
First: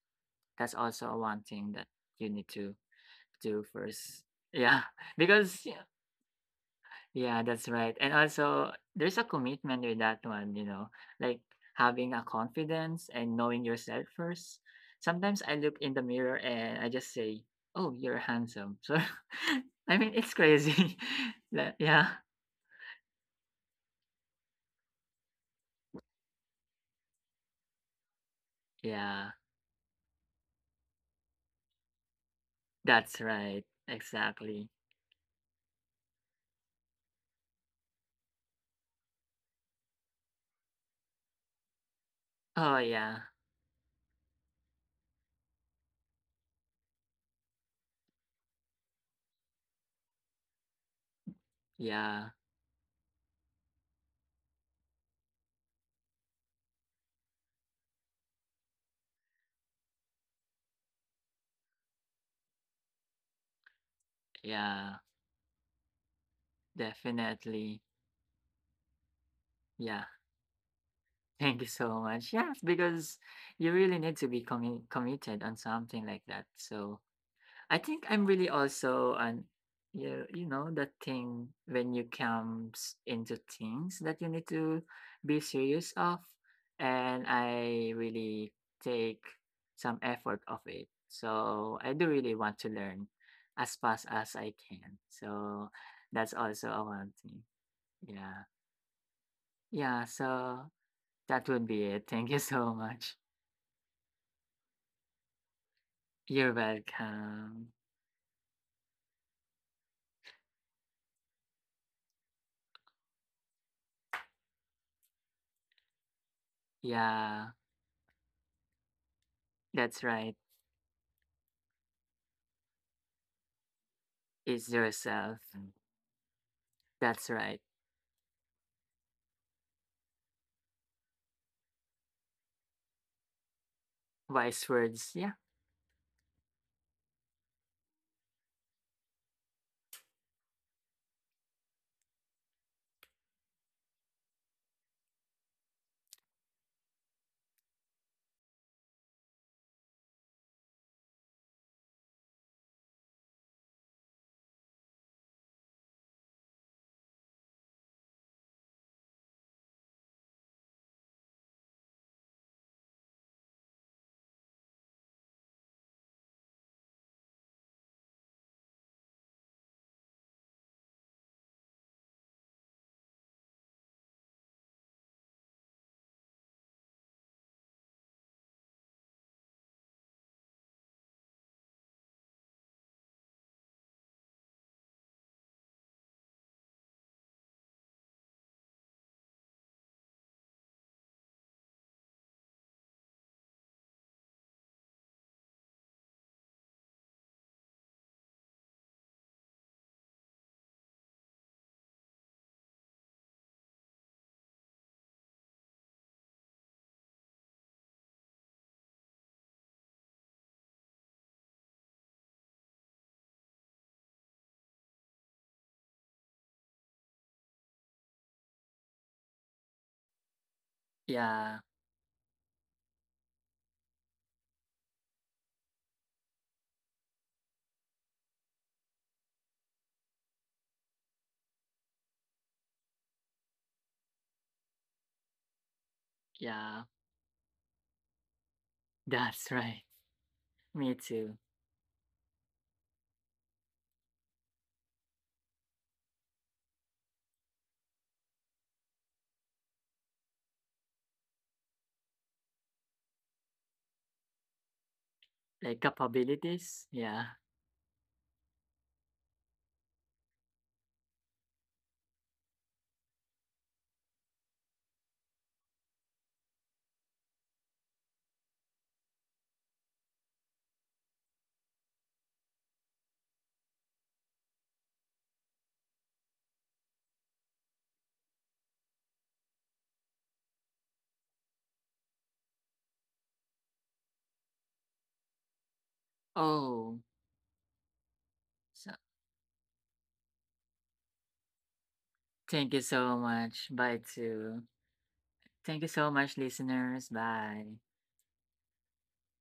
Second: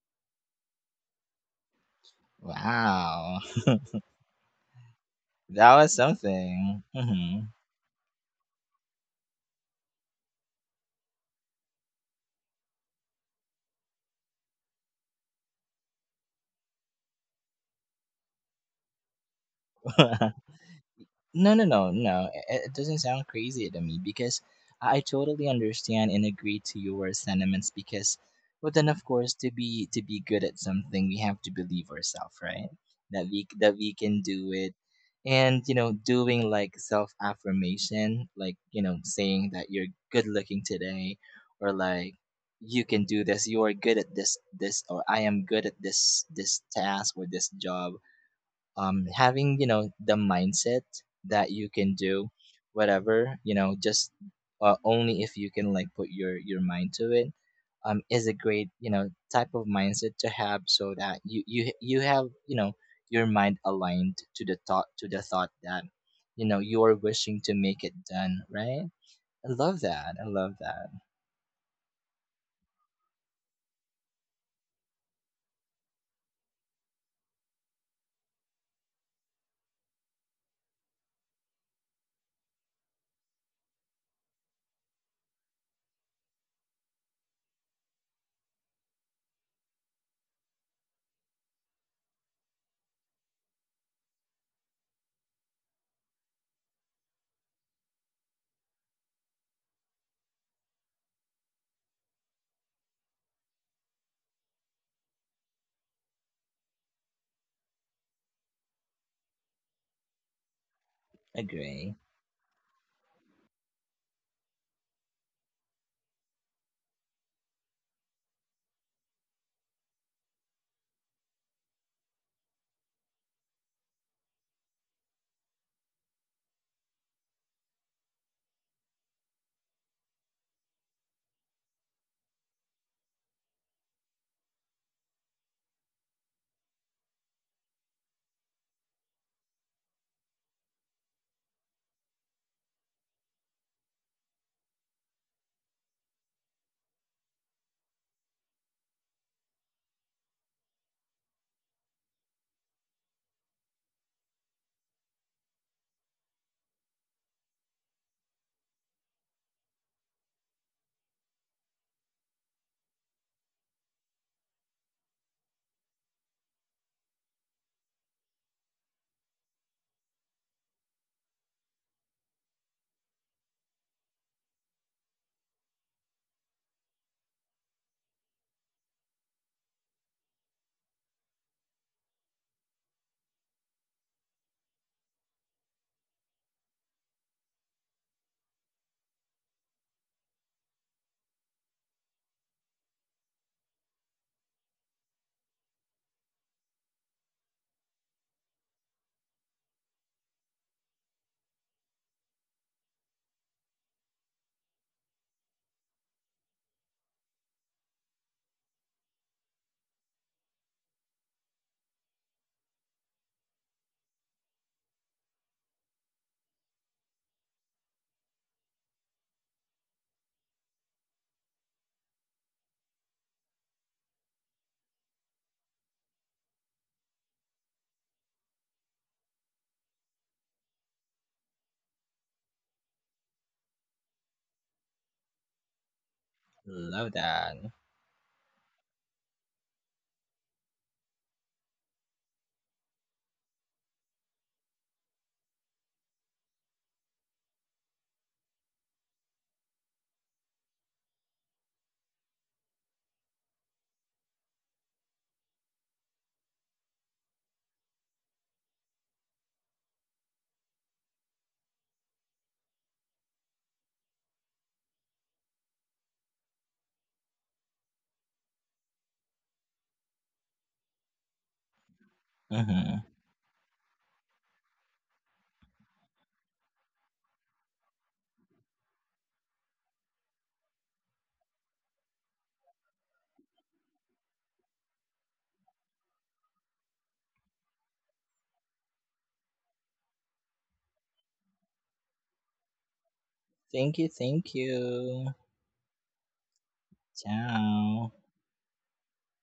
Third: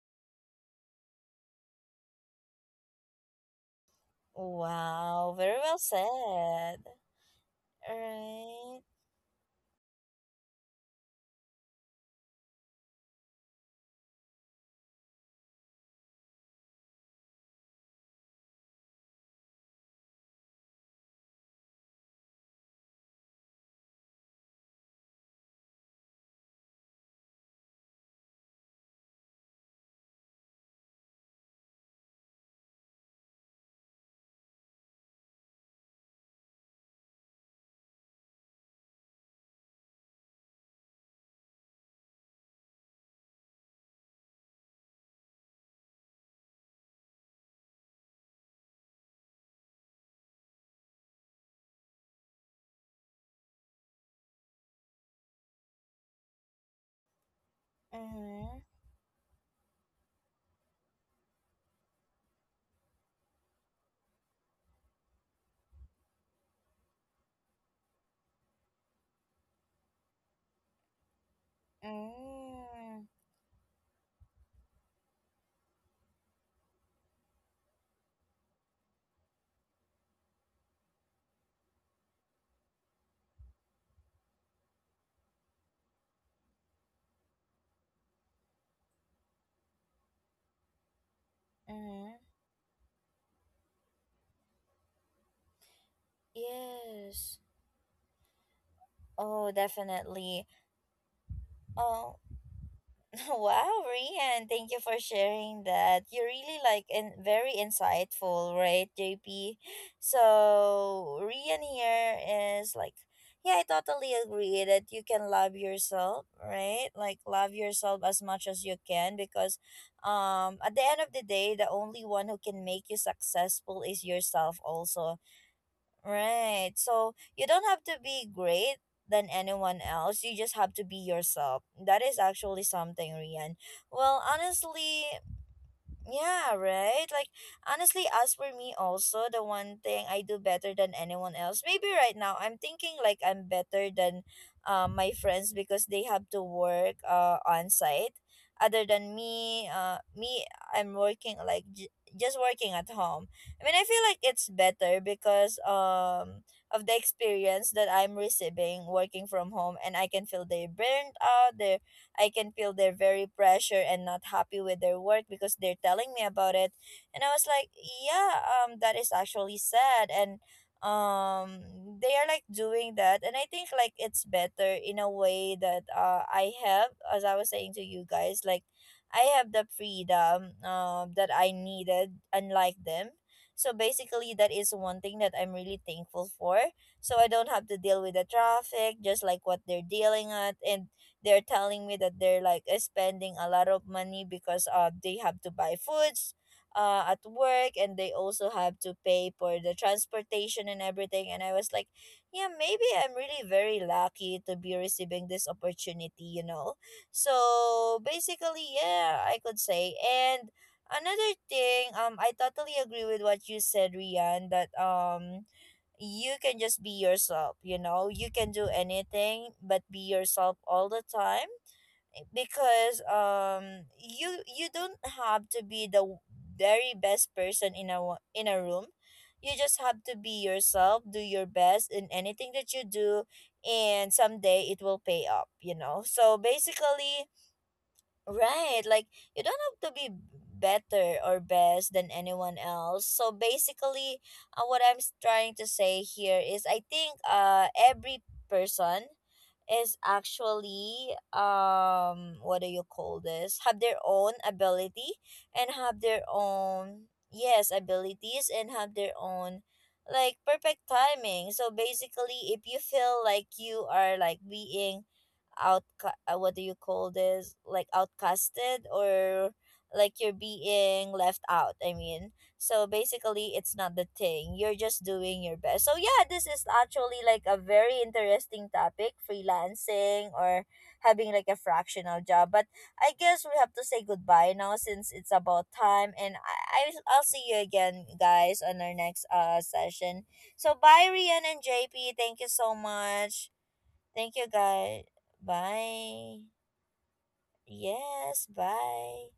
B: that's also one thing that you need to
C: Wow,
B: do first yeah
A: Wow, very
B: because
C: that
A: well
B: yeah,
C: was something.
A: said.
C: Hmm.
B: yeah, that's right. And also,
A: Right.
B: there's a commitment with that one, you know, like having a confidence and knowing yourself first. Sometimes I look in the mirror and I just say, "Oh, you're handsome." So, I mean, it's crazy.
C: No, no,
B: Like,
C: no,
B: yeah,
C: no. It it doesn't sound crazy to me, because I totally understand and agree to your sentiments, because, well then of
B: yeah,
C: course, to be good at something, we have to believe ourselves, right?
B: that's right.
C: That we can do
B: Exactly.
C: it. And you know, doing like self affirmation, like, you know, saying that you're good looking today, or like
B: Oh,
C: you can
B: yeah,
C: do this, you are good at this, or I am good at this task or this job. Having, you know, the mindset that you can
B: yeah,
C: do whatever, you know, just only if you can like put your mind to it, is a
A: Mm-hmm.
C: great, you know, type of mindset to have, so that you have, you know, your mind aligned to the thought,
B: yeah,
C: that, you know, you are wishing to
B: definitely.
C: make it done right. I love
B: Yeah.
C: that, I love that.
B: Thank you so much. Yes,
A: Mm-hmm.
B: because you really need to be committed on something like that. So, I think I'm really also an you you know that thing when you comes into things that you need to be serious of and I really take some effort of it. So I do
A: Mm-hmm.
B: really want to learn as fast as I can. So that's also a one
A: Yes.
B: thing. Yeah.
A: Oh,
B: Yeah,
A: definitely.
B: so that would be it.
A: Oh,
B: Thank you so much.
A: wow, Rian, thank you for sharing that. You're
B: You're
A: really like and very
B: welcome.
A: insightful, right, JP? So Rian
C: Agree.
A: here is like, yeah, I totally agree that you can love yourself, right? Like love
B: Yeah,
A: yourself as much as you can because
B: that's right.
A: at the end of the day, the only one who can make you successful is yourself
B: It's
A: also.
B: yourself.
A: Right. So
B: That's
A: you
B: right.
A: don't have to be great than anyone else. You just have to be yourself. That is actually something, Rian. Well,
B: Wise
A: honestly,
B: words. Yeah.
A: yeah, right? Like, honestly, as for me, also, the one thing I do better than anyone else, maybe right now, I'm thinking like I'm better than my friends because they have to work on site. Other than me, I'm working like just working at home. I mean, I feel like it's better because of the experience that I'm receiving working from home, and I can feel they burnt out, I can feel they're very pressure and not happy with their work because they're telling me about it. And I was like, yeah, that is actually sad. And um they are like doing that, and I think like it's better in a way that I have, as I was saying to you guys, like I have the freedom that I needed, unlike them. So basically, that is one thing that I'm really thankful for. So I don't have to deal with the traffic, just like what they're dealing at. And they're telling me that they're like spending a lot of money because they have to buy foods at work, and they also have to pay for the transportation and everything. And I was like, yeah, maybe I'm really very lucky to be receiving this opportunity, you know. So basically, yeah, I could say. And another thing, I totally agree with what you said, Rian, that you can just be yourself, you know, you can do anything but be yourself all the time.
B: Yeah.
A: Eh, because you you don't have to be the very best person in a in a room. You just have to be yourself, do your best in anything that you do, and someday it will pay up, you know. So
B: Yeah.
C: Love
A: basically,
C: that.
A: right. Like you
B: That's
A: don't have
B: right.
A: to be
B: Me
A: better or
B: too.
A: best than anyone else. So basically, what I'm trying to say here is I think every person is actually what do you call this? Have their own ability and
B: Like
A: have their
B: capabilities.
A: own,
B: Yeah.
A: yes, abilities and have their own like perfect timing. So basically, if you feel like you are like being out, what do you call this, like outcasted or like you're being left out, I mean, so
C: Hmm.
A: basically it's not the thing, you're just doing your best. So yeah, this is actually like a very interesting topic, freelancing or having like a fractional job. But I guess we have to say goodbye now, since it's about time, and i I-
B: Oh,
A: i'll see you again, guys, on our
B: so
A: next session. So bye, Rian and JP, thank you
B: thank
A: so
B: you so
A: much.
B: much.
C: Thank
B: Bye
C: you,
A: Thank you,
C: thank
B: too.
A: guys.
C: you.
B: Thank you so much,
A: Bye.
B: listeners. Bye.
C: Ciao.
A: Yes, bye.